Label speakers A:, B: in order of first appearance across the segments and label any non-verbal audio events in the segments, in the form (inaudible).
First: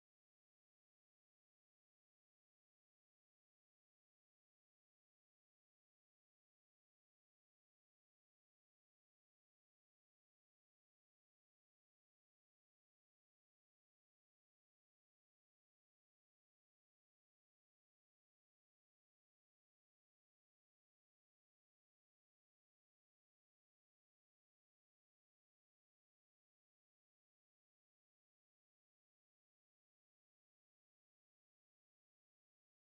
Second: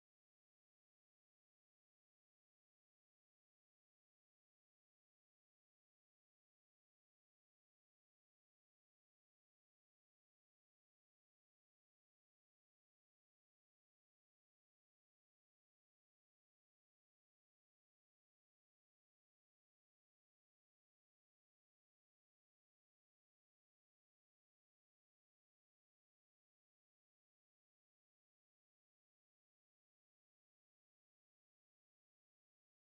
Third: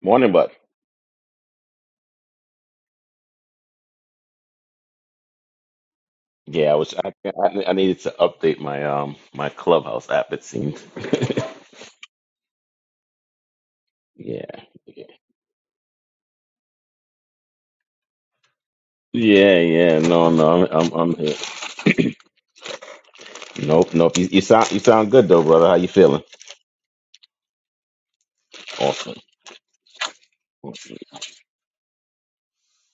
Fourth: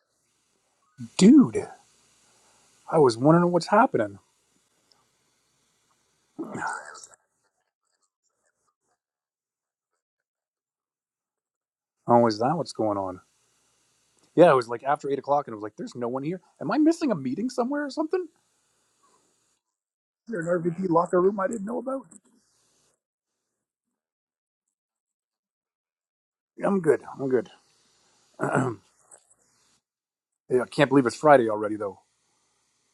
A: Morning, bud.
B: dude, I was wondering what's happening.
A: Yeah, I was. I, I, I needed to update my um my Clubhouse app. It seems. (laughs)
B: Oh, is that what's going on?
A: yeah,
B: Yeah, it was like after eight o'clock, and I was like, "There's no one here. Am I missing a meeting somewhere or something? Is
A: yeah, yeah. No,
B: there an
A: no, I'm
B: RVP
A: I'm, I'm
B: locker
A: here.
B: room I didn't know about?"
A: Nope, nope. You, you sound you sound good though, brother. How you feeling?
B: Yeah, I'm good. I'm good. (clears throat) yeah,
A: Awesome.
B: I can't believe it's Friday already, though.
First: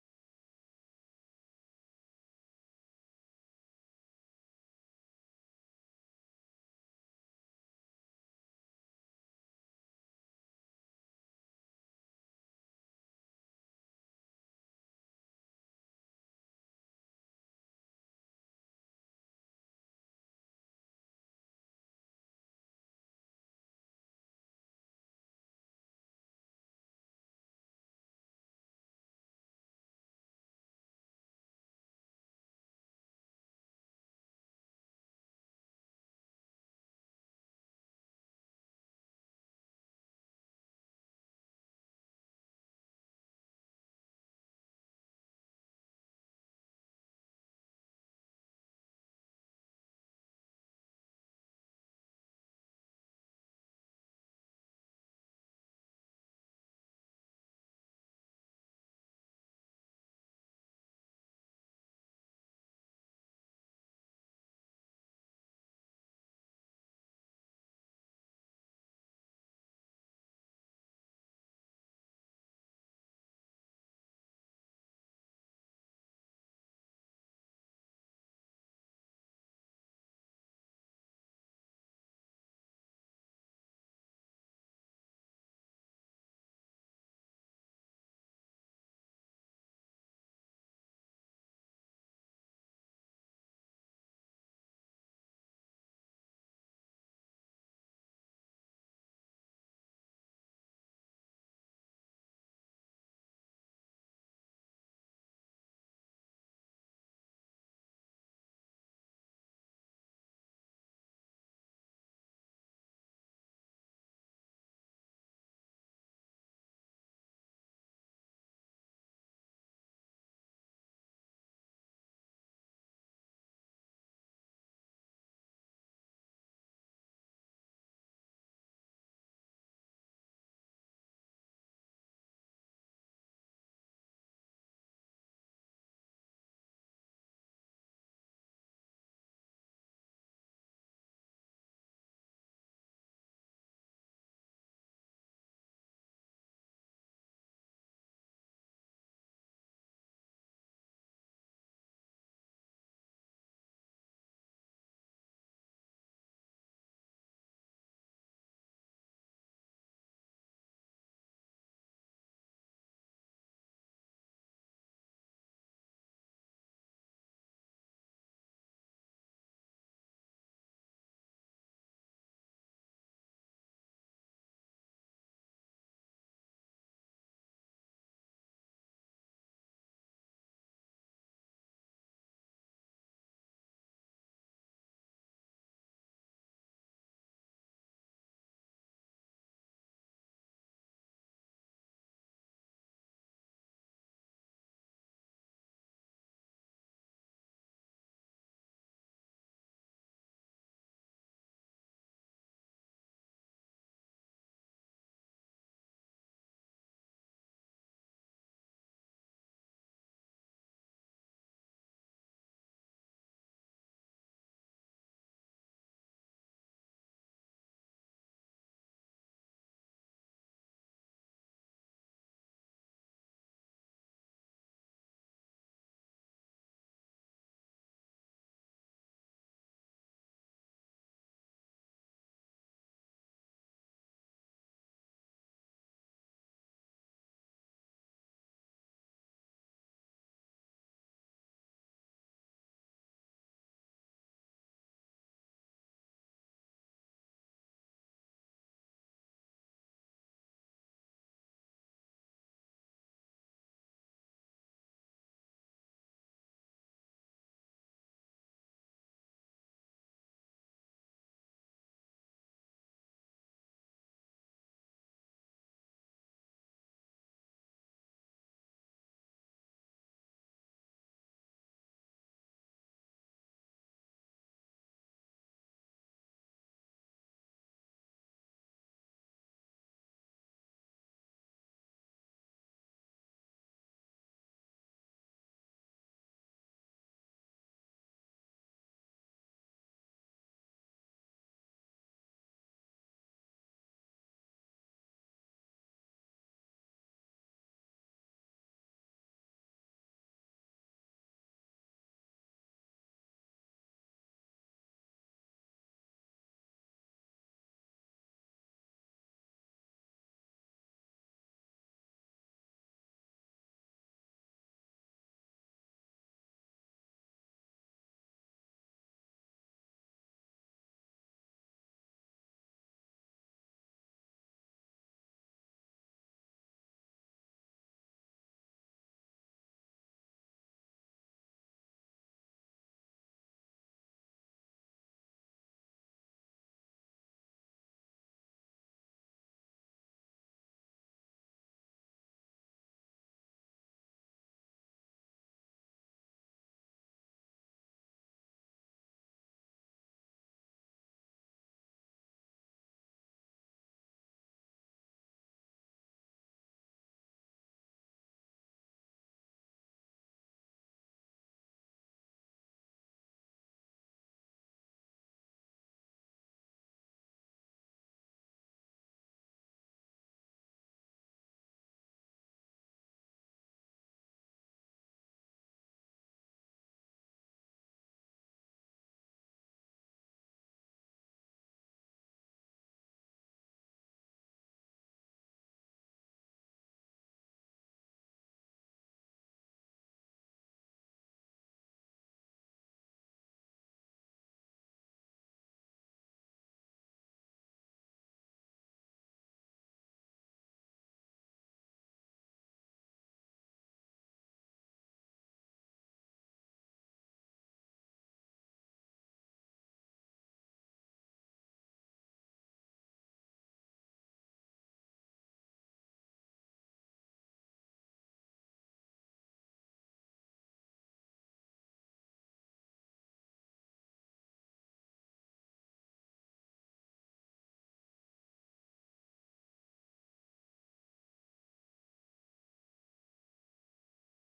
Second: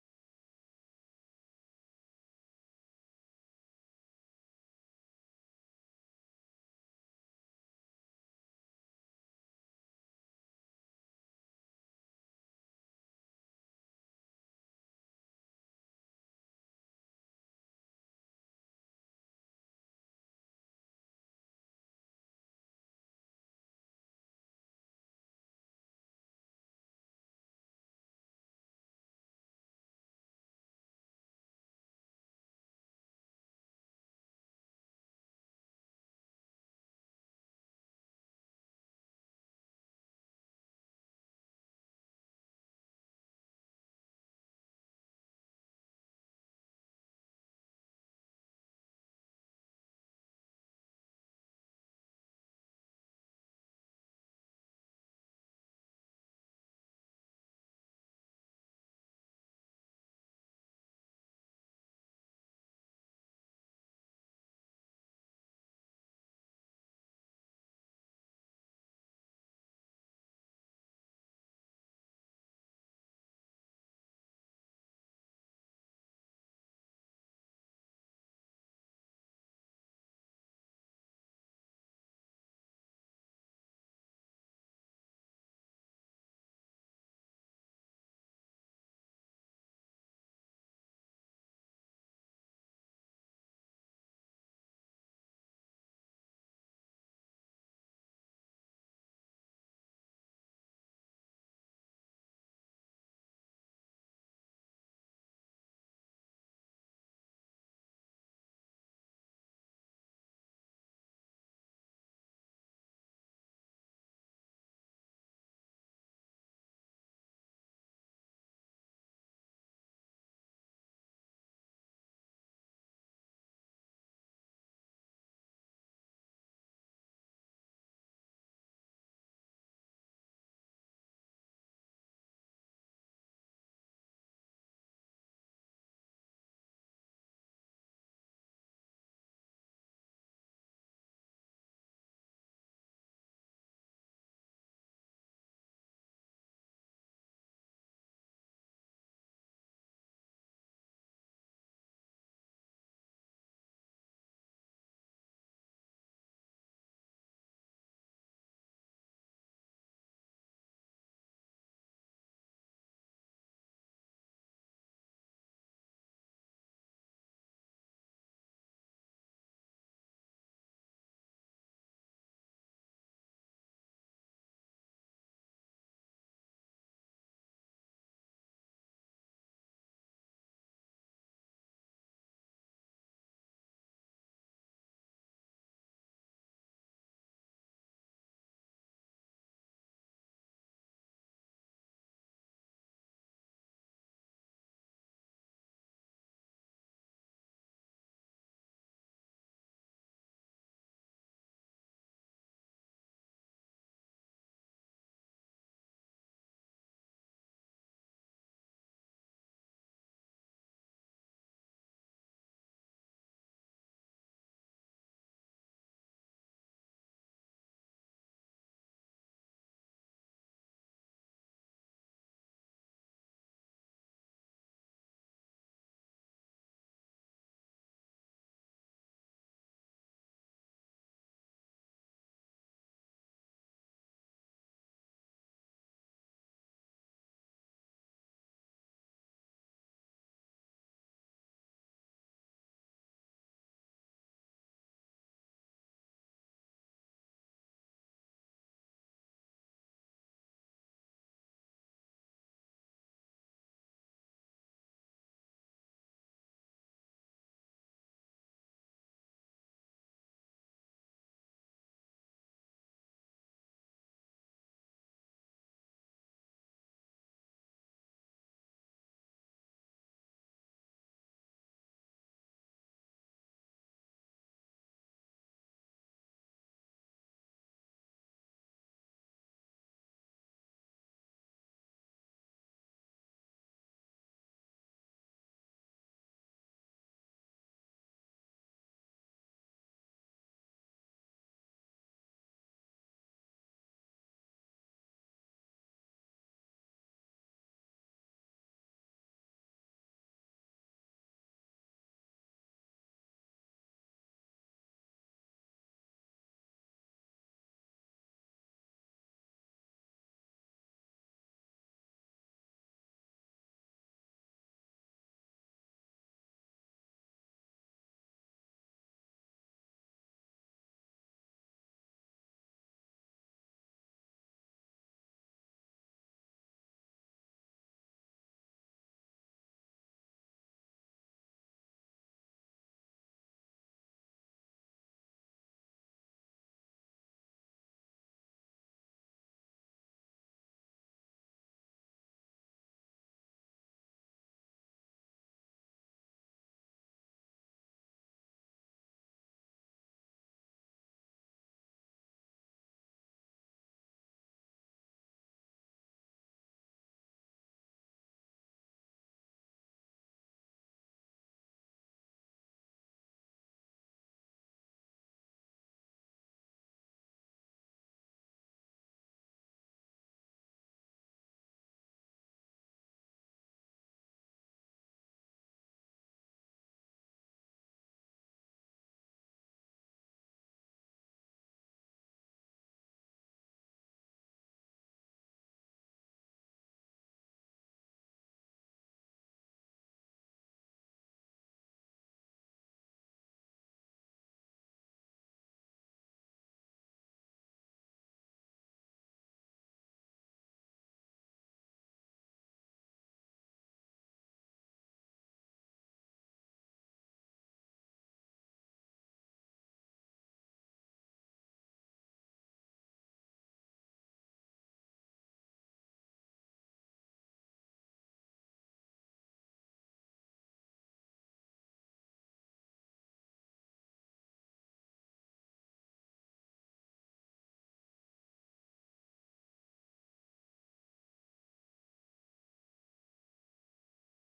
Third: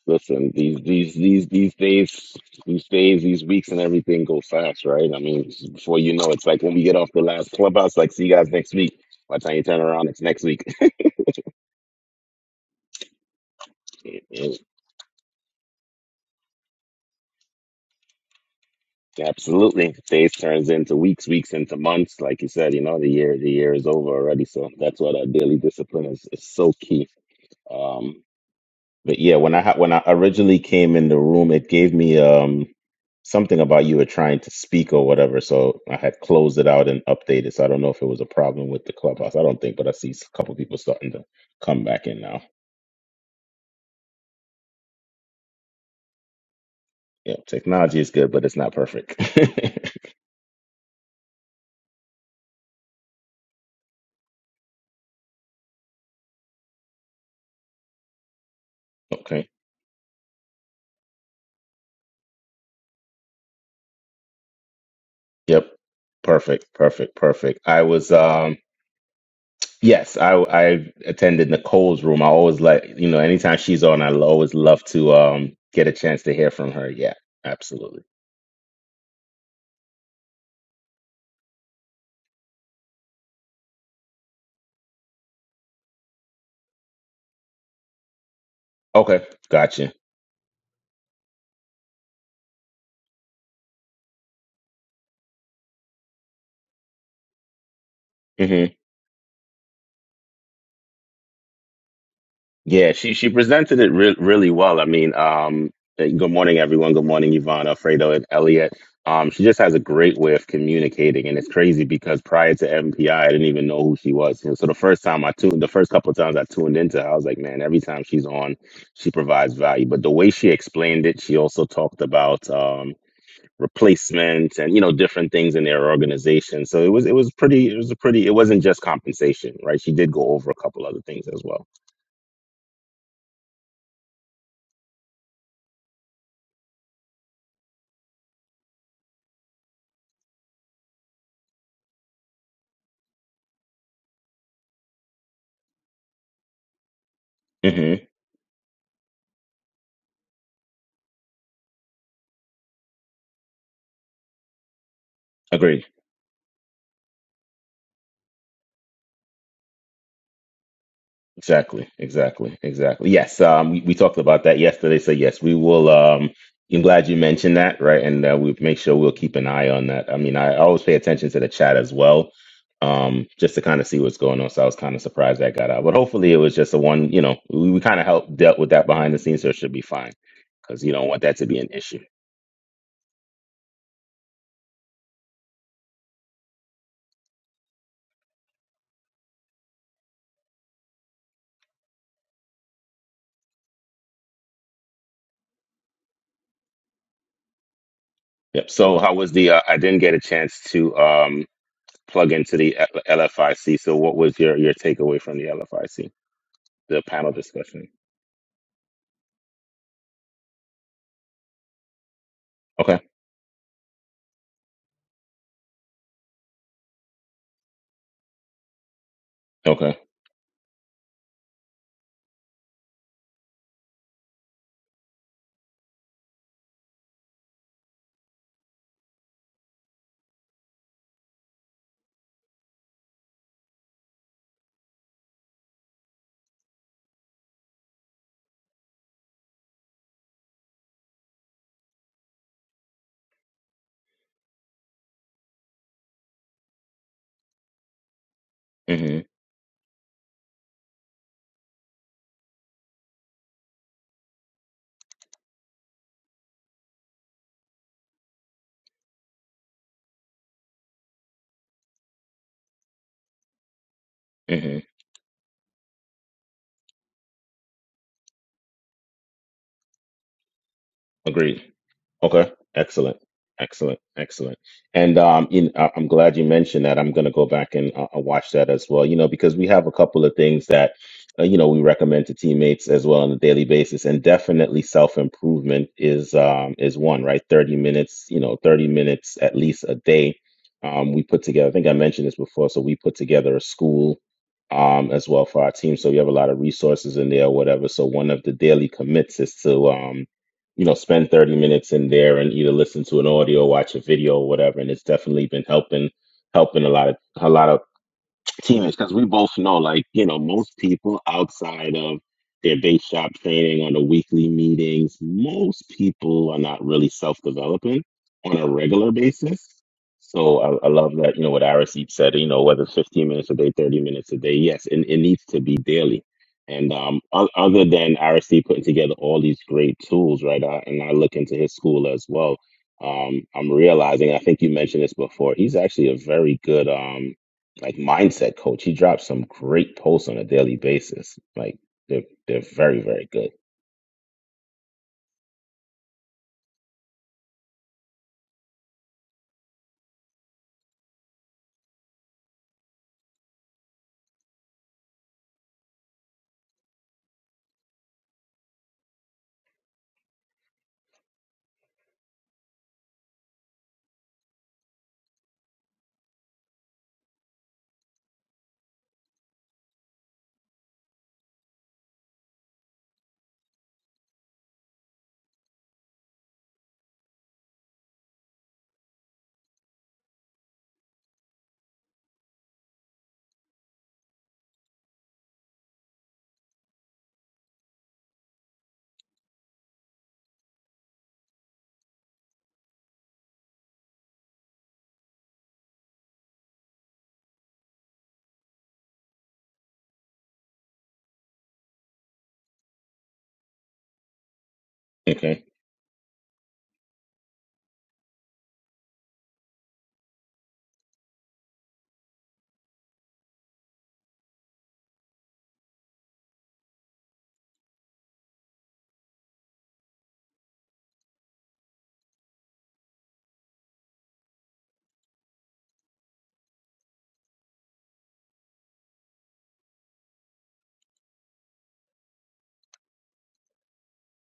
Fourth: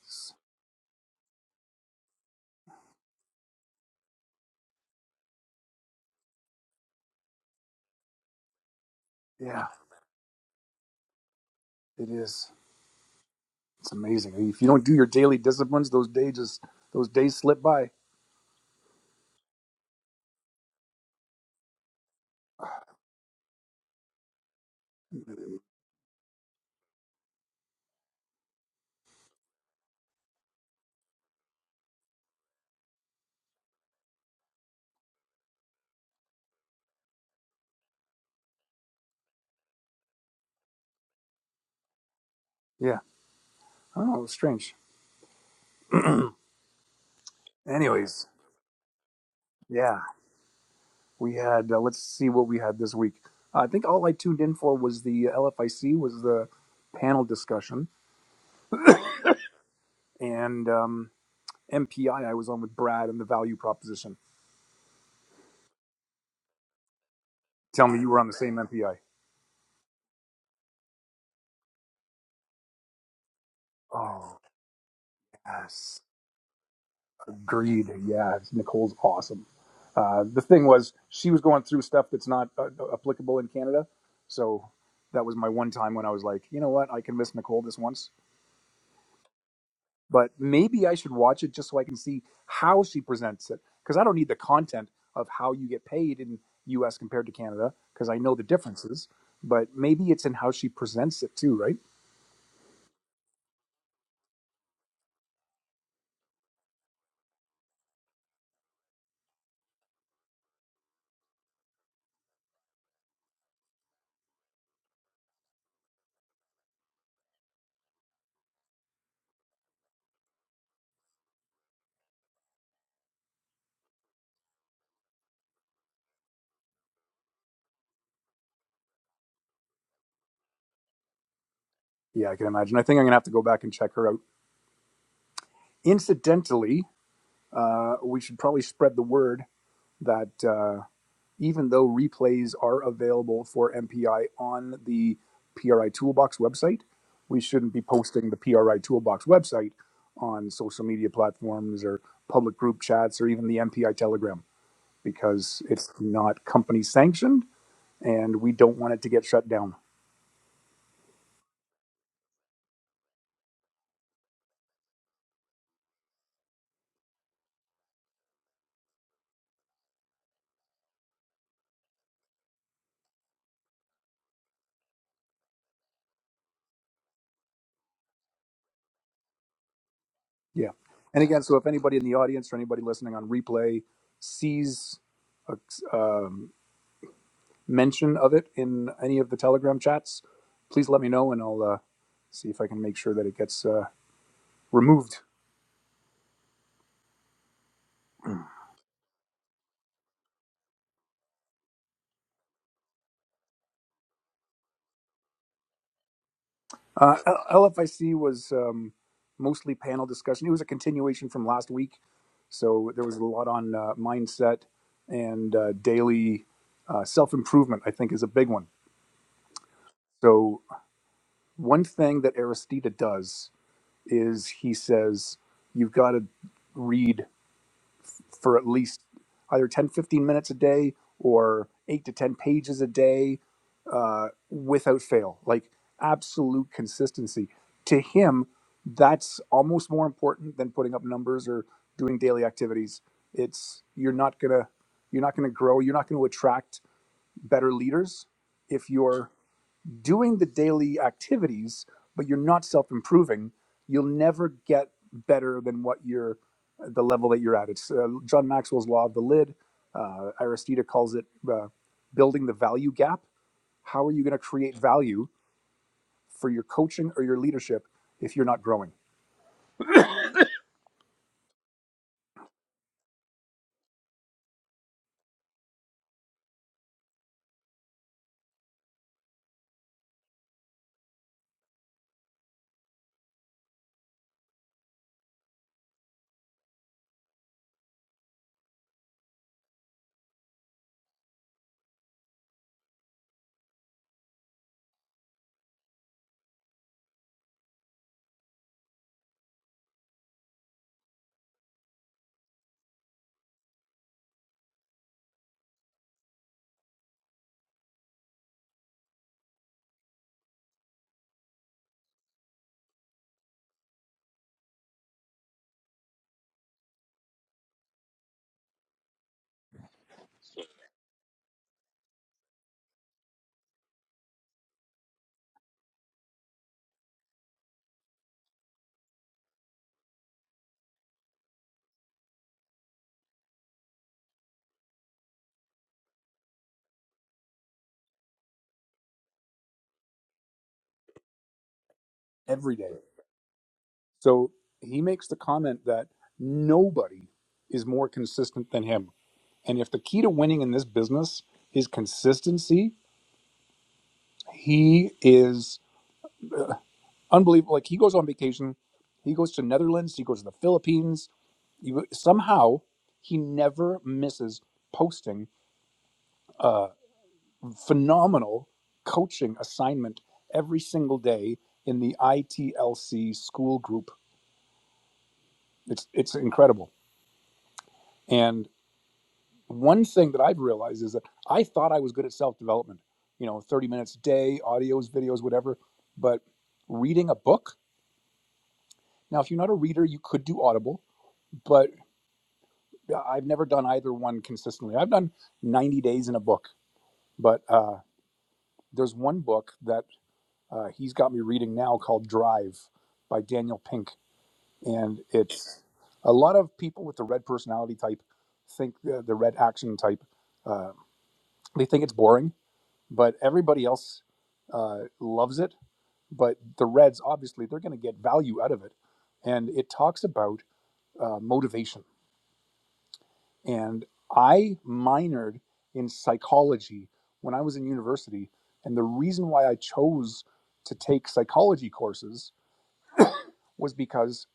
A: Listen, these these these these days, these days, these weeks, and everything go fast, right? I mean, before you know, it's like when we get off the last Clubhouse. Like, see you guys next week. By the time you
B: Yeah,
A: turn around, it's next week.
B: it is. It's
A: (laughs)
B: amazing. If you don't do your daily disciplines, those days just those days slip by.
A: Absolutely. Days turns into weeks, weeks into months. Like you said, you know, the year the year is over already. So that's why that daily discipline is, is so key. Um, but yeah, when I ha- when I originally came in the room, it gave me um something about you were trying to speak or whatever. So I had closed it out and updated. So I don't know if it was a problem with the clubhouse. I don't think, but I see a couple people starting to come back in now.
B: Yeah, I don't know. It was strange.
A: Yep, technology is
B: Anyways,
A: good, but it's not perfect.
B: yeah, we had. Uh, let's see what we had this week. I think all I tuned in for was the LFIC was the panel discussion
A: (laughs) okay.
B: and um, MPI I I was on with Brad and the value proposition.
A: Yep. Perfect. Perfect. Perfect. I
B: Tell me
A: was
B: you were on the
A: um
B: same MPI.
A: Yes, I I attended Nicole's room. I always like you know anytime she's on, I
B: Oh,
A: always love to um get a
B: yes.
A: chance to hear from her. Yeah,
B: Greed.
A: absolutely.
B: Yeah. Nicole's awesome. Uh, the thing was, she was going through stuff that's not uh, uh, applicable in Canada. So that was my one time when I was like, you know what? I can miss Nicole this once,
A: Okay, gotcha.
B: but maybe I should watch it just so I can see how she presents it. Because I don't need the content of how you get paid in US compared to Canada, because I know the
A: hmm
B: differences, but maybe it's in how she presents it too, right?
A: Yeah, she she presented it re- really well. I mean, um, eh, good morning, everyone. Good morning, Yvonne, Alfredo, and Elliot. Um, she just has a great way of communicating, and it's crazy because prior to MPI, I I didn't even know who she was. And so the first time I tuned, the first couple of times I tuned into, her, I was like, man, every time she's on, she provides value. But the way she explained it, she also talked about um, replacement and you know different things in their organization. So it was it was pretty. It was a pretty. It wasn't just compensation, right? She did go over a couple other things as well.
B: Yeah, I can imagine. I think I'm gonna have to go back and check her out. Incidentally, uh, we should probably spread the word that uh, even though replays are available for MPI on the PRI Toolbox website, we shouldn't be
A: hmm
B: posting the PRI Toolbox website on social media platforms or public group chats or even the MPI Telegram because
A: Agreed.
B: it's not company sanctioned and we don't want it to get shut down.
A: Exactly, exactly, exactly. Yes, um, we, we talked about that yesterday. So yes, we will. Um, I'm glad you mentioned that, right? And uh, we make sure we'll keep an eye on that. I mean, I always pay attention to the chat as well, um, just to kind of see what's going on. So I was kind of surprised that got out, but hopefully it was just a one. You know, we, we kind of helped dealt with that behind the scenes, so it should be fine
B: Yeah.
A: because you don't want
B: And
A: that
B: again,
A: to
B: so
A: be
B: if
A: an
B: anybody
A: issue.
B: in the audience or anybody listening on replay sees a um, mention of it in any of the Telegram chats, please let me know and I'll uh, see if I can make sure that it gets uh, removed.
A: Yep. So how was the? Uh, I didn't get a chance to um, plug into the L- LFIC. So what was your your takeaway from the LFIC, the
B: Uh,
A: panel discussion?
B: LFIC was um, mostly panel discussion. It was a continuation from last week. So
A: Okay.
B: there was a lot on uh, mindset and uh, daily uh, self improvement, I think, is a big one.
A: Okay.
B: So, one thing that Aristida does is he says you've got to read for at least either 10, 15 minutes a day or 8 to 10 pages a day uh, without fail like absolute consistency to him that's almost more important than putting up numbers or doing daily activities it's you're not gonna you're not gonna grow you're not gonna attract better leaders if
A: Mm-hmm.
B: you're doing the daily activities, but you're not self improving, you'll never get better than what you're the level that you're at. It's uh, John Maxwell's law of the lid. Uh, Aristida calls it uh, building the value gap. How are you going to create
A: Mm-hmm.
B: value for your coaching or your leadership if you're not growing
A: Agreed. Okay. Excellent. Excellent. Excellent. And um, you know, I'm glad you mentioned that. I'm going to go back and uh, uh, watch that as well, you know, because we have a couple of things that, uh, you know, we recommend to teammates as well on a daily basis. And definitely self-improvement is um, is one, right? 30 minutes, you know, 30 minutes at least a day. Um, we put together, I think I mentioned this before. So we put together a school um, as well for our team. So we have a lot of resources in there, whatever. So one of the daily commits is to, um, you know, spend 30 minutes in there and either listen to an audio, watch a video, or whatever. And it's definitely been helping helping a lot of a lot of teammates because we both know like you know most people outside of their base shop training on the weekly meetings most people are not really self-developing on a regular basis so i, I love that you know what Araseep said you know whether it's 15 minutes a day 30 minutes a day yes it, it needs to be daily and um, o- other than Araseep putting together all these great tools right I, and i look into his school as well um, i'm realizing i think you mentioned this before he's actually a very good um, like mindset coach. He drops some great posts on a daily basis. Like they're they're
B: every day?
A: very very good.
B: So he makes the comment that nobody is more consistent than him. And if the key to winning in this business is consistency, he is unbelievable. Like he goes on vacation, he goes to Netherlands, he goes to the Philippines. You, somehow he never misses posting a phenomenal coaching assignment every single day in the ITLC school group. It's it's incredible. And one thing that I've realized is that I thought I was good at self development. You know, thirty minutes a day, audios, videos, whatever. But reading a book. Now, if you're not a reader, you could do Audible but. Yeah, I've never done either one consistently. I've done 90 days in a book, but uh, there's one book that uh, he's got me reading now called Drive by Daniel Pink. And
A: Okay.
B: it's a lot of people with the red personality type think the, the red action type, uh, they think it's boring, but everybody else uh, loves it. But the reds, obviously, they're going to get value out of it. And it talks about uh, motivation And I minored in psychology when I was in university. And the reason why I chose to take psychology courses was because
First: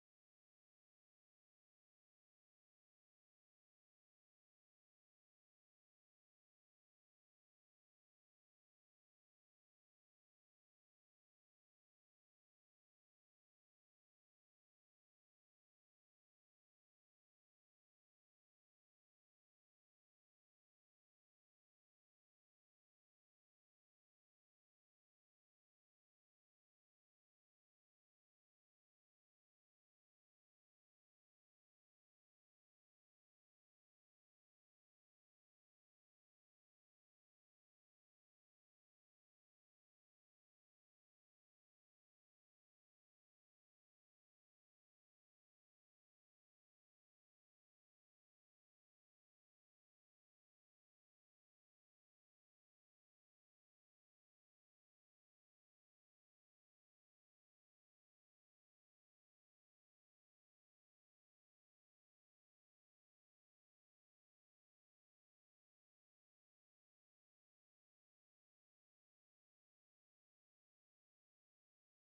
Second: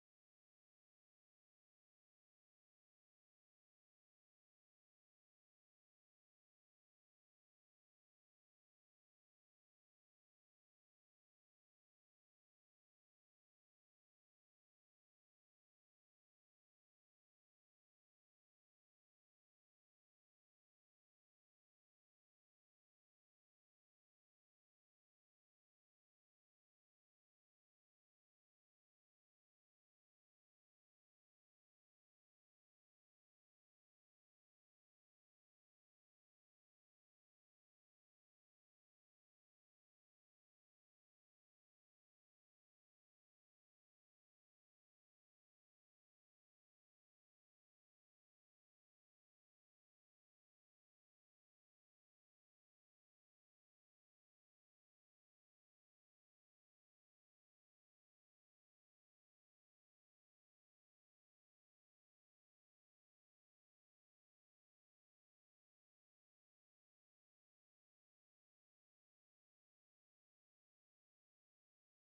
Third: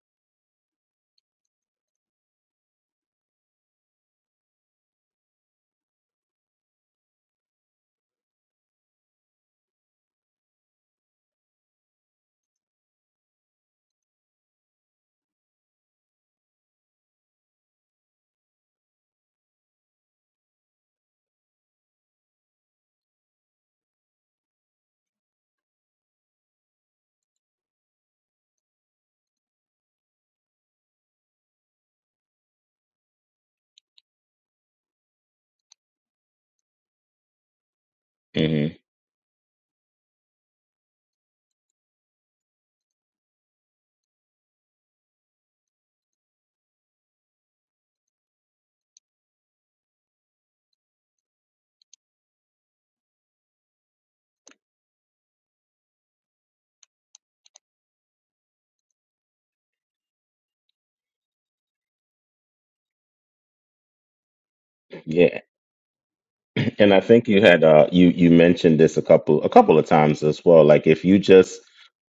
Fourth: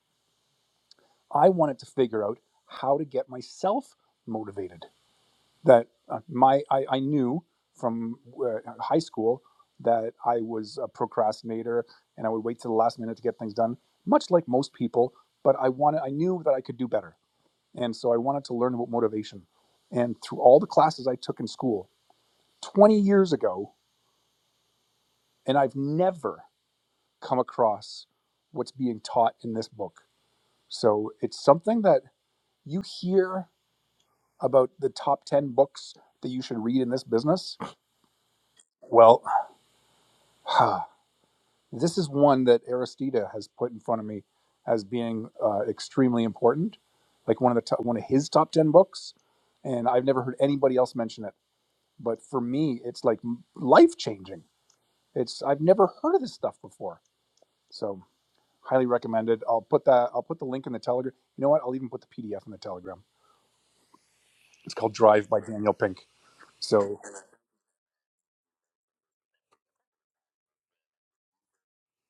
B: I wanted to figure out how to get myself motivated. That uh, my I, I knew from uh, high school that I was a procrastinator and I would wait till the last minute to get things done, much like most people. But I wanted I knew that I could do better, and so I wanted to learn about motivation. And through all the classes I took in school, 20 years ago, and I've never come across what's being taught in this book. So it's something that you hear about the top 10 books that you should read in this business.
A: hmm
B: Well, (sighs) this is one that Aristida has put in front of me as being uh, extremely important, like one of the top, one of his top 10 books, and I've never heard anybody else mention it. But for me, it's like life changing. It's I've never heard of this stuff before. So Highly recommended. I'll put that. I'll put the link in the Telegram. You know what? I'll even put the PDF in the Telegram. It's called
A: Yeah,
B: Drive by Daniel Pink.
A: (clears throat) And
B: So
A: I think you had uh you you mentioned this a couple a couple of times as well. Like if you just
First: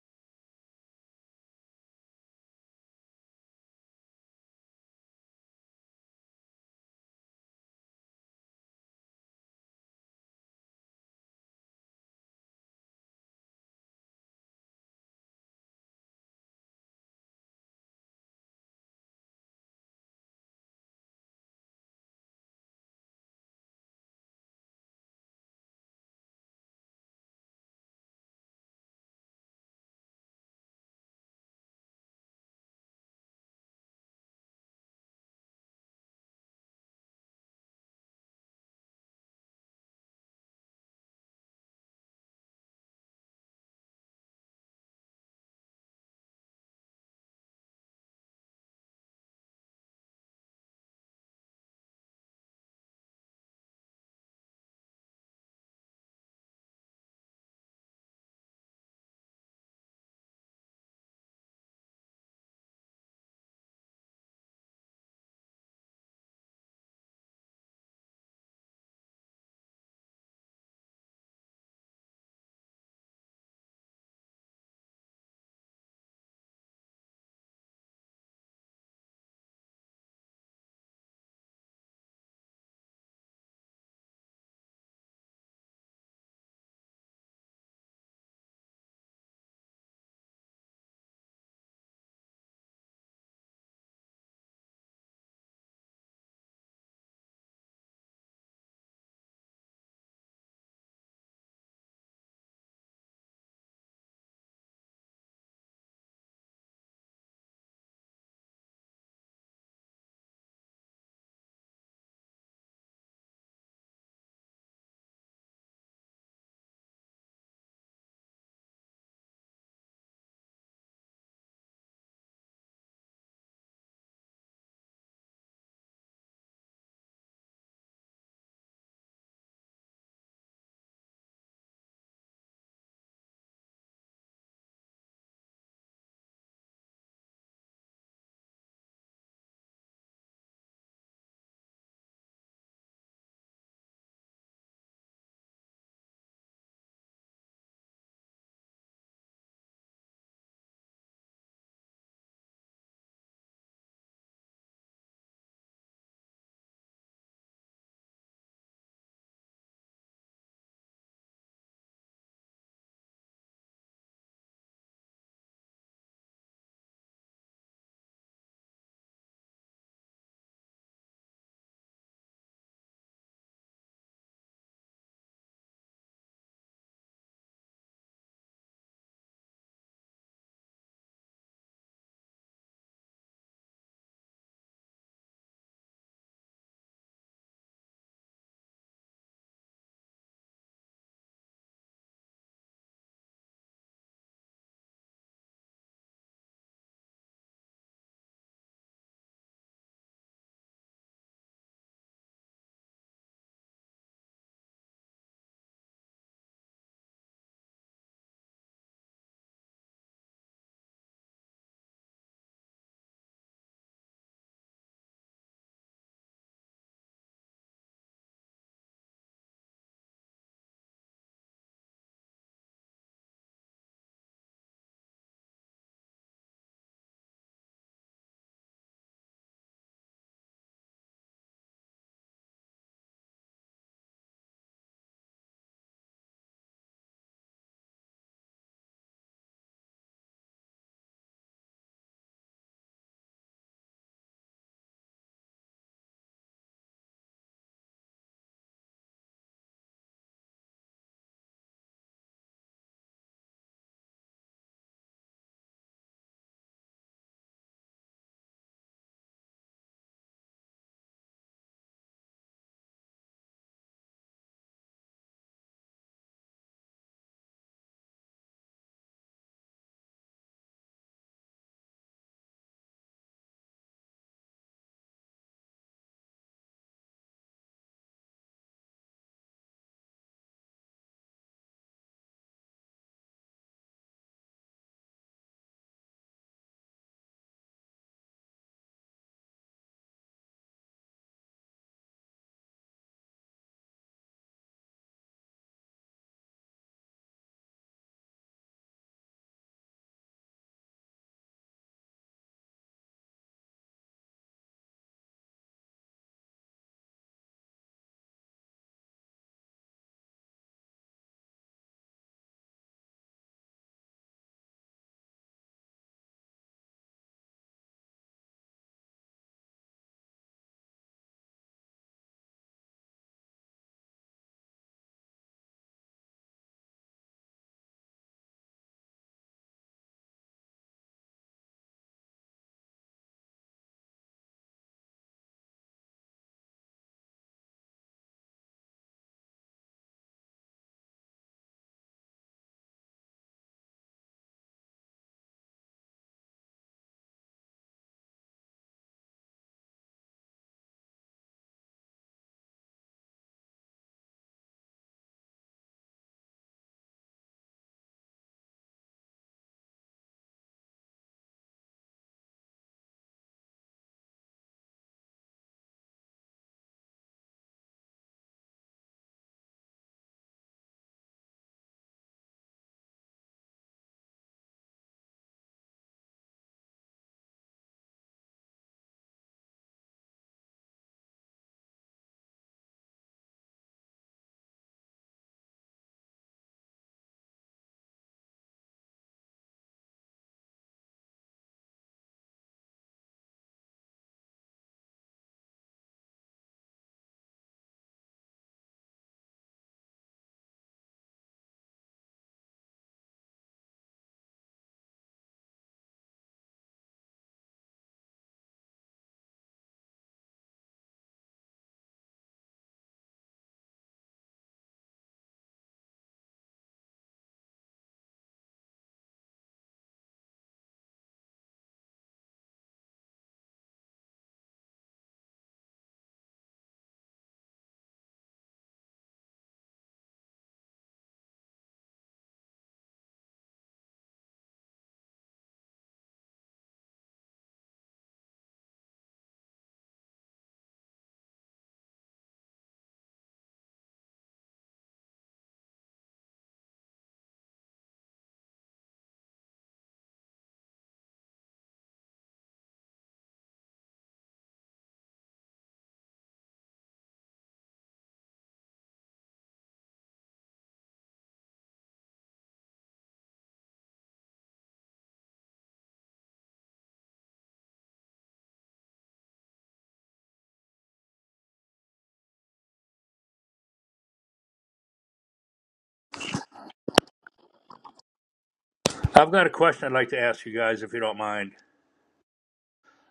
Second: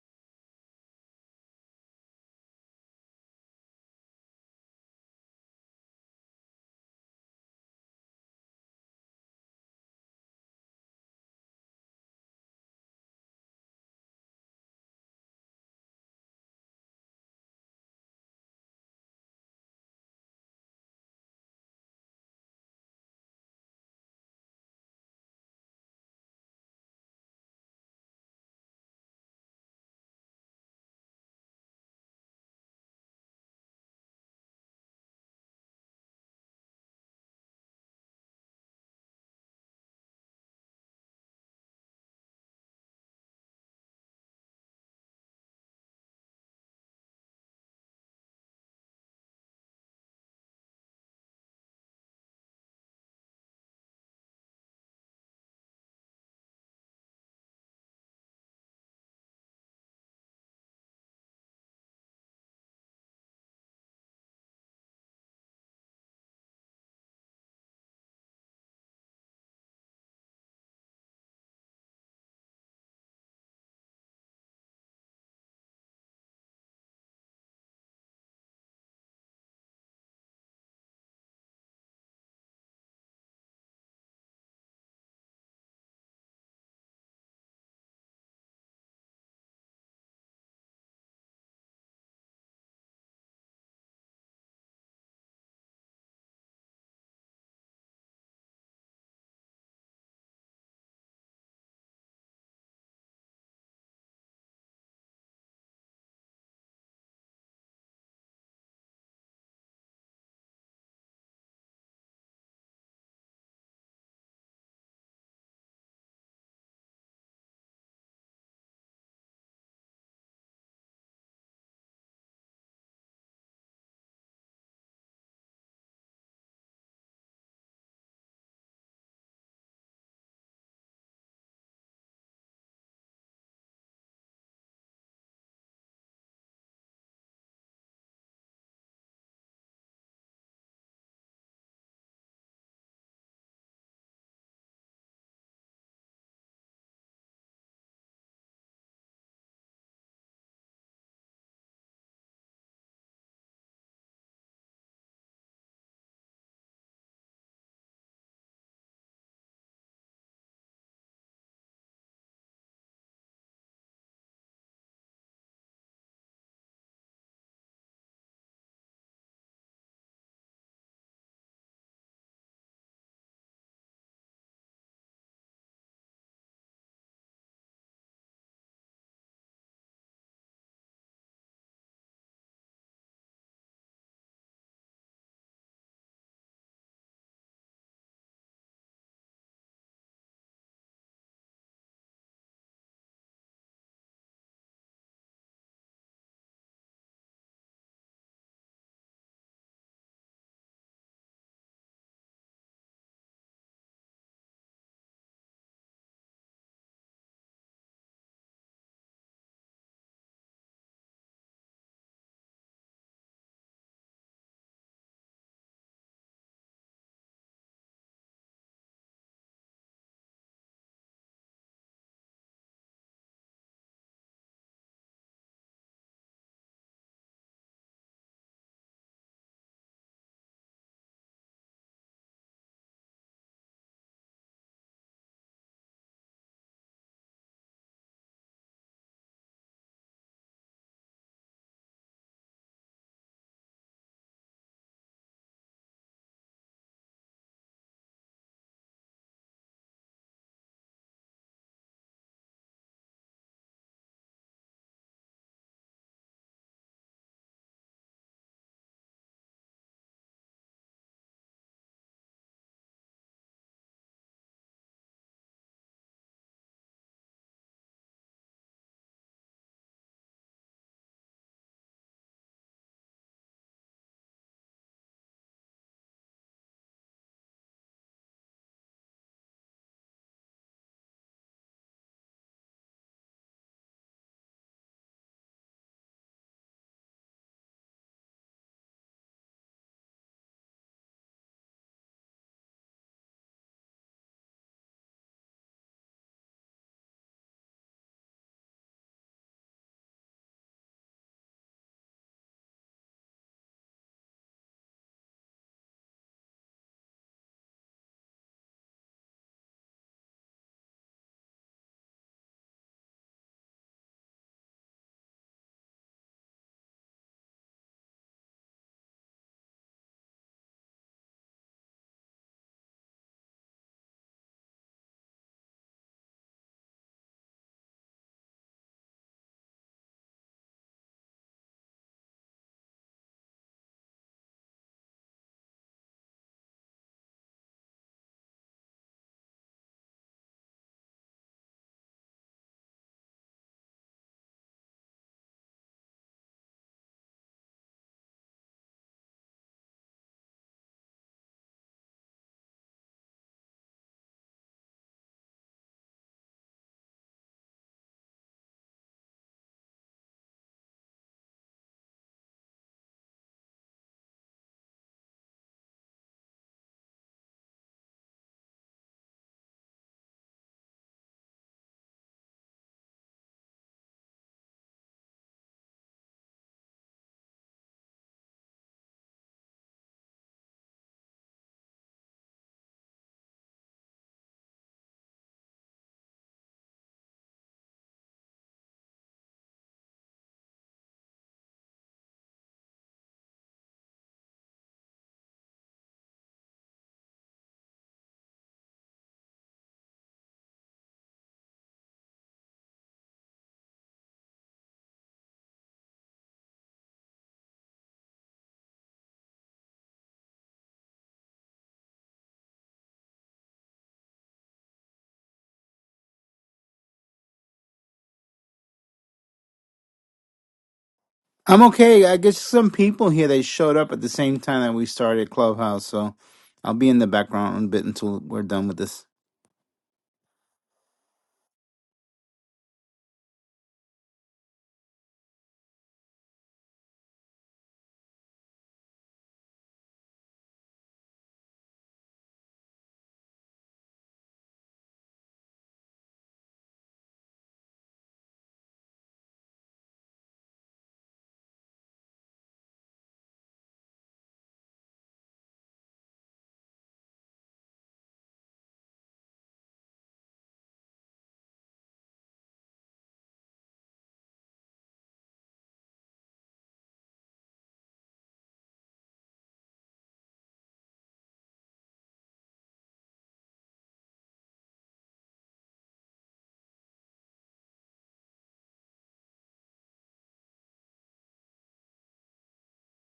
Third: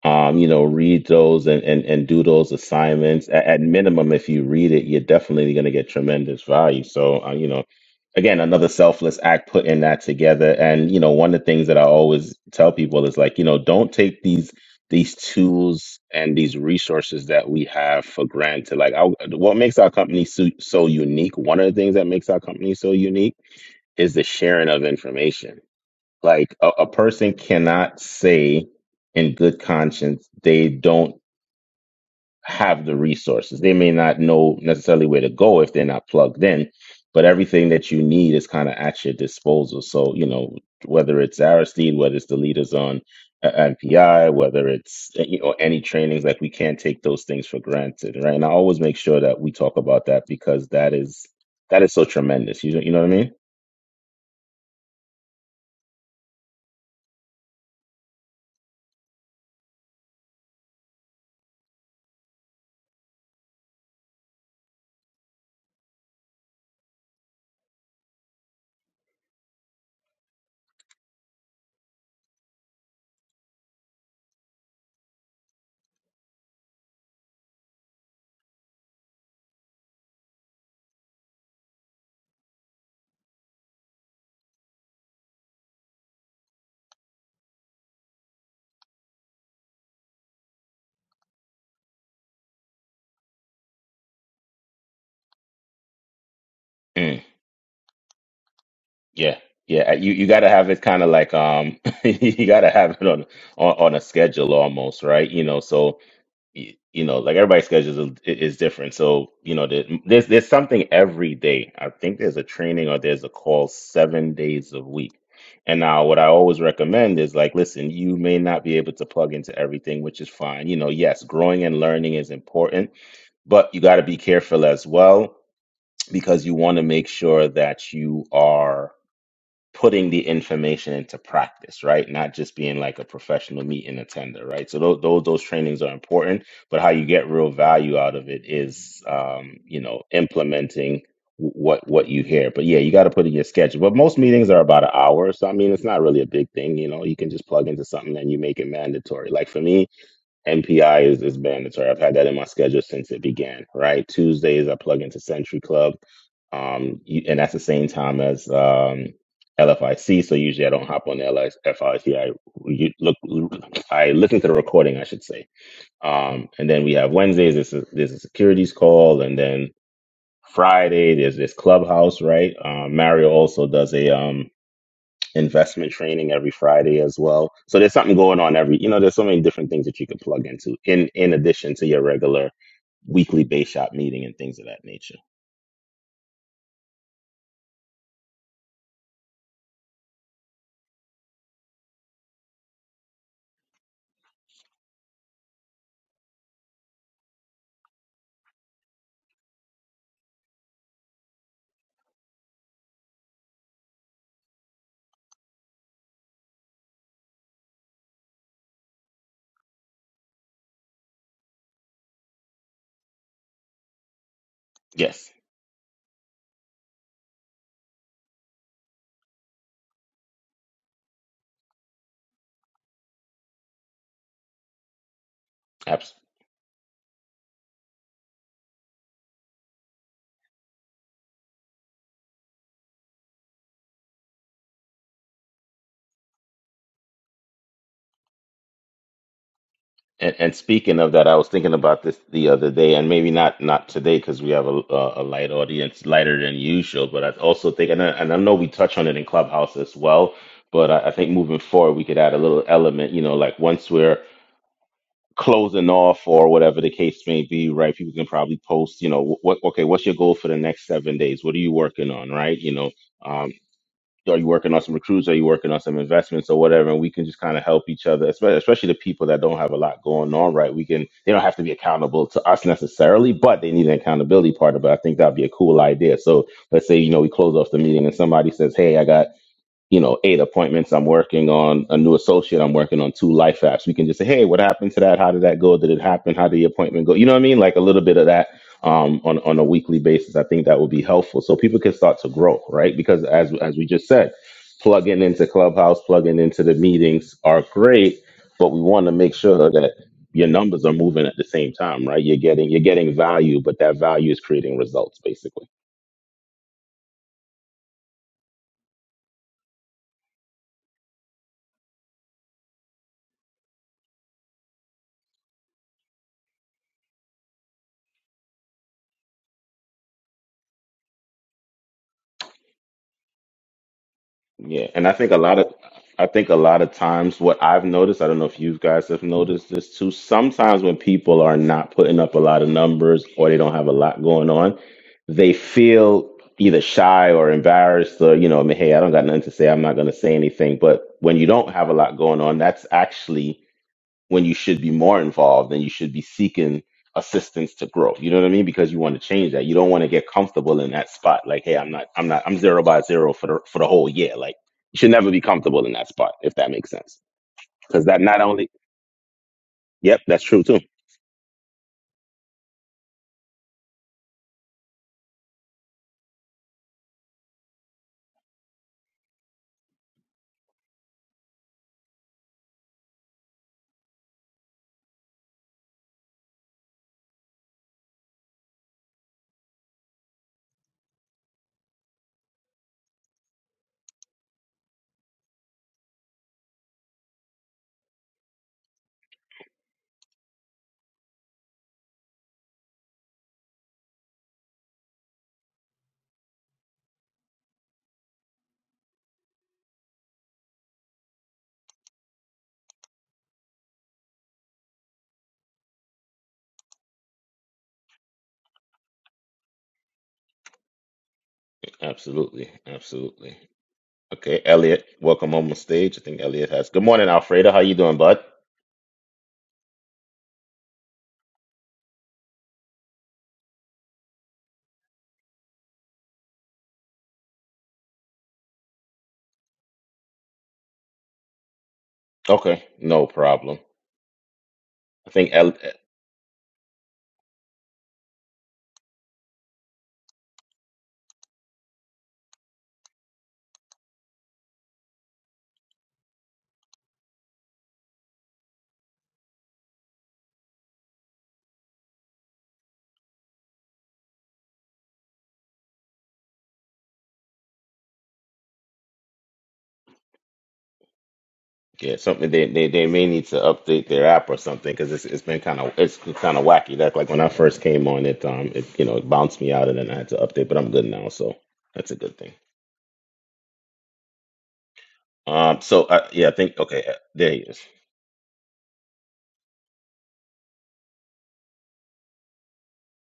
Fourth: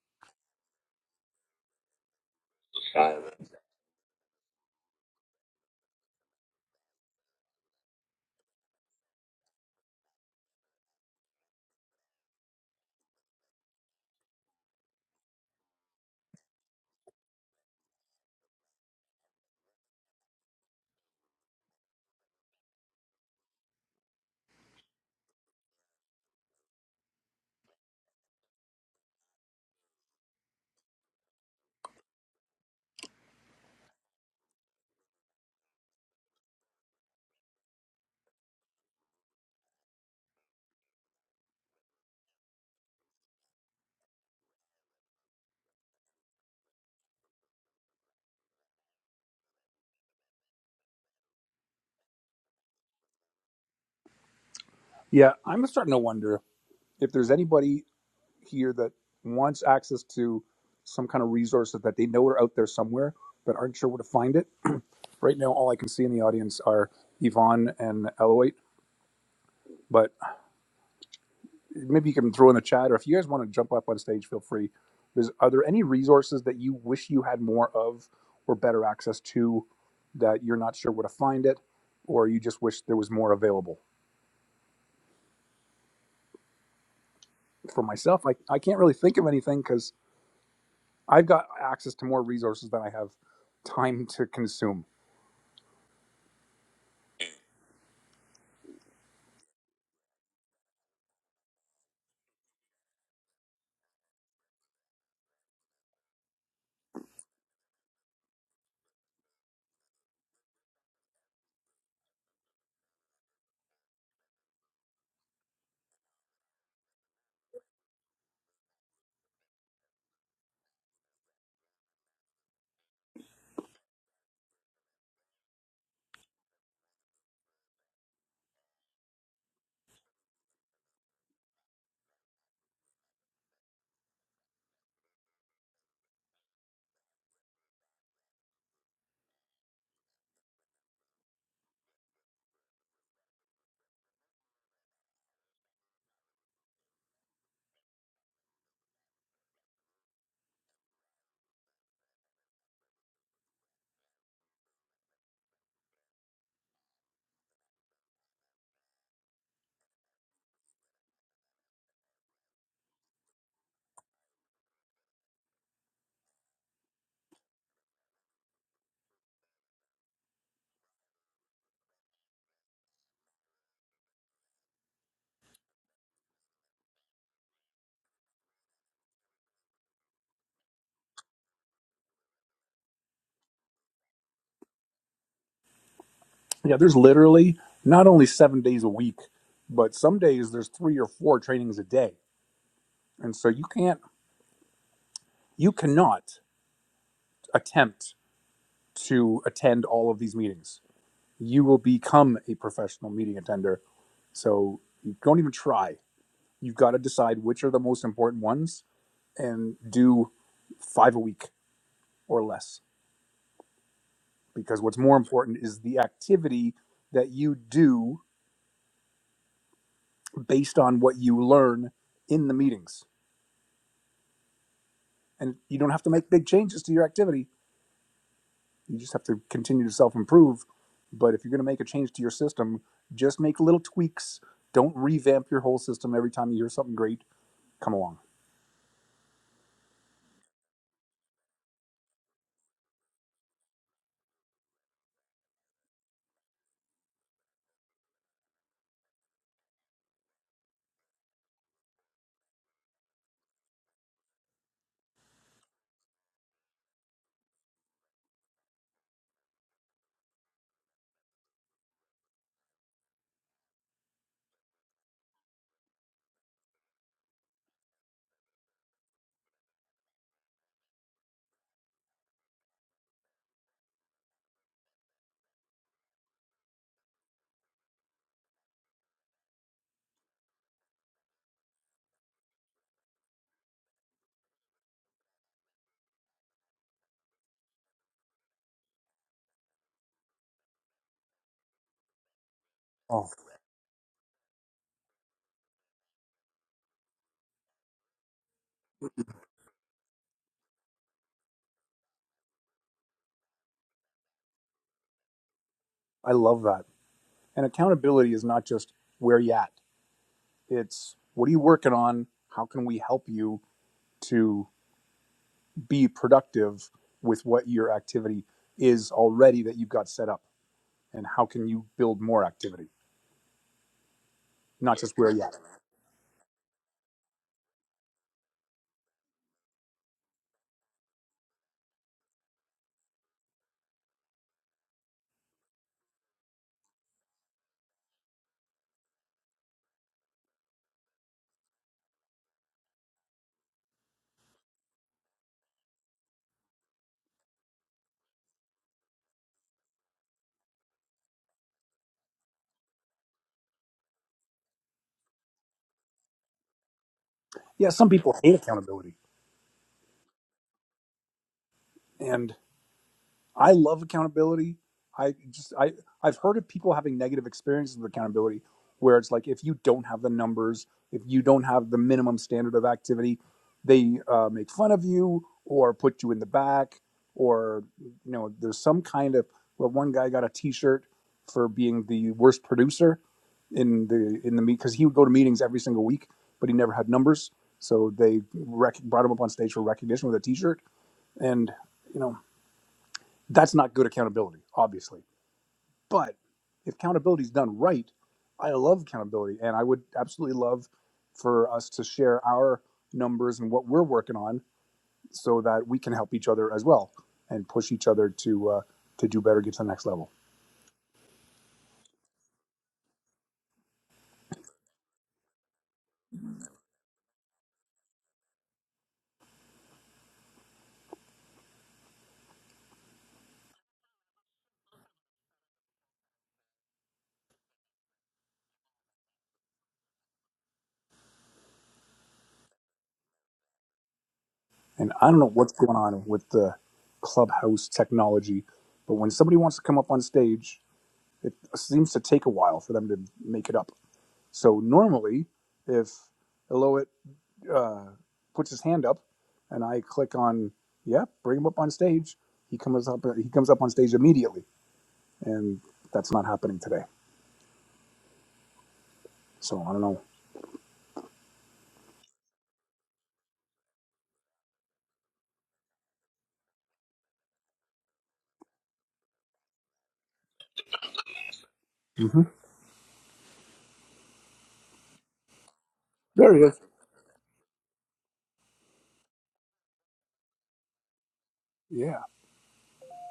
A: um you know read those and and, and do those assignments at, at minimum, if you read it, you're definitely going to get tremendous value. So uh, you know, again, another selfless act putting that together. And you know, one of the things that I always tell people is like you know don't take these these tools and these resources that we have for granted. Like I, what makes our company so, so unique? One of the things that makes our company so unique is the sharing of information. Like a, a person cannot say in good conscience they don't have the resources. They may not know necessarily where to go if they're not plugged in, but everything that you need is kind of at your disposal. So, you know, whether it's Aristide, whether it's the leaders on uh, NPI, whether it's uh, you know any trainings, like we can't take those things for granted, right? And I always make sure that we talk about that because that is that is so tremendous. You you know what I mean?
B: yeah, I'm starting to wonder if there's anybody here that wants access to some kind of resources that they know are out there somewhere but aren't sure where to find it. Right now, all I can see in the audience are Yvonne and Eloit. but maybe you can throw in the chat, or if you guys want to jump up on stage, feel free. Is, are there any resources that you wish you had more of or better access to that you're not sure where to find it, or you just wish there was more available? For myself, I, I can't really think of anything because I've got access to more resources than I have time to consume.
A: Yeah, yeah. uh, You you got to have it kind of like um, (laughs) you got to have it on, on on a schedule almost, right? You know, so y- you know, like everybody's schedule is, is different. So you know, there- there's there's something every day. I think there's a training or there's a call seven days a week. And now, what I always recommend is like, listen, you may not be able to plug into everything, which is fine. You know, yes, growing and learning is important, but you got to be careful as well because you want to make sure that you are putting the information into practice, right? Not just being like a professional meat and attender, right? So those, those those trainings are important, but how you get real value out of it is, um, you know, implementing wh- what what you hear. But yeah, you got to put in your schedule. But most meetings are about an hour, so I mean, it's not really a big thing. You know, you can just plug into something and you make it mandatory. Like for me, MPI is, is mandatory. I've had that in my schedule since it began, right? Tuesdays, I plug into Century Club, um, you- and that's the same time as um, LFIC. So usually I don't hop on the LFIC. I C. I re- look, I listen to the recording, I should say. Um, and then we have Wednesdays, there's a, there's a securities call, and then Friday, there's this clubhouse, right? Um, Mario also does a. um, investment training every Friday as well. So there's something going on every, you know, there's so many different things that you can plug into in in addition to your regular weekly base shop meeting and things of that nature.
B: Yeah, there's literally not only seven days a week, but some days there's three or four trainings a day. And so you can't, you cannot attempt to attend all of these meetings you will become a professional meeting attender. So you don't even try. You've got to decide which are the most important ones and do five a week or less. Because what's more
A: Yes,
B: important is the activity that you do based on what you learn in the meetings. And you don't have to
A: absolutely.
B: make big changes to your activity. You just have to continue to self improve. But if you're going to make a change to your system, just make little tweaks. Don't revamp your whole system every time you hear something great. Come along.
A: And, and speaking of that, I was thinking about this the other day, and maybe not not today because we have a, a a light audience, lighter than usual. But I also think, and I, and I know we touch on it in Clubhouse as well. But I, I think moving forward, we could add a little element, you know, like once we're closing off or whatever the case may be, right? People can probably post, you know, what okay, what's your goal for the next seven days? What are you working on, right? You know, um, are you working on some recruits? Are you working on some investments or whatever? And we can just kind of help each other, especially, especially the people that don't have a lot going on, right? We can they don't have to be accountable to us necessarily, but they need an accountability partner. But I think that'd be a cool idea. So let's say you know we close off the meeting and somebody says, "Hey, I got." you know, eight appointments. I'm working on a new associate. I'm working on two life apps. We can just say, hey, what happened to that? How did that go? Did it happen? How did the appointment go? You know what I mean? Like a little bit of that um, on on a weekly basis. I think that would be helpful so people can start to grow, right? Because
B: Oh.
A: as as we just said, plugging into Clubhouse, plugging into the meetings are great, but we want to make sure that your numbers are moving at the same time, right? You're getting you're getting value, but that value is creating results, basically.
B: I love that. And accountability is not just where you at. It's what are you working on? How can we help you to be productive with what your activity is already that you've got set up? And how can you build more activity?
A: Yeah,
B: Not
A: and I
B: just where
A: think a
B: you at.
A: lot of I think a lot of times what I've noticed, I don't know if you guys have noticed this too, sometimes when people are not putting up a lot of numbers or they don't have a lot going on, they feel either shy or embarrassed or you know, I mean, hey, I don't got nothing to say, I'm not going to say anything, but when you don't have a lot going on, that's actually when you should be more involved and you should be seeking assistance to grow. You know what I mean? Because you want to change that. You don't want to get comfortable in that spot. Like, hey, I'm not, I'm not, I'm zero by zero for the for the whole year. Like, you should never be comfortable in that spot, if that makes sense.
B: Yeah,
A: Because
B: some
A: that
B: people
A: not
B: hate
A: only,
B: accountability.
A: yep, that's true too.
B: and. I love accountability. I just I I've heard of people having negative experiences with accountability where it's like if you don't have the numbers, if you don't have the minimum standard of activity, they uh, make fun of you or put you in the back or you know there's some kind of well one guy got a t-shirt for being the worst producer in the in the meet because he would go to meetings every single week but he never had numbers so they rec- brought him up on stage for recognition with a t-shirt and you know that's not good accountability, obviously. But if accountability is done right, I love accountability, and I would absolutely love for us to share our numbers and what we're working on, so that we can help each other as well and push each other to uh, to do better, get to the next level.
A: Absolutely, absolutely. Okay, Elliot, welcome on the stage. I think Elliot has. Good morning, Alfredo. How you doing, bud?
C: I'm okay. I guess some people here they showed up at the same time that we started Clubhouse, so I'll be in the background a bit until we're done with this.
A: Okay, no problem.
B: And
A: I
B: I don't know
A: think El-
B: what's going on with the clubhouse technology, but when somebody wants to come up on stage, it seems to take a while for them to make it up. So normally, if Eloit uh, puts his hand up, and I click on, yeah, bring him up on stage. He comes up. He comes up on stage immediately, and that's not happening today. So I don't know.
A: Yeah, something they, they they may need to update their app or something because it's it's been kind of it's kind of wacky. That like when I first came on it, um, it you know it bounced me out and then I had to update, but I'm good now, so that's a good
B: hmm
A: thing. Um, so I yeah, I
B: There he
A: think
B: is.
A: okay, uh, there he is.
D: I've got a question I'd like to ask you guys, if you don't mind.
B: Yeah,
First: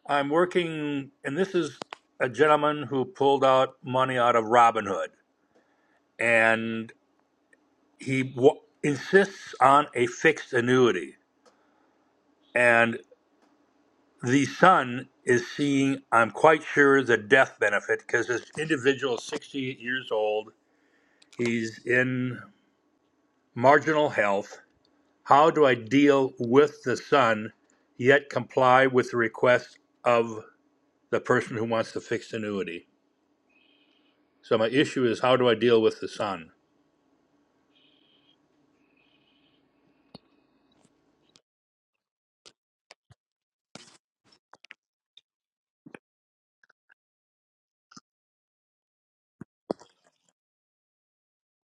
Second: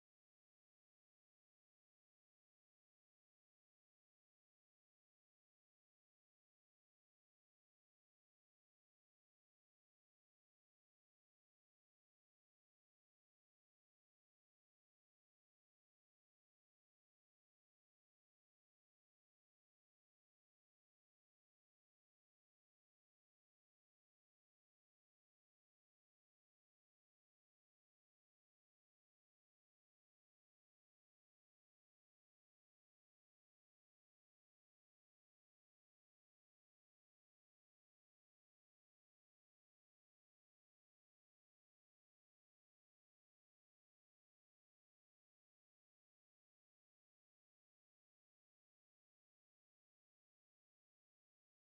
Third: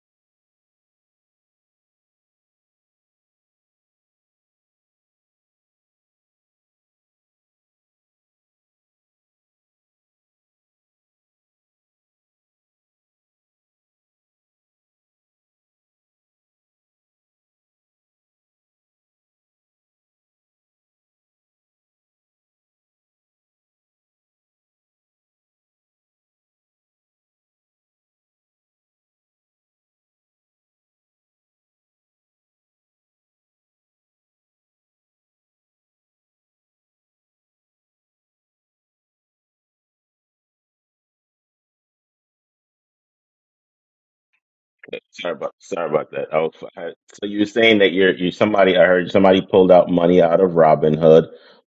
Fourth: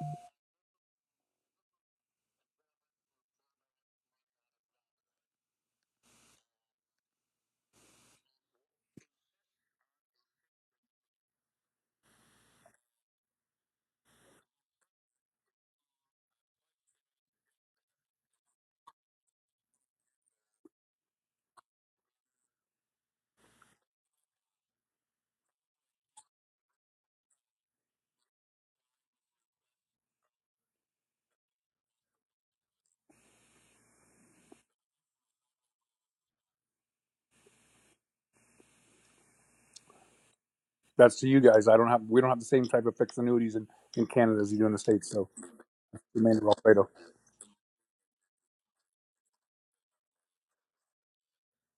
D: I'm working, and this is a gentleman who pulled out money out of Robinhood, and he w- insists on a fixed annuity. And the son is seeing, I'm quite sure, the death benefit because this individual is 68 years old. He's in marginal health. How do I deal with the son, yet comply with the request of the person who wants the fixed annuity? So my issue is how do I deal with the son?
B: that's to you guys. I don't have. We don't have the same type of fixed annuities in, in Canada as you do in the states. So
A: Sorry about sorry about that. Oh,
B: Emmanuel
A: f-
B: Alfredo.
A: I- so you were saying that you're you somebody I heard somebody pulled out money out of Robinhood,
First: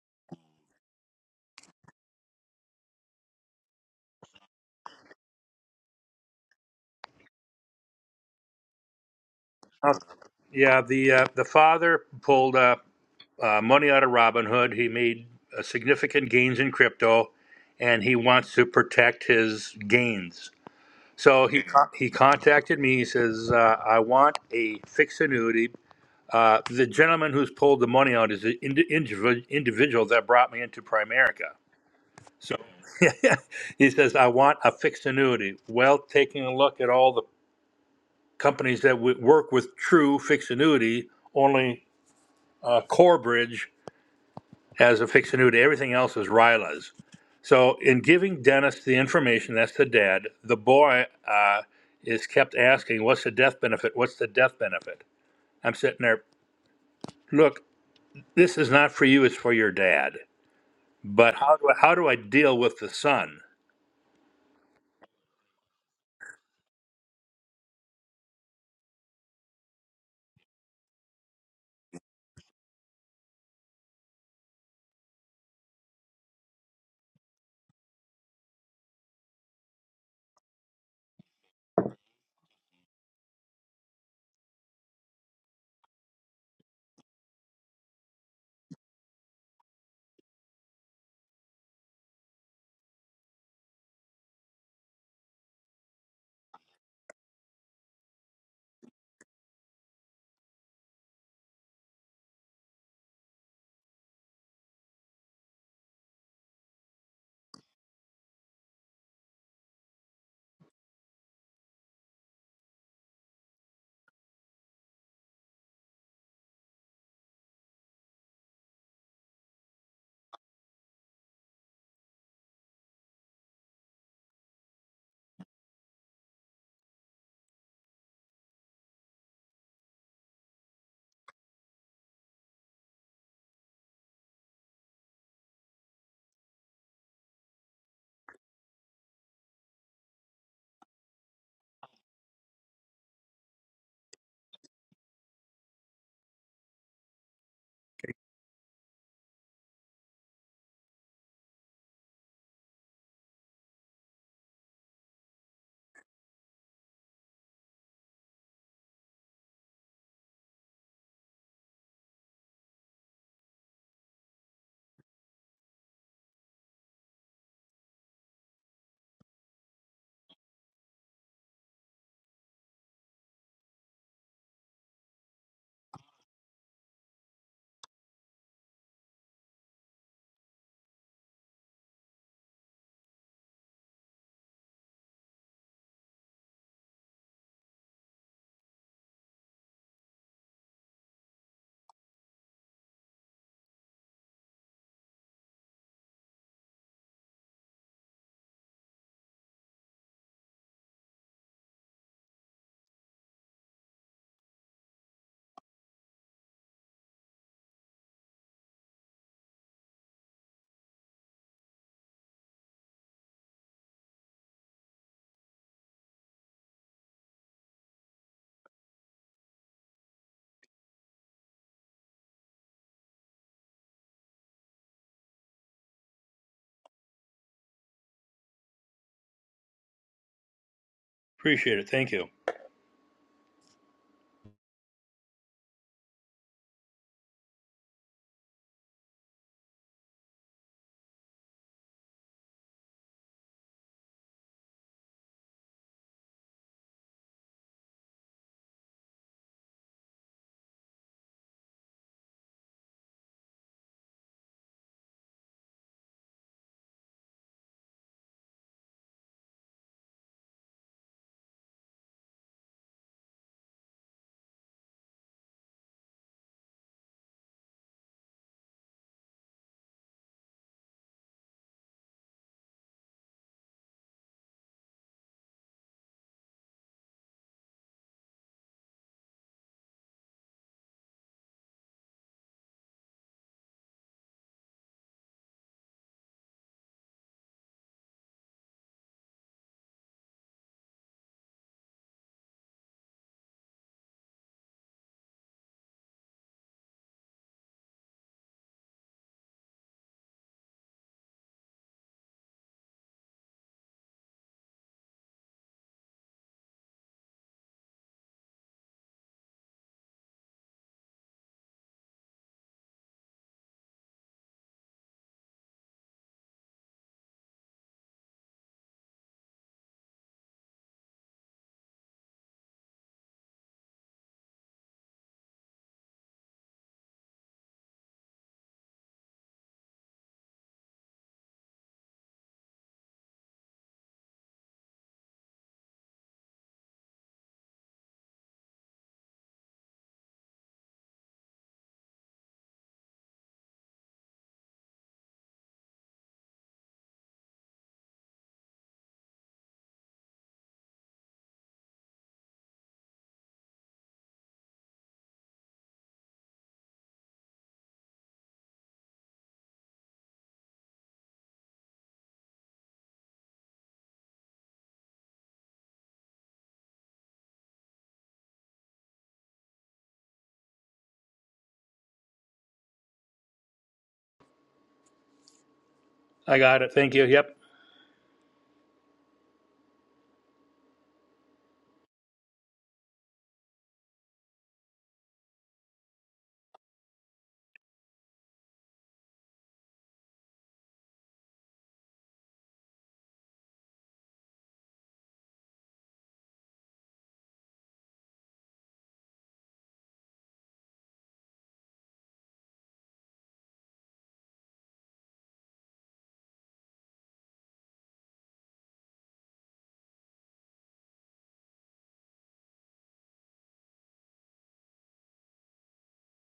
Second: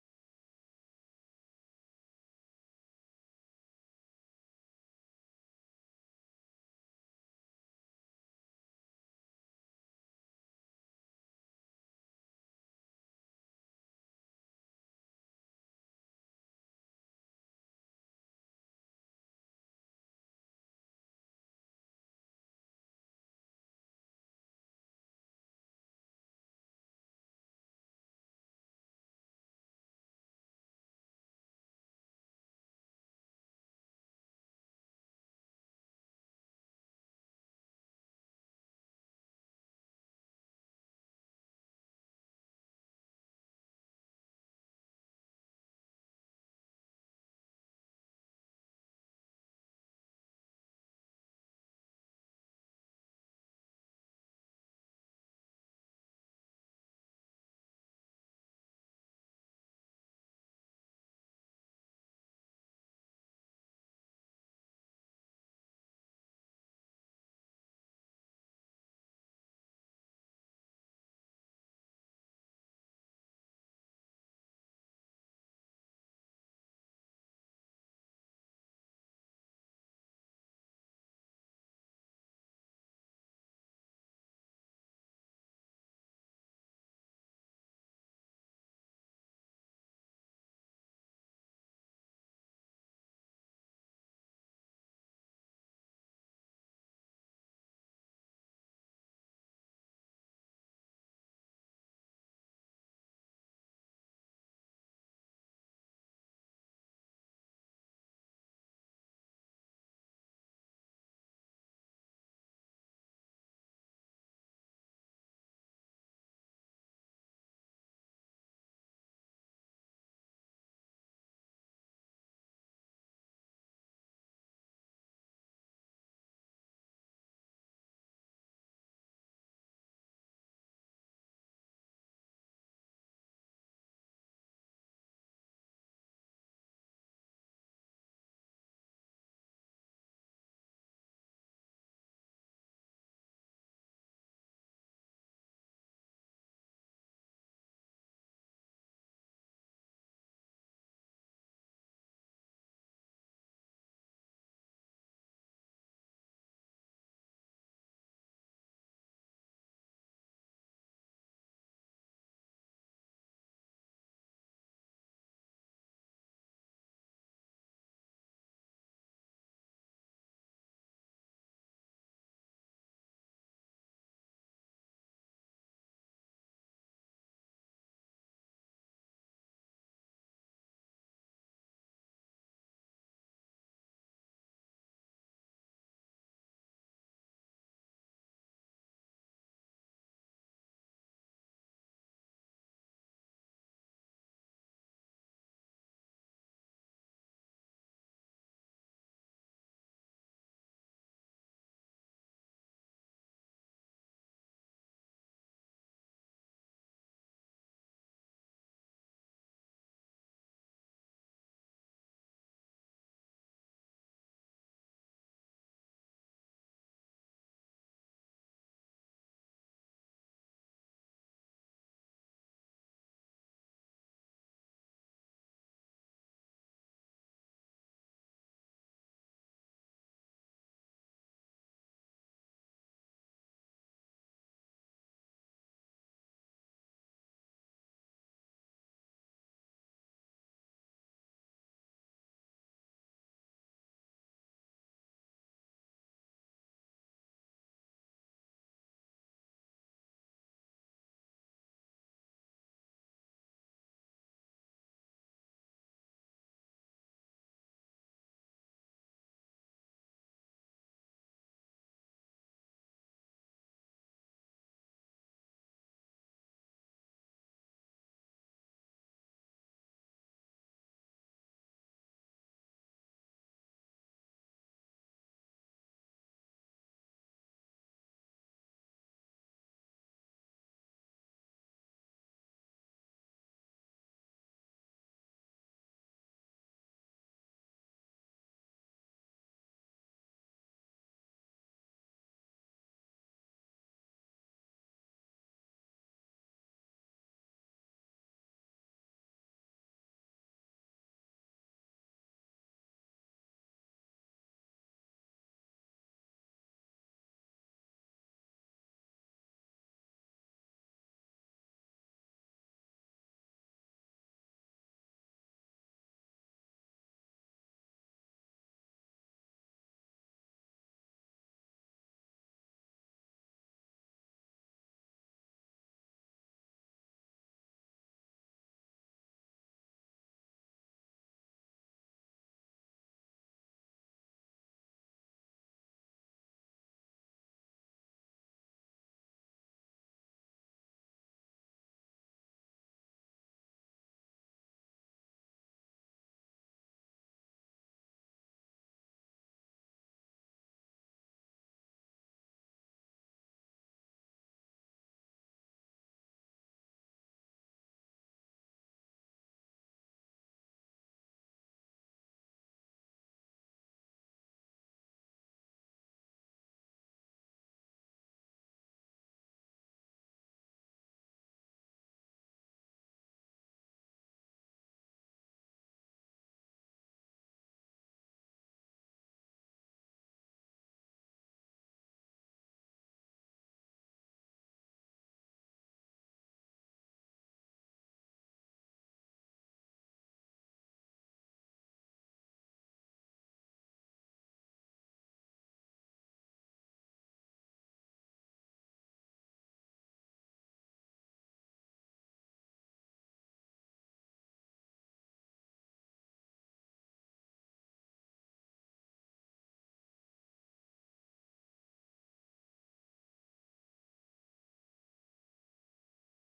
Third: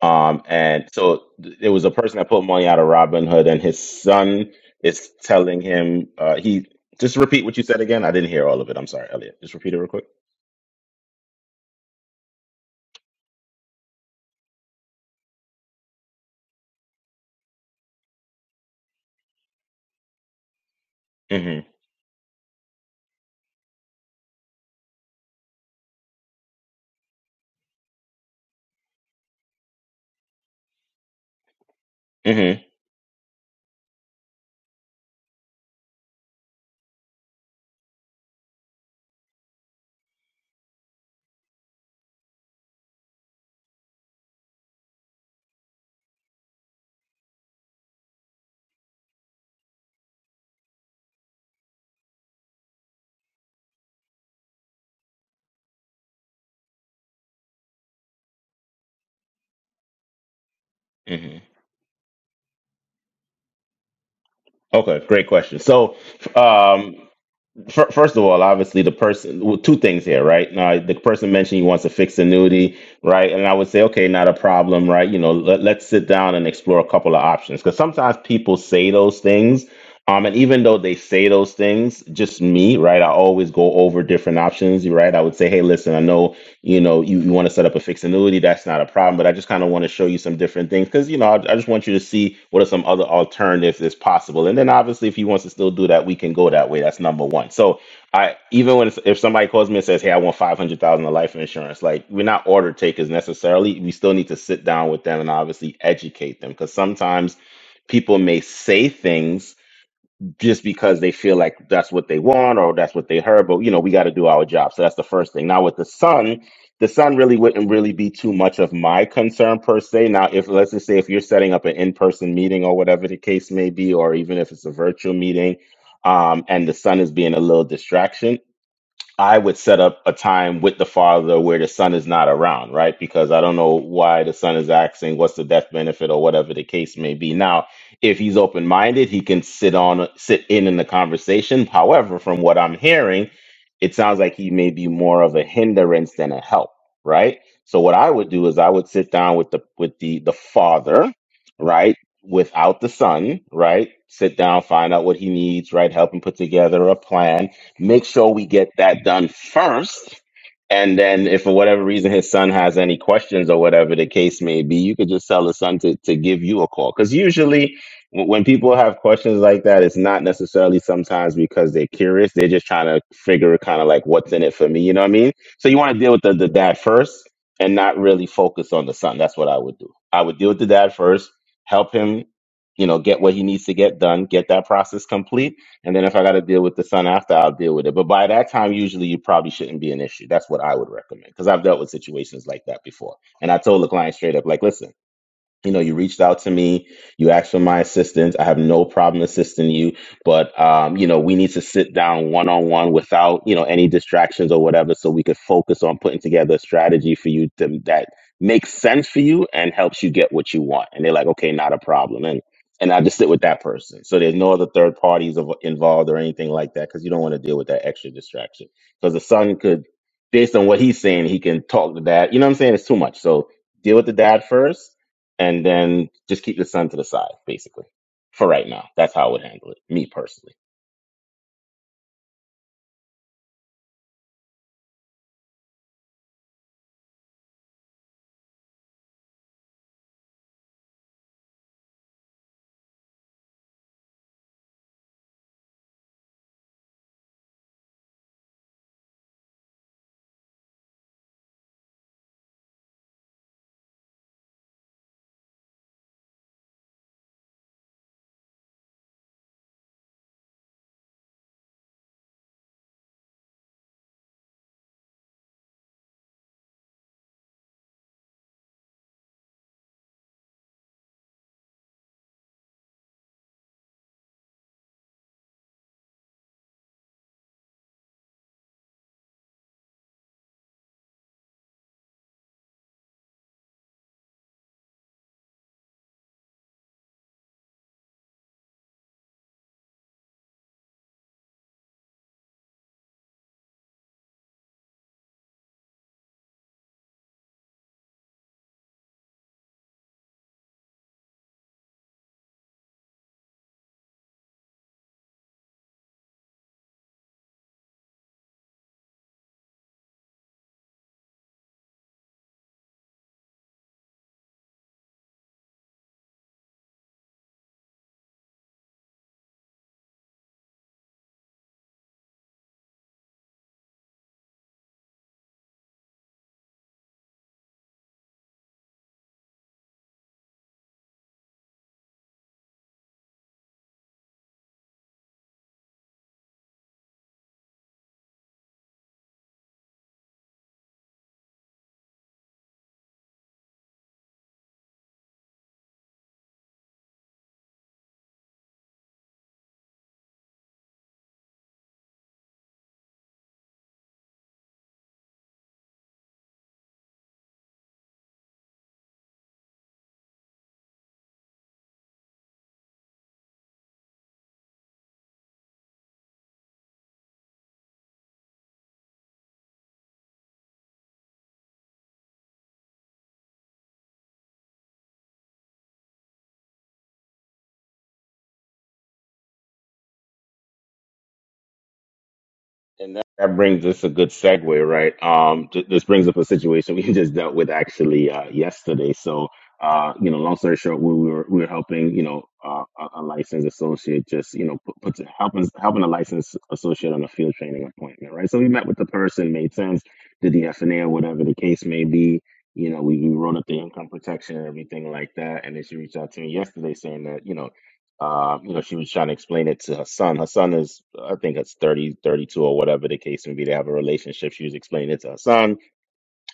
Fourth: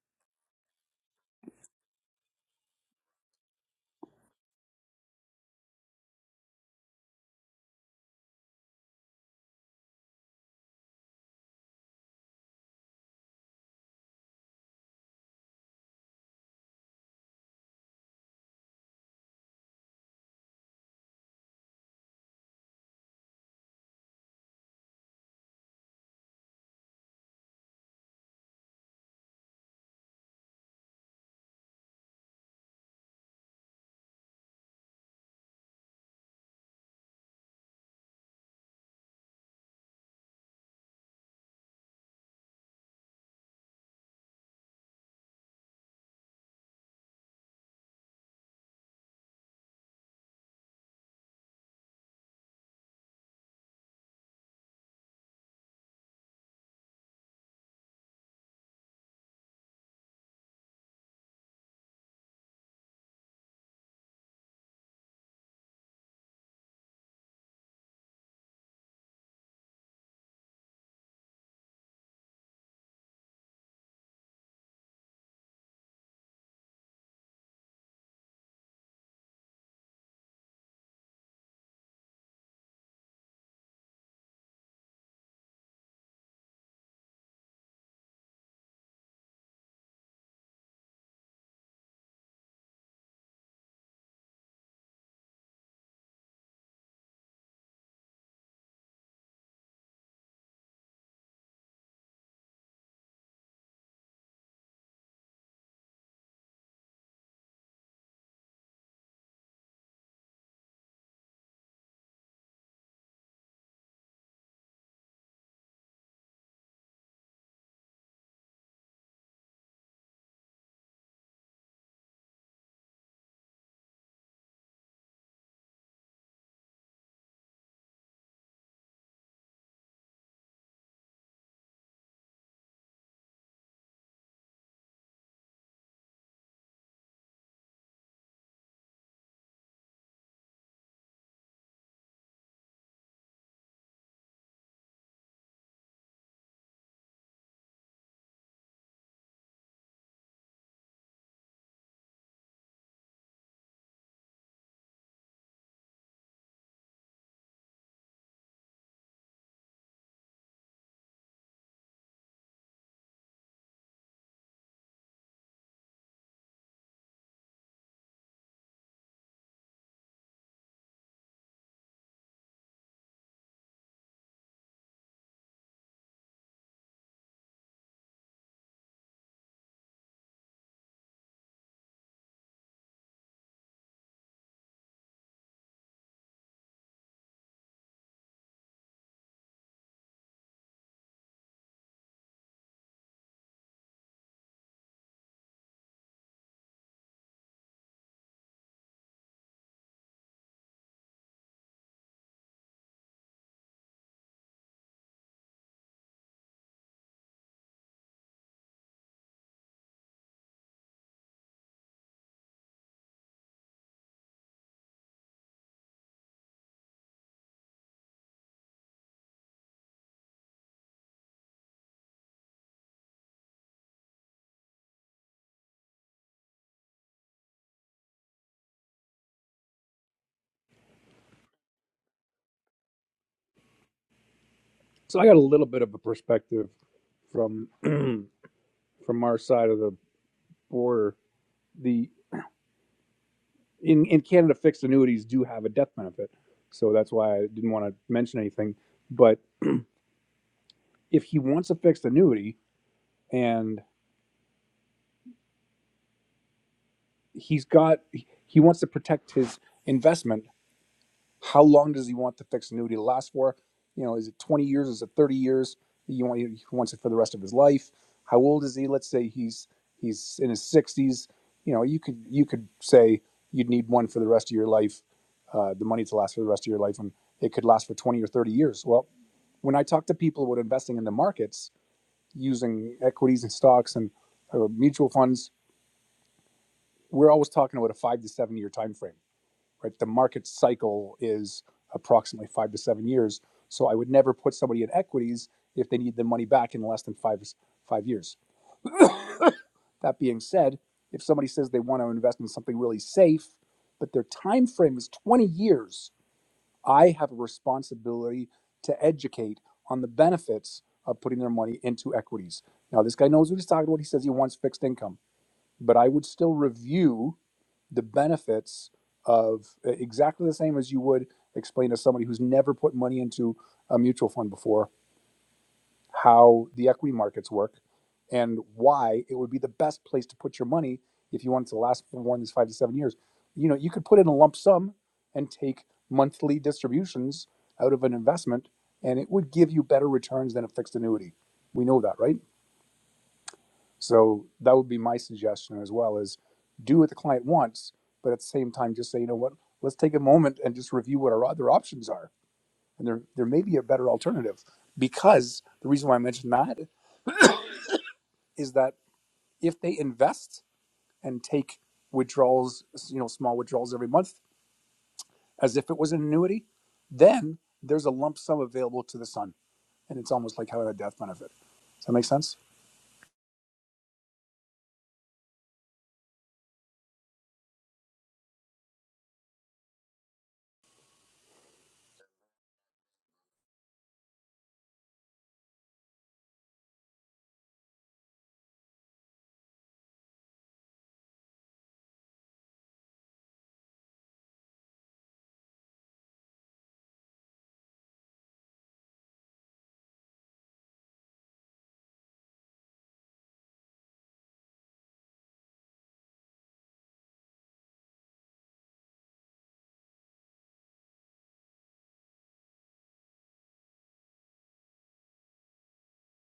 A: um, and so th- there was a person that pulled money out of Robinhood, and his son is telling him uh, he just repeat what you said again. I didn't hear all of it. I'm sorry, Elliot. Just repeat it real
D: Uh,
A: quick.
D: Yeah, the uh, the father pulled uh, uh, money out of Robinhood. He made uh, significant gains in crypto, and he wants to protect his gains. So he
A: Mm-hmm.
D: con- he contacted me. He says, uh, "I want a fixed annuity." Uh, the gentleman who's pulled the money out is the indi- individ- individual that brought me into Primerica. So
A: Mm-hmm.
D: (laughs) he says, "I want a fixed annuity." Well, taking a look at all the companies that would work with true fixed annuity, only uh, Corebridge has a fixed annuity. Everything else is RILAs. So, in giving Dennis the information, that's the dad, the boy uh, is kept asking, What's the death benefit? What's the death benefit? I'm sitting there, Look, this is not for you, it's for your dad. But
A: Mm-hmm.
D: how do I, how do I deal with the son?
A: Okay, great question. So, um, Fir- First of all, obviously, the person, well, two things here, right? Now, the person mentioned he wants a fixed annuity, right? And I would say, okay, not a problem, right? You know, let, let's sit down and explore a couple of options because sometimes people say those things. Um, and even though they say those things, just me, right? I always go over different options, right? I would say, hey, listen, I know you know you, you want to set up a fixed annuity that's not a problem but i just kind of want to show you some different things because you know I, I just want you to see what are some other alternatives that's possible and then obviously if he wants to still do that we can go that way that's number one so i even when it's, if somebody calls me and says hey i want 500000 of life insurance like we're not order takers necessarily we still need to sit down with them and obviously educate them because sometimes people may say things just because they feel like that's what they want or that's what they heard. But you know, we got to do our job. So that's the first thing. Now with the sun, the sun really wouldn't really be too much of my concern per se. Now, if let's just say if you're setting up an in-person meeting or whatever the case may be, or even if it's a virtual meeting, um, and the sun is being a little distraction, I would set up a time with the father where the son is not around, right? Because I don't know why the son is asking what's the death benefit or whatever the case may be. Now, if he's open minded, he can sit on sit in in the conversation. However, from what I'm hearing, it sounds like he may be more of a hindrance than a help, right? So what I would do is I would sit down with the with the the father, right? Without the son, right? Sit down, find out what he needs, right? Help him put together a plan Make sure we get that done first. And then, if for whatever reason his son has any questions or whatever the case may be, you could just tell the son to, to give you a call. Because usually, w- when people have questions like that, it's not necessarily sometimes because they're curious. They're just trying to figure kind of like what's in it for me. You know what I mean? So, you want to deal with the, the dad first and not really focus on the son. That's what I would do. I would deal with the dad first, help him, you know, get what he needs to get done, get that process complete and then if I got to deal with the sun after, I'll deal with it. But by that time, usually you probably shouldn't be an issue. That's what I would recommend because I've dealt with situations like that before. And I told the client straight up, like, listen you know, you reached out to me, you asked for my assistance. I have no problem assisting you, but um, you know, we need to sit down one on one without, you know, any distractions or whatever so we could focus on putting together a strategy for you to, that makes sense for you and helps you get what you want. And they're like, "Okay, not a problem." And and I just sit with that person. So there's no other third parties of, involved or anything like that cuz you don't want to deal with that extra distraction. Cuz the son could based on what he's saying, he can talk to dad. You know what I'm saying? It's too much. So deal with the dad first and then just keep the sun to the side, basically, for right now. That's how I would handle it, me personally.
D: Appreciate it. Thank you.
B: So I got a little bit of a perspective from from our side of the border. The in in Canada, fixed annuities do have a death benefit, so that's why I didn't want to mention anything. But if he wants a fixed annuity and he's got he wants to protect his investment how long does he want the fixed annuity to last for you know is it 20 years is it 30 years you want he wants it for the rest of his life how old is he let's say he's he's in his 60s you know you could you could say you'd need one for the rest of your life uh, the money to last for the rest of your life and it could last for 20 or 30 years well when i talk to people about investing in the markets using equities and stocks and uh, mutual funds we're always talking about a five to seven year time frame right the market cycle is approximately five to seven years so i would never put somebody in equities if they need the money back in less than five five years that being said if somebody says they want to invest in something really safe but their time frame is 20 years i have a responsibility to educate on the benefits of putting their money into equities now this guy knows what he's talking about he says he wants fixed income but i would still review the benefits of uh, exactly the same as you would explain to somebody who's never put money into a mutual fund before how the equity markets work and why it would be the best place to put your money if you wanted to last for more than five to seven years. You know, you could put in a lump sum and take monthly distributions out of an investment, and it would give you better returns than a fixed annuity. We know that, right? So that would be my suggestion as well is do what the client wants, but at the same time just say, you know what, let's take a moment and just review what our other options are. And there there may be a better alternative. Because the reason why I mentioned that is that if they invest and take withdrawals, you know, small withdrawals every month as if it was an annuity, then there's a lump sum available to the son. And it's almost like having a death benefit. Does that make sense?
D: I got it. Thank you. Yep.
A: And that, that brings us a good segue, right? Um, th- this brings up a situation we (laughs) just dealt with actually uh, yesterday. So, uh, you know, long story short, we were we were helping, you know, uh, a, a licensed associate just, you know, put, put helping helping a licensed associate on a field training appointment, right? So we met with the person, made sense, did the F and A or whatever the case may be. You know, we, we wrote up the income protection and everything like that. And then she reached out to me yesterday saying that, you know, um, you know, she was trying to explain it to her son. Her son is, I think, it's 30, 32, or whatever the case may be. They have a relationship. She was explaining it to her son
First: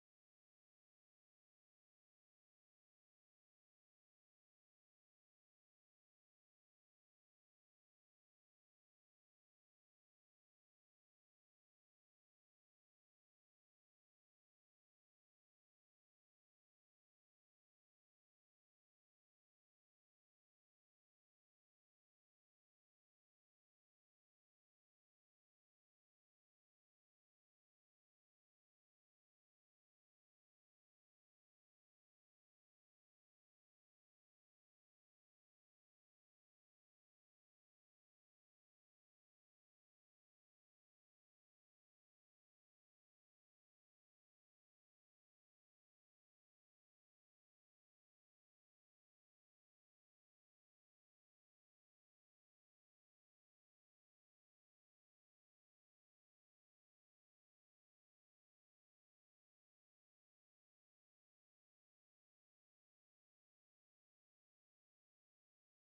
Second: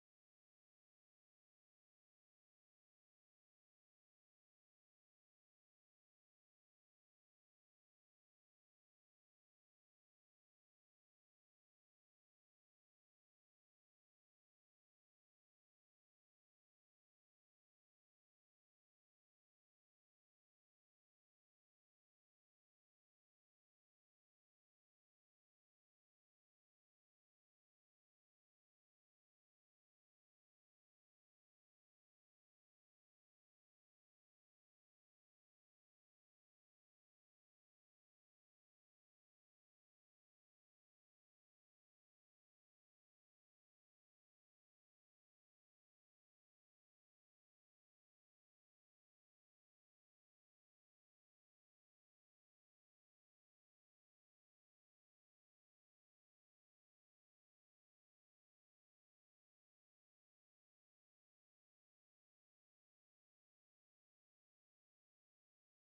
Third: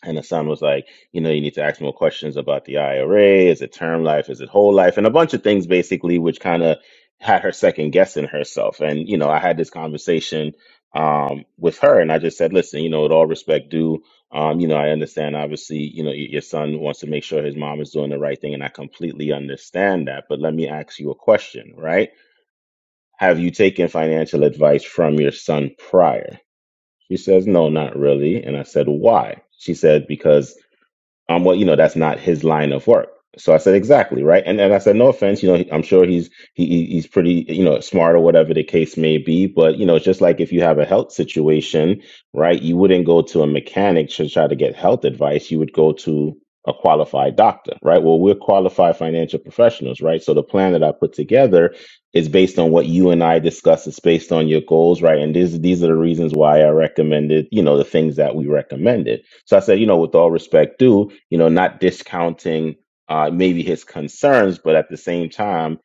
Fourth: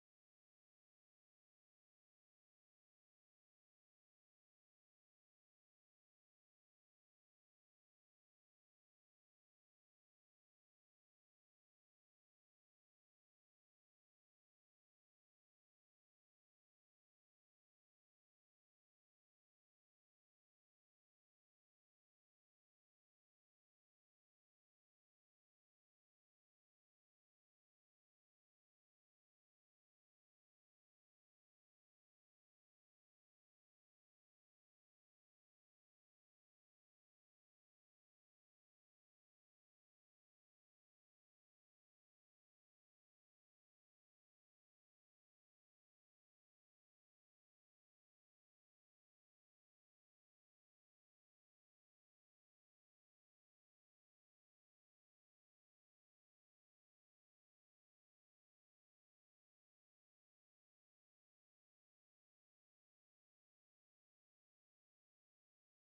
A: and Hassan was like, you know, you need to ask more questions about the IRA. Is it term life? Is it whole life? And a bunch of things basically, which kind of had her second guessing herself. And, you know, I had this conversation um, with her and I just said, listen, you know, with all respect due, um, you know, I understand obviously, you know, y- your son wants to make sure his mom is doing the right thing. And I completely understand that. But let me ask you a question, right? Have you taken financial advice from your son prior? She says, no, not really. And I said, why? She said, because um, well, you know, that's not his line of work. So I said, exactly, right? And and I said, no offense, you know, I'm sure he's he he- he's pretty, you know, smart or whatever the case may be. But you know, it's just like if you have a health situation, right? You wouldn't go to a mechanic to try to get health advice. You would go to a qualified doctor, right? Well, we're qualified financial professionals, right? So the plan that I put together is based on what you and I discussed. It's based on your goals, right? And these these are the reasons why I recommended, you know, the things that we recommended so I said, you know, with all respect due, you know, not discounting uh, maybe his concerns, but at the same time,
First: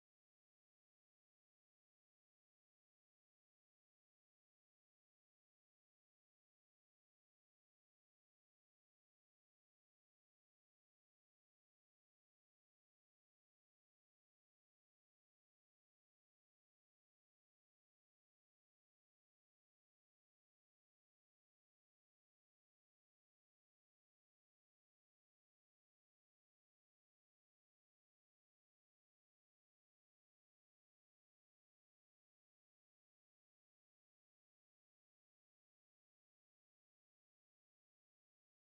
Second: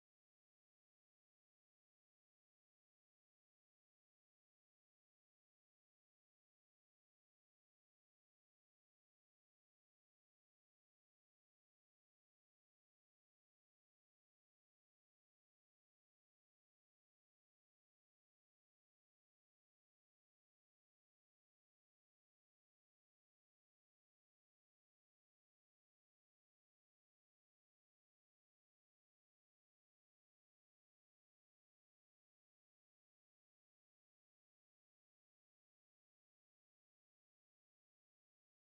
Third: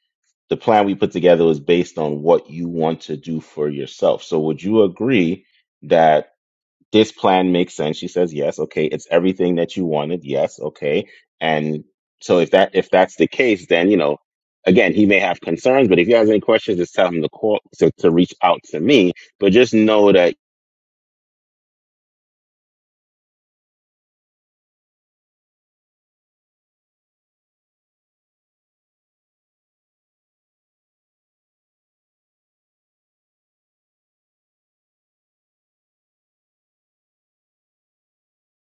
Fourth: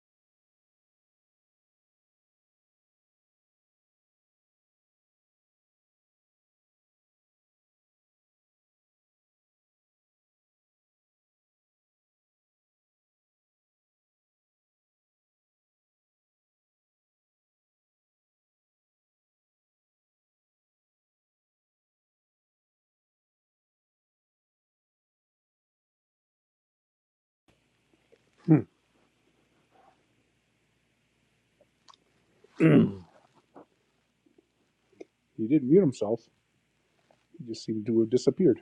A: the plan we put together was based on what you want to do for yourself. So would you agree that this plan makes sense? She says, yes. Okay. It's everything that you wanted. Yes. Okay. And so if that, if that's the case, then, you know, again, he may have concerns, but if he has any questions, just tell him to call, to, to reach out to me. But just know that
B: Hmm. He didn't mute himself. He just seemed to have disappeared.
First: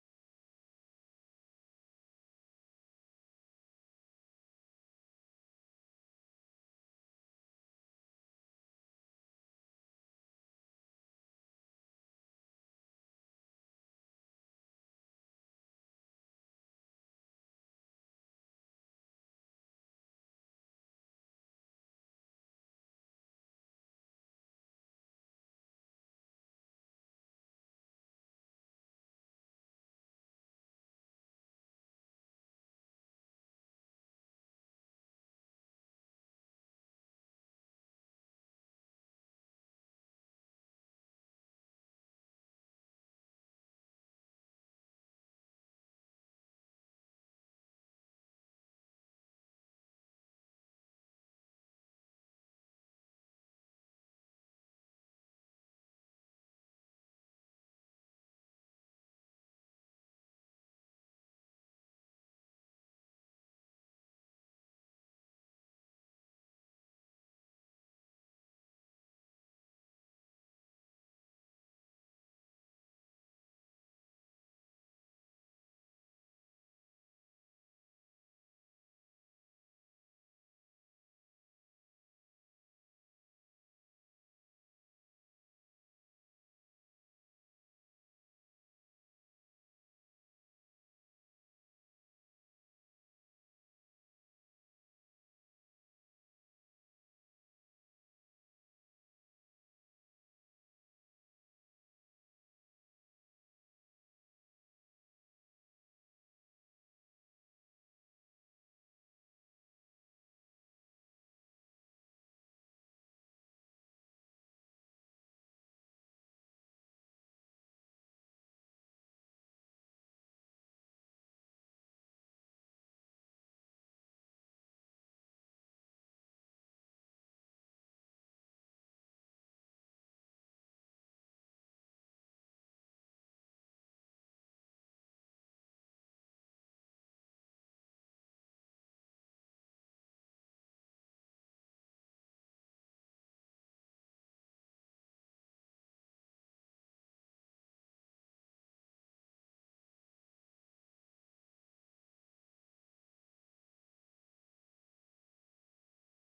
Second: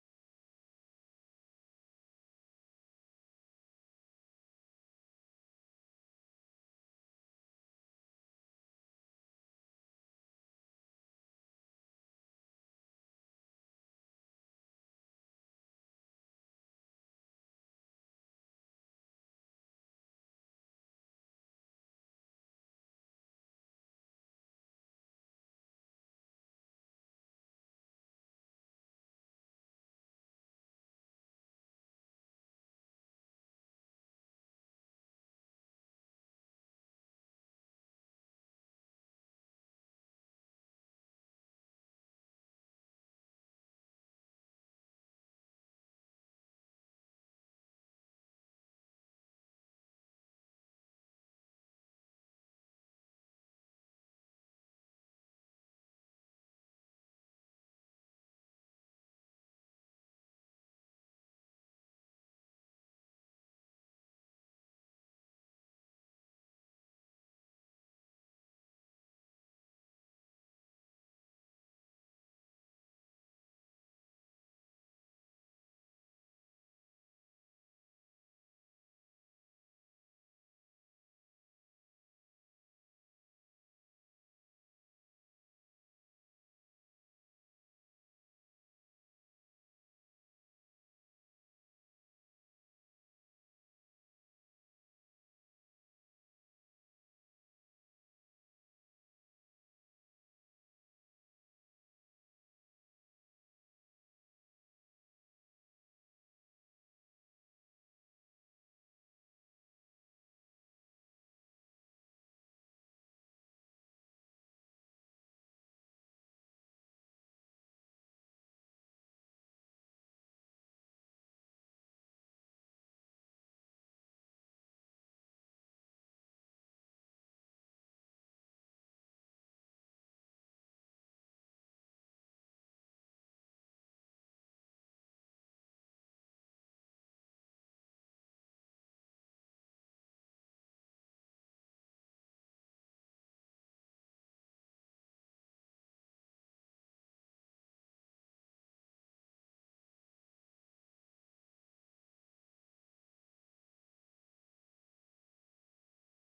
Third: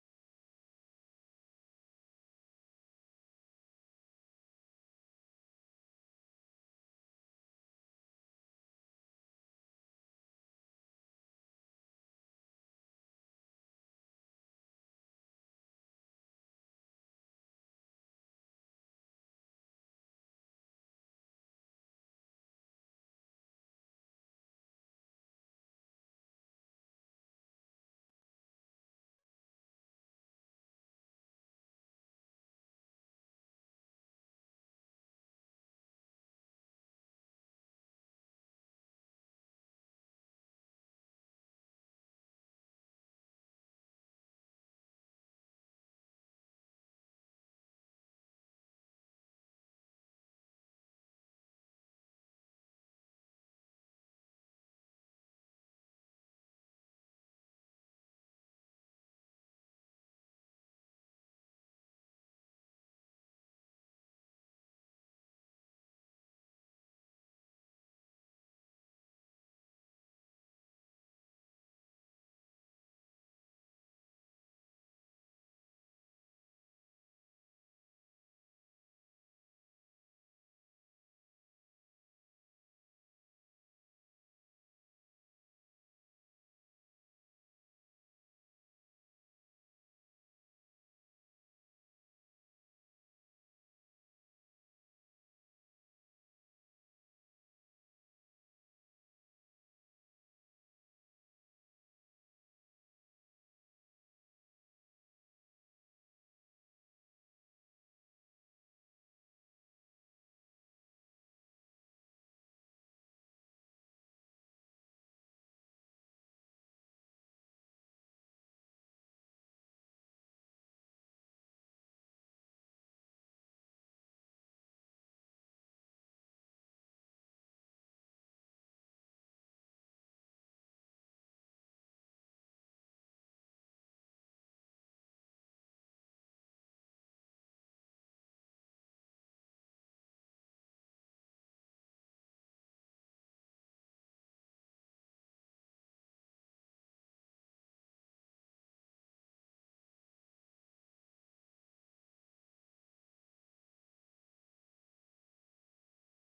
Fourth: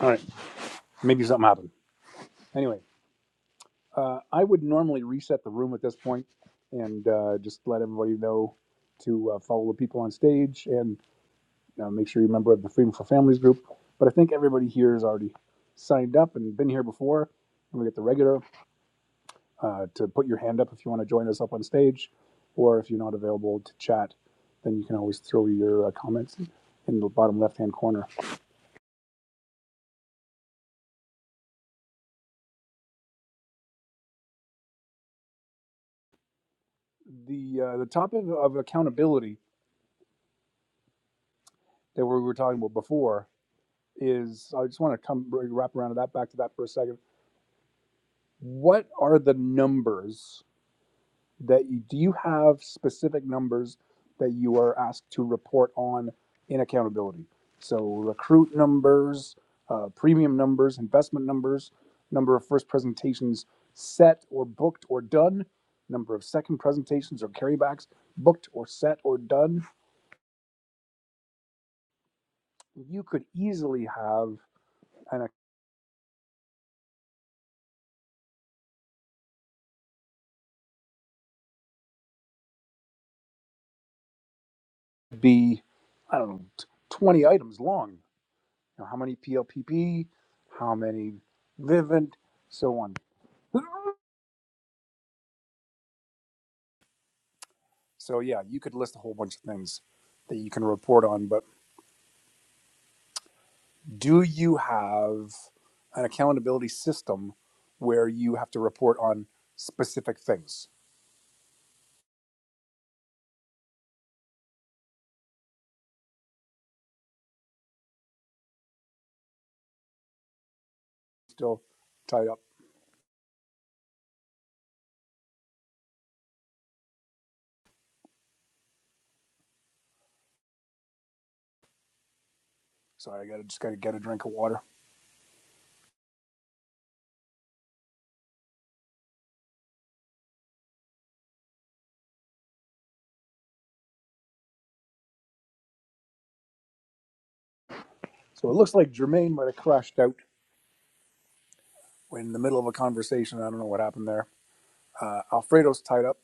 B: All right. Maybe something happened. Anyway, uh, I would normally reset the room at this point and uh, just let everybody know to uh, follow the people on stage and uh, make sure you're a member of the Freedom for Families group. But I think everybody here has already signed up and been here before. And we get the regular uh, to put your hand up if you want to join us up on stage, or if you're not available to chat, then you can always throw your uh, comments in the bottom left hand corner. The uh, the topic of accountability that we were talking about before is I just want to come wrap around to that back to that for a second. What are the numbers that you do you have specific numbers that you are asked to report on in accountability? So recruit numbers, uh, premium numbers, investment numbers, number of first presentations set or booked or done, number of second presentations or carrybacks booked or set or done. You could easily have and it could be I don't know 20 items long You know, how many PLPP, how many Vivint, so on. So yeah, you could list a whole bunch of things that you can report on, but do you have an accountability system where you have to report on specific things? Still tied up. Sorry, I gotta just gotta get a drink of water. So it looks like Jermaine might have crashed out in the middle of a conversation. I don't know what happened there. Uh, Alfredo's tied up,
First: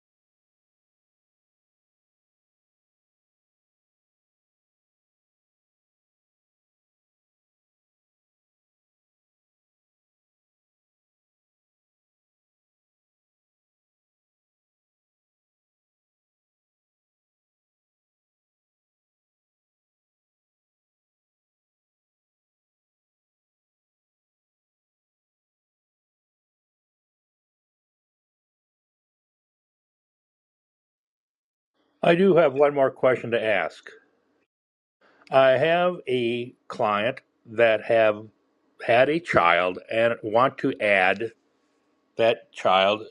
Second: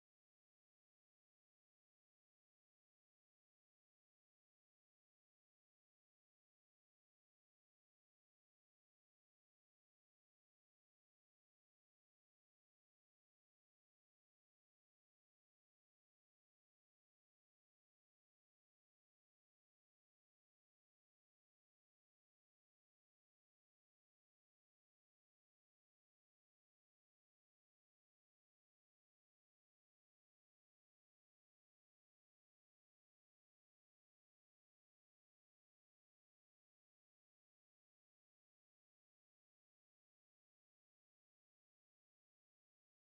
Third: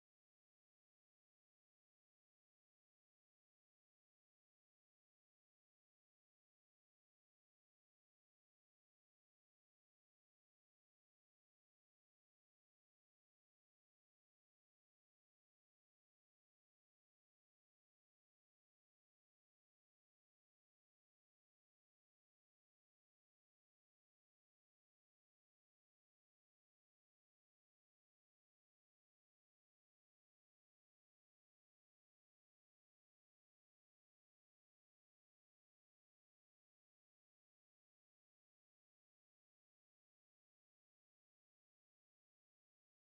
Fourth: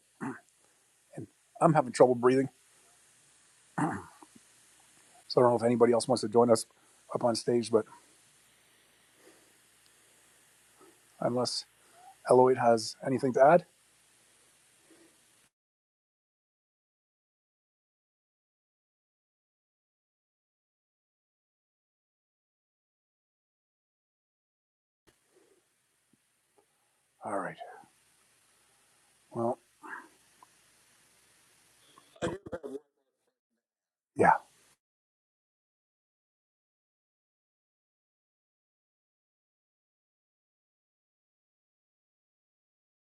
B: and I'm having trouble breathing. So I don't know if anybody else wants to join us up on stage, but unless Eloyd has anything to add. All right. Well,
D: I do have one more question to ask.
B: yeah.
D: I have a client that have had a child and want to add that child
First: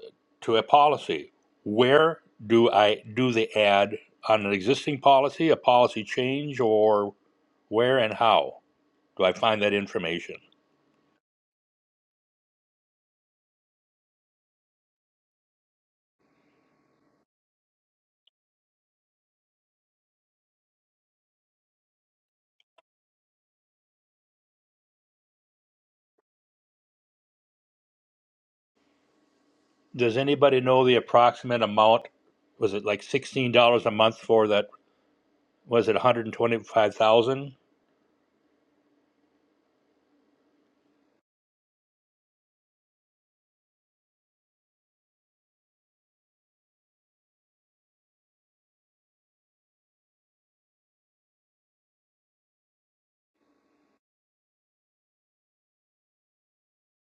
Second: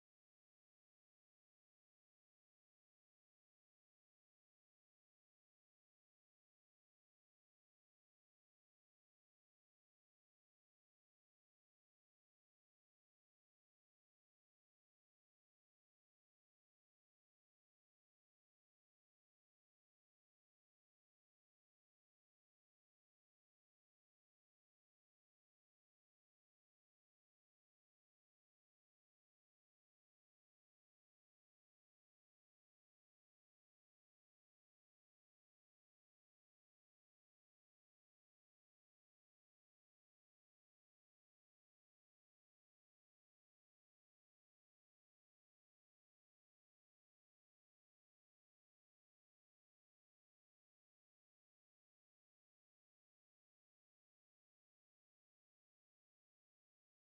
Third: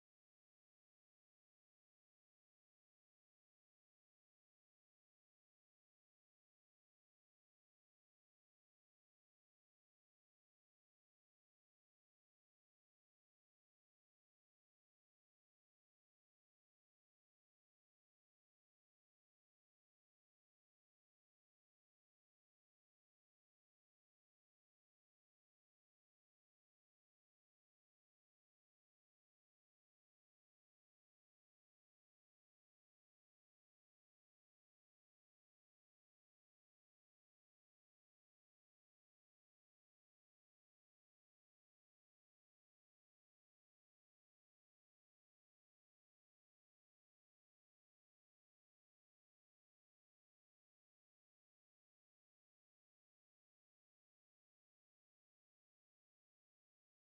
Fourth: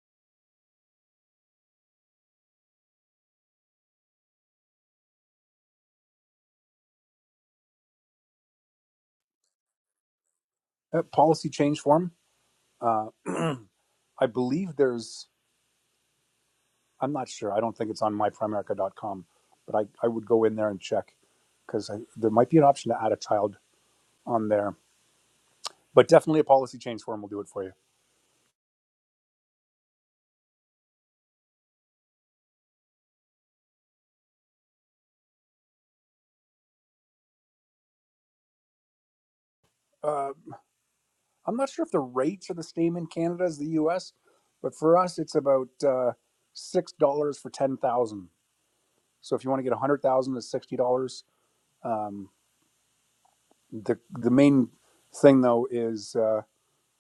D: to a policy. Where do I do the add on an existing policy, a policy change, or where and how do I find that information?
B: That policy change form, uh, I believe there's, I'm not sure. I don't think it's on myprimerica.com, but I, I would go in there and check because there might be an option to add a child on there. But definitely a policy change form will do it for you.
D: Does anybody know the approximate amount? Was it like sixteen dollars a month for that? Was it one hundred twenty-five thousand?
B: Uh, I'm not sure if the rates are the same in Canada as the US, but for us, it's about uh, $6 for 10,000. So if you want to get 100,000, it's $60. Um, the the main thing though is uh,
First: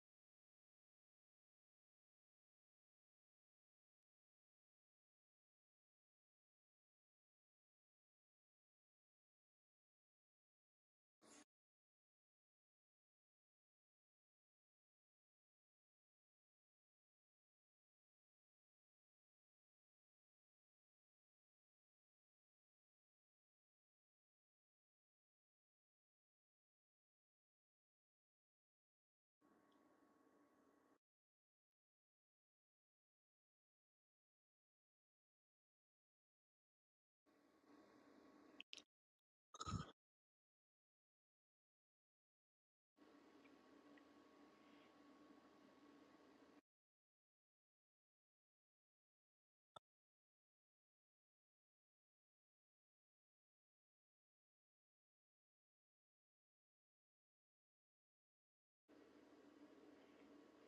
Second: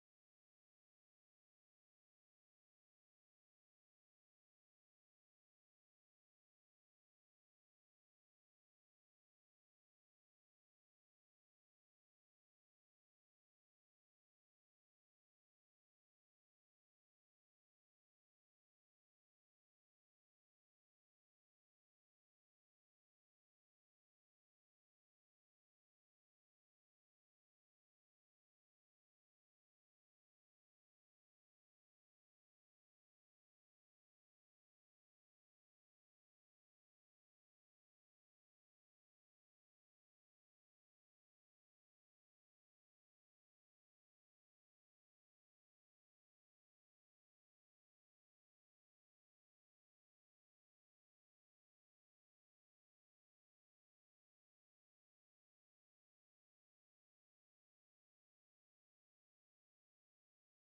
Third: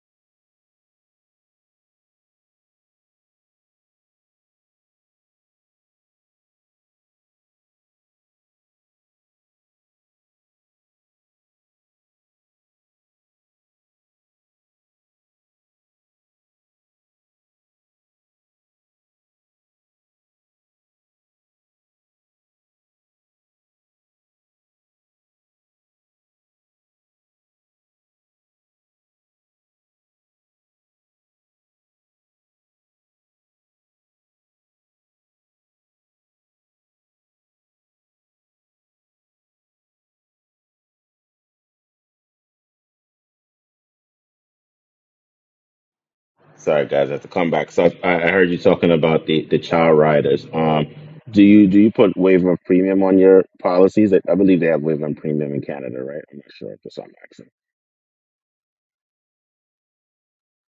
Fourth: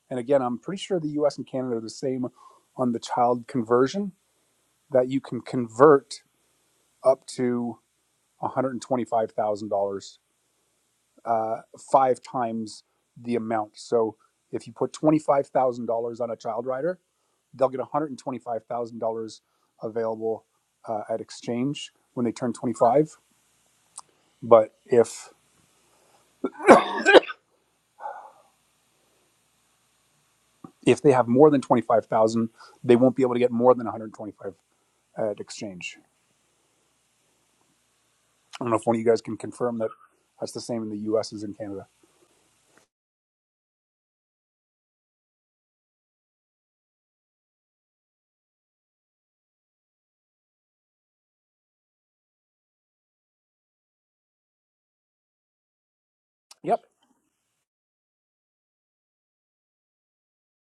B: and again i'm pretty sure the us and canada are the same on the child conversion that you can convert up to $125000 uh, five times the amount so if you put $25000 on a child rider they'll get $125000 available uh, at exchange when they turn 25 but if if they have more than 25000 they won't be able to get more than 125 dollars at exchange. I don't know if one of you guys can confirm that that's the same in the U.S. as in Canada.
A: Sorry, guys, I have to come back. So I, I heard you talking about the, the child riders. Um, do you do you put waiver of premium on your policies? I, I believe they have waiver of premium in Canada, right? I'm not sure if
B: Yep,
A: it's on accent.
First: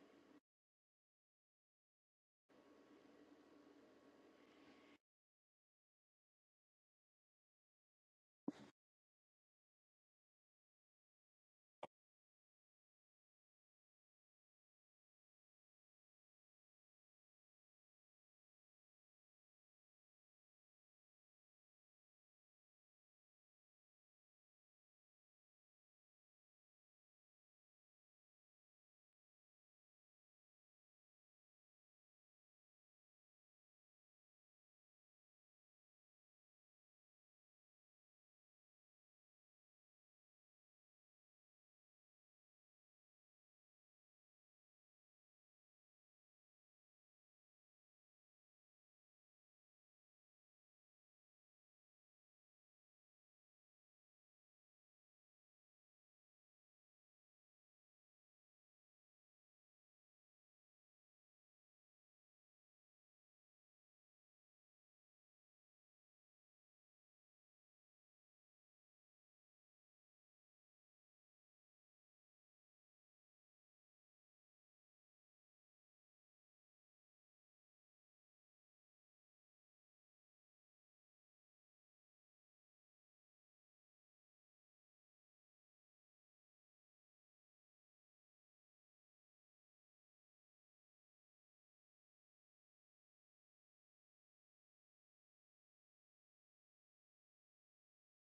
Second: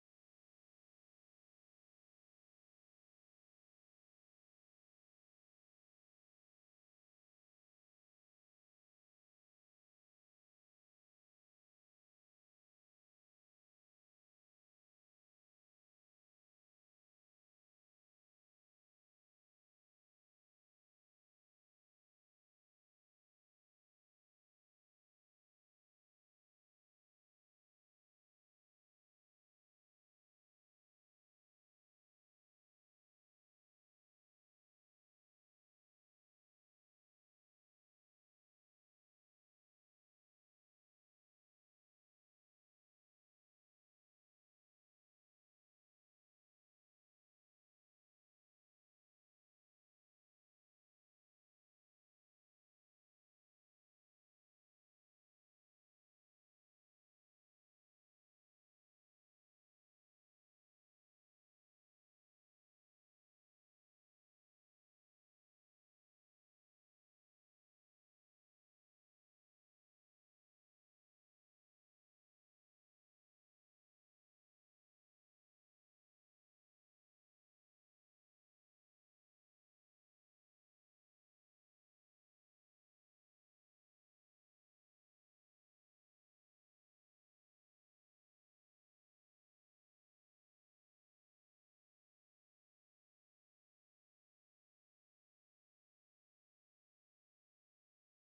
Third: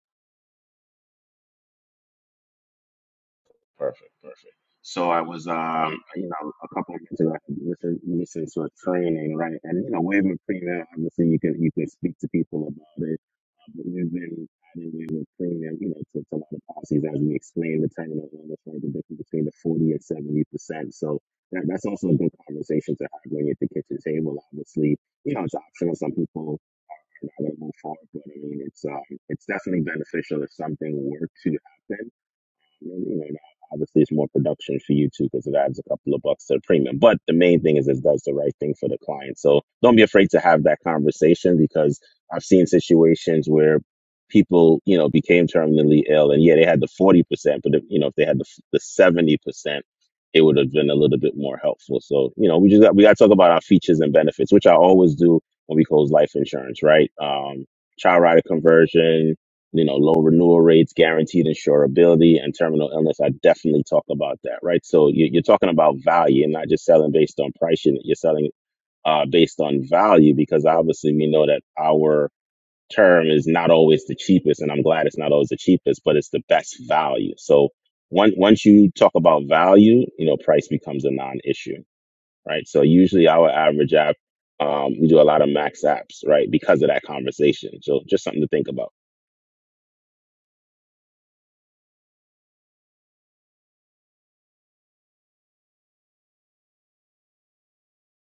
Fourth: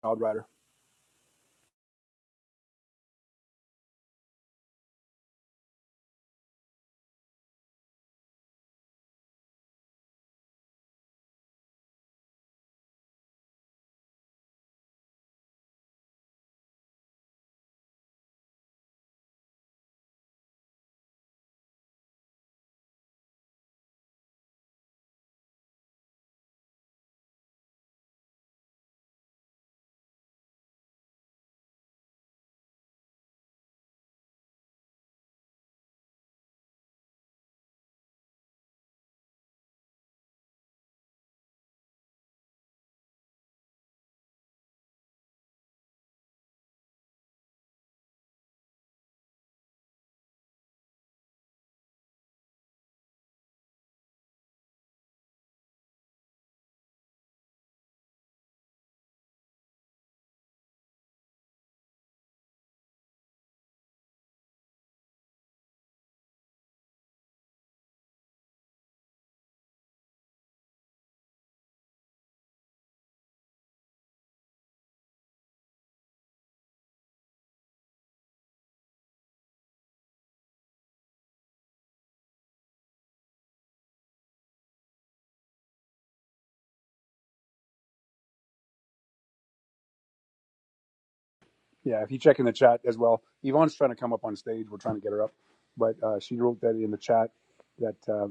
B: Wild Rider.
A: Perfect, perfect. So I was, um, you know, a couple of years ago, I was listening, listening to a training, right? And you know, Waving Premium, obviously, you can you can speak to people about it. Uh, but we've been adding Waving Premium, you know, to, to a lot of policies as we explain the terminal and the right, the difference between the forty and seventy percent. So that, that's also a good conversation to have when you're at the kitchen table. Obviously, you know, it's optional. Some people are not going to move forward, but I mean, it's um, it's definitely beneficial if something were to happen and you know, obviously it's more production for you too because it adds a couple of bucks to the premium. But the main thing is it does the right thing for the client. So don't be afraid to have that conversation because I've seen situations where people, you know, became terminally ill and yeah, they had the 40%, but if, you know, if they had the, the 70%, it would have been a little bit more helpful. So, you know, we just got, we got to talk about our features and benefits, which I always do when we close life insurance, right? Um, child rider conversion, you know, low renewal rates, guaranteed insurability, and terminal illness. I definitely talk about that, right? So you- you're talking about value and not just selling based on price. You're you're selling uh, based on value because obviously we know that our term is not always the cheapest, and I'm glad it's not always the cheapest, but it's the best value. So once once you talk about value, you know, price becomes a non-issue, right? So usually our average app, um, we do a lot of max apps, right, because of that conversation. So just something to think about.
B: Yeah, if you check in the chat as well, Yvonne's trying to come up on stage. We're trying to get her up, but uh, she wrote that in the chat that uh,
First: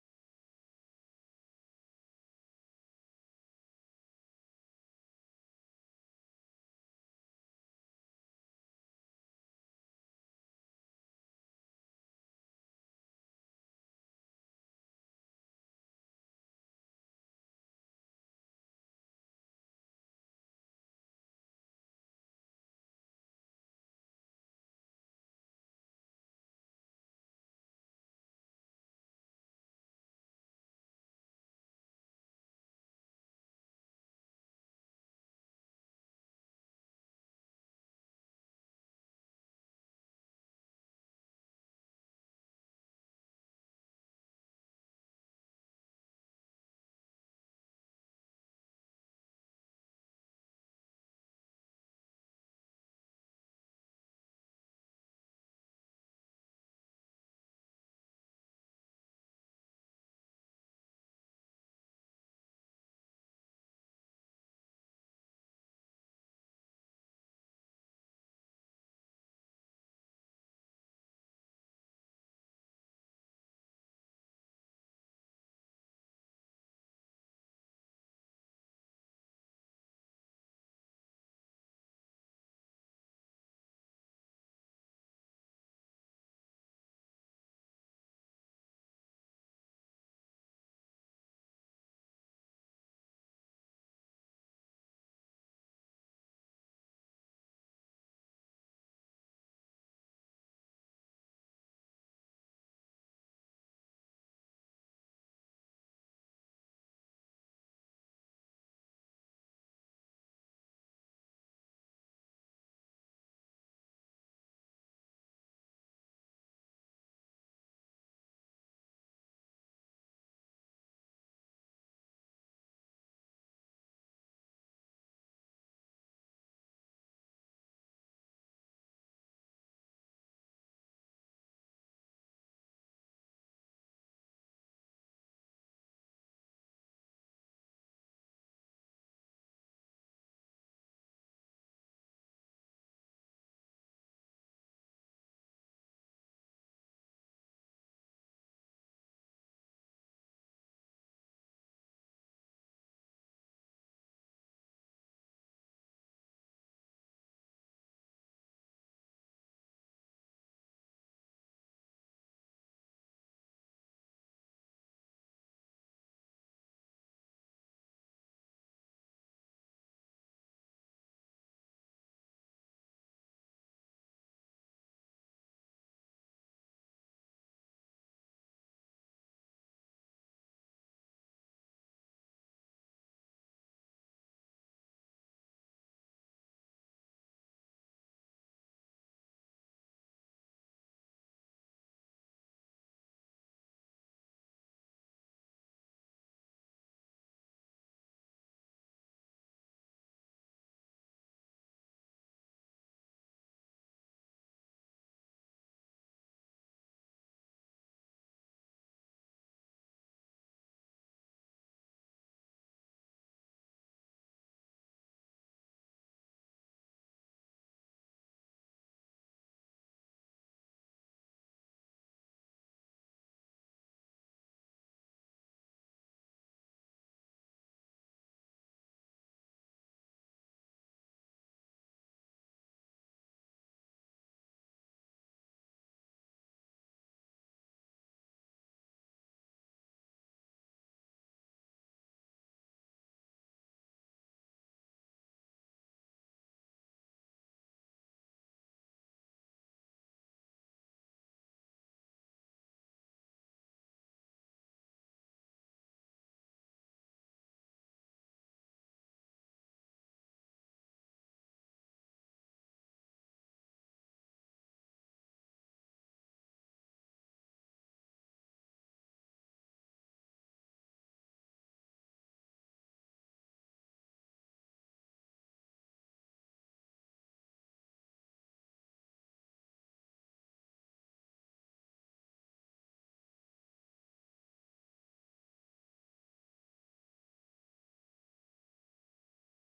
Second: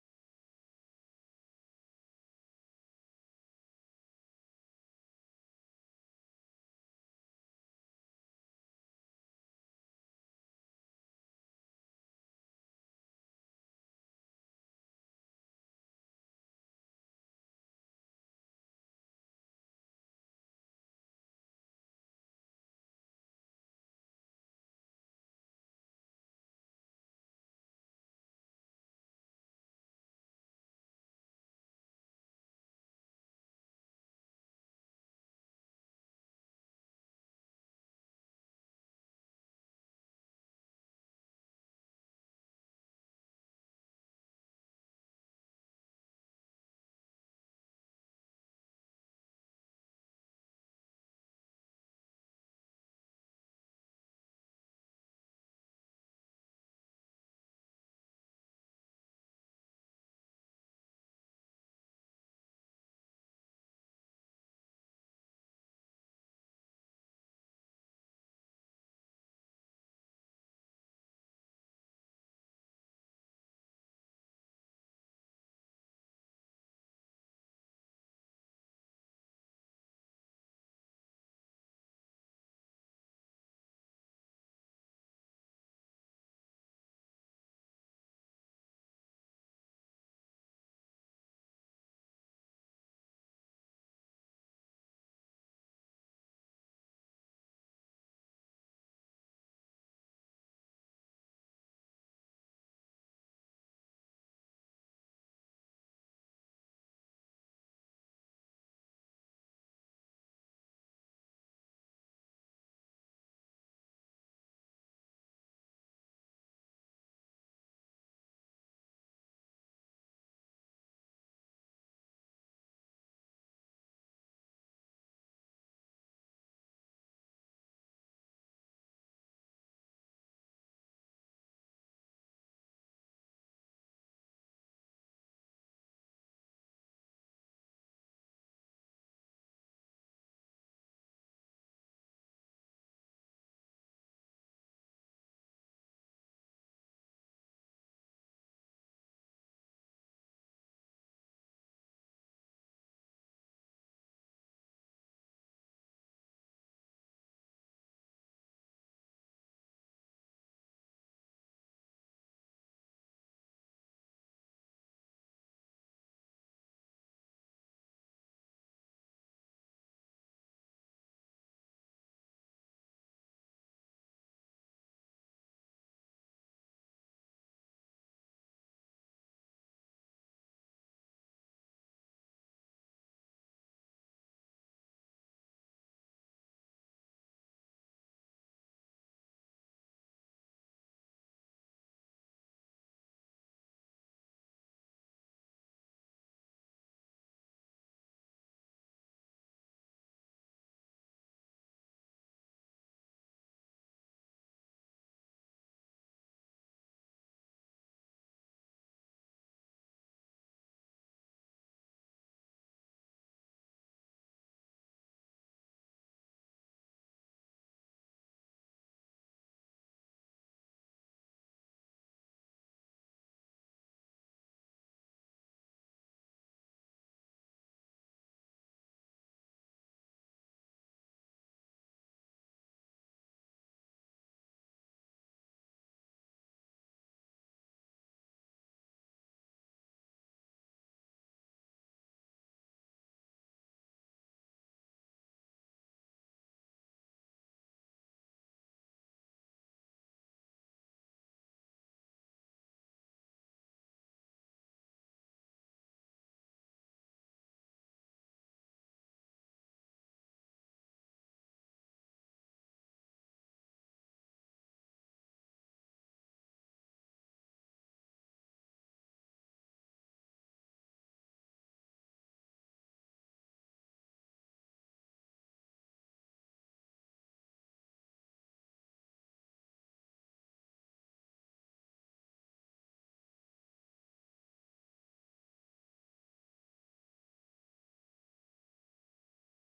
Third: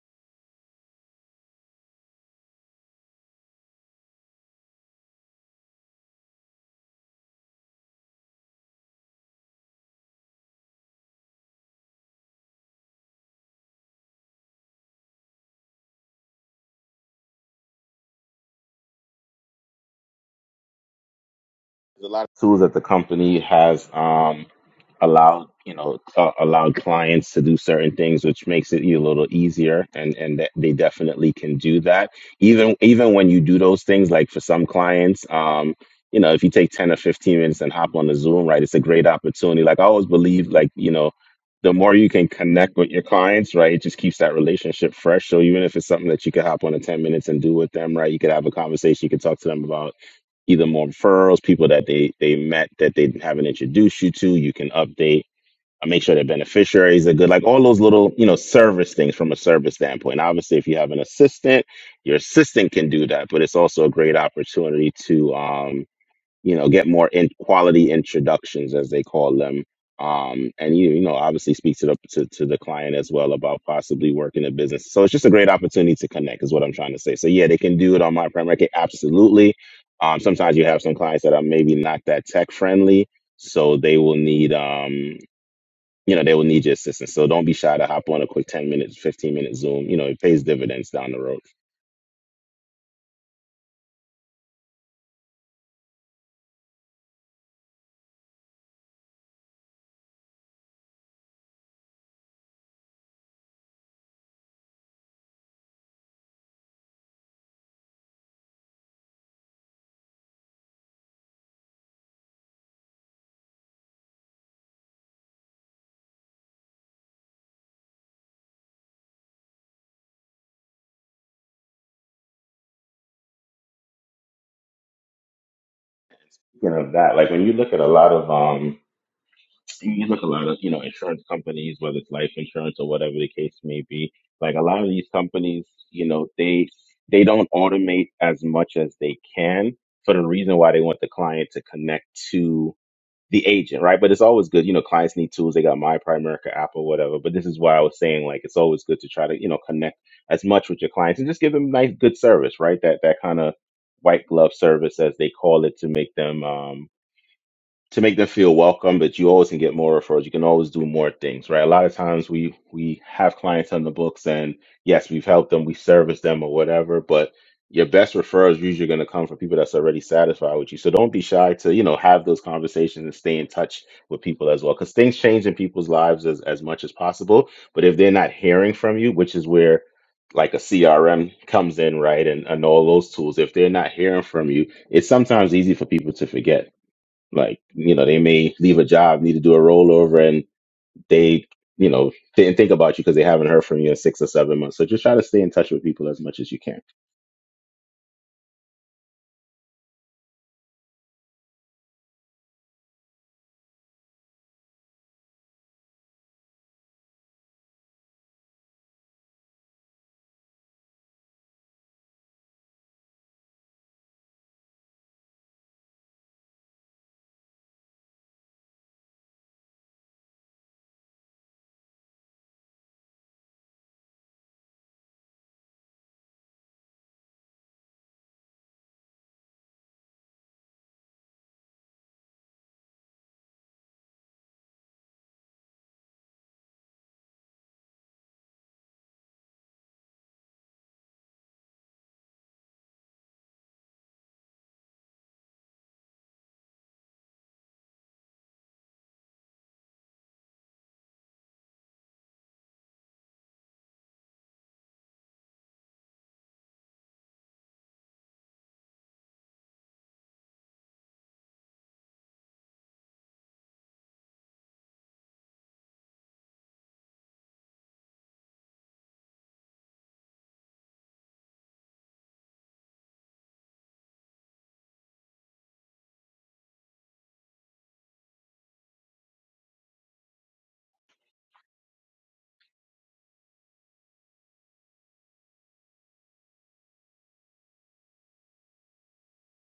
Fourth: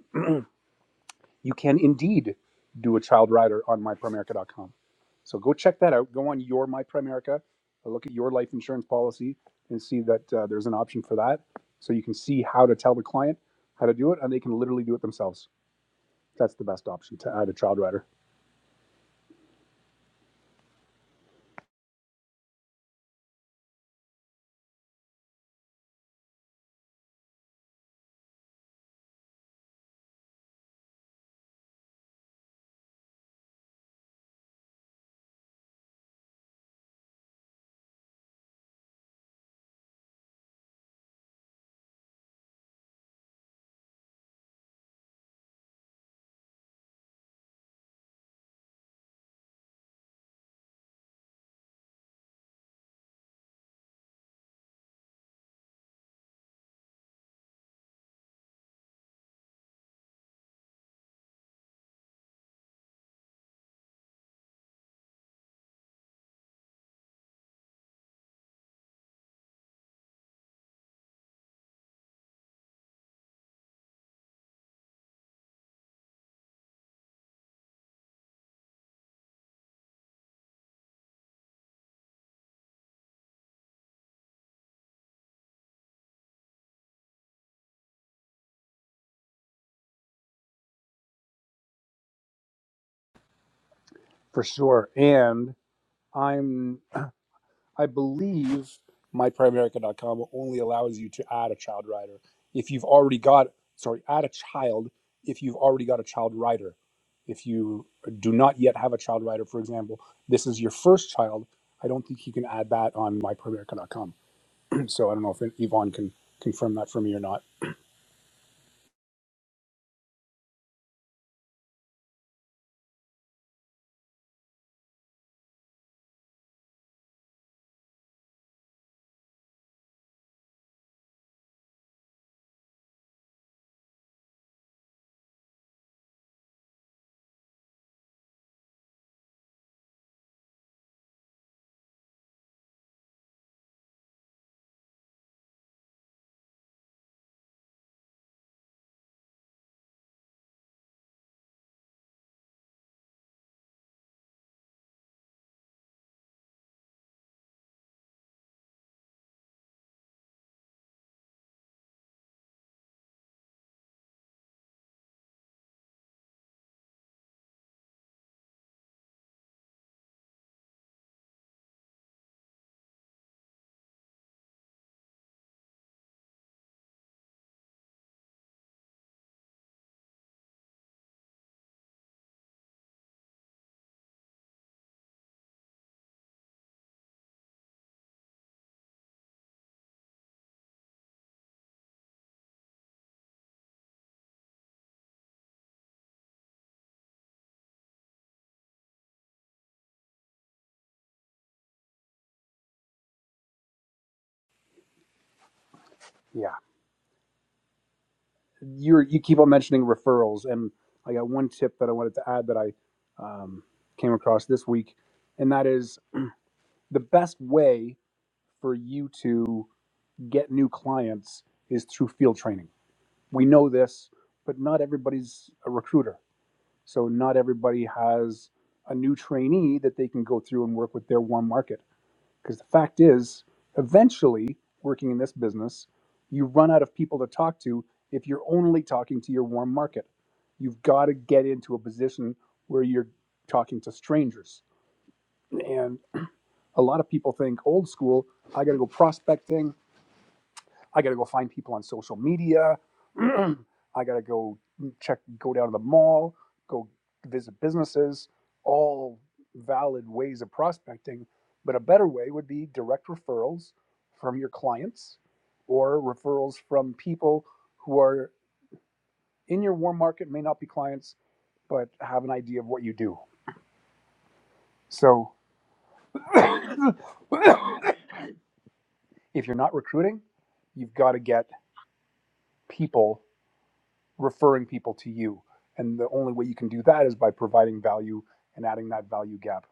B: you can indeed do a child rider on myprimerica.com. So go check that out. Go on your MyPrimerica, look at your life insurance policy, and see that uh, there's an option for that. So you can see how to tell the client how to do it, and they can literally do it themselves. That's the best option to add a child rider
A: There's a lot of tools that the company has um, allowed, you know, uh, allowed clients to do certain things, which makes it a little easier, and and that they definitely can do that. Even even when you do those things, like for some clients, um, you know, if you take ten or fifteen minutes and hop on the Zoom, right, it's a great opportunity. Like I always believe, like you know. The more you can connect with your clients, right, it just keeps that relationship fresh. So even if it's something that you could hop on in ten minutes and do with them, right, you could have a conversation, you could talk to them about either more referrals, people that they they met that they haven't introduced you to. You can update. uh, Make sure their beneficiaries are good, like all those little, you know, service things from a service standpoint. Obviously, if you have an assistant, your assistant can do that, but it's also a great opportunity to um, you know, get more in quality introductions as they call them. Um, and you, you know, obviously speak to the to, to the client as well about possibly working a business. So it's just a great opportunity to connect is what I'm trying to say. So yeah, they can do it on my prem record, absolutely. Um, sometimes you have some clients that are maybe not that tech friendly, so they will need um, you know, they will need your assistance. So don't be shy to hop on a quick 10 minutes, 15 minute Zoom. You know, it pays dividends down the road.
B: for sure. And I'm I believe myprimeamerica.com only allows you to add a child rider if you've already got sorry add a child if you've already got a child rider. If you do not yet have a child rider, for example, this is your first child. I don't think you can add that on myprimeamerica.com. (clears throat) so I don't know if Yvonne can confirm that for me or not.
A: You know that like when you look at a lot of um you look a lot of you know insurance companies, whether it's life insurance or whatever the case may be. Like a lot of these companies, you know, they they don't automate as much as they can for the reason why they want the client to connect to the agent, right? But it's always good, you know, clients need tools. They got My Prime America app or whatever. But this is why I was saying like it's always good to try to you know connect as much with your clients and just give them nice good service, right? That that kind of white glove service as they call it to make them um to make them feel welcome, but you always can get more referrals. You can always do more things, right? A lot of times we we have clients on the books and yes, we've helped them, we service them or whatever, but your best referrals usually going to come from people that's already satisfied with you. So don't be shy to, you know, have those conversations and stay in touch with people as well cuz things change in people's lives as as much as possible, but if they're not hearing from you, which is where like a CRM comes in, right? And and all those tools, if they're not hearing from you, it's sometimes easy for people to forget like, you know, they may leave a job, need to do a rollover, and they, you know, didn't think about you because they haven't heard from you in six or seven months. So just try to stay in touch with people as much as you can.
B: Yeah, you are you keep on mentioning referrals, and I got one tip that I wanted to add that I um, came across this week, and that is the best way for you to get new clients is through field training. We know this, but not everybody's a recruiter. So not everybody has a new trainee that they can go through and work with their warm market. Because the fact is, eventually, working in this business, you run out of people to talk to if you're only talking to your warm market. You've got to get into a position where you're talking to strangers. And a lot of people think old school, I got to go prospecting, I got to go find people on social media. (clears throat) I got to go check, go down to the mall, go visit businesses, all valid ways of prospecting. But a better way would be direct referrals from your clients or referrals from people who are in your warm market, may not be clients, but have an idea of what you do. So (coughs) if you're not recruiting, you've got to get people referring people to you. And the only way you can do that is by providing value and adding that value gap.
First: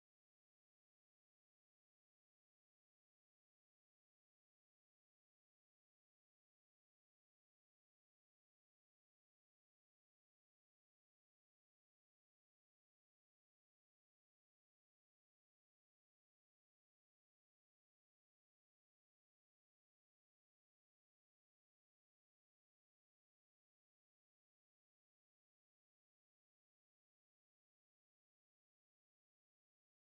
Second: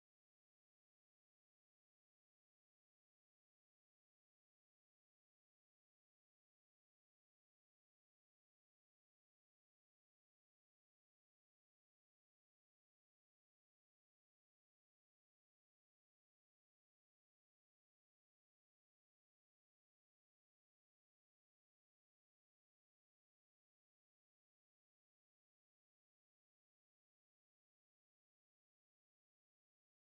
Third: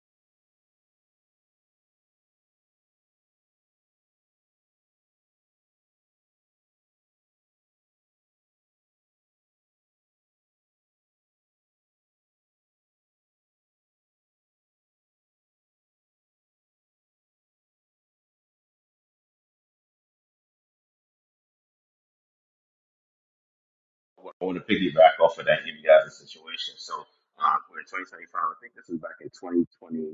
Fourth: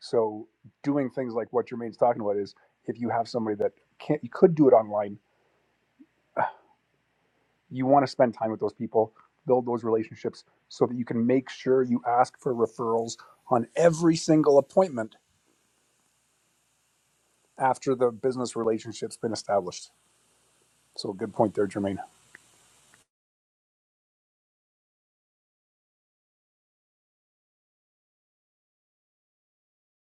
B: So doing things like what Jermaine's talking about is if you have somebody that can't you could do it online, you want to spend time with those people, build those relationships so that you can make sure you ask for referrals on every single appointment after the business relationship's been established. So good point there, Jermaine.
A: I want to piggyback off of that India situation. So uh, we're in 2025. I think this is back in 2020.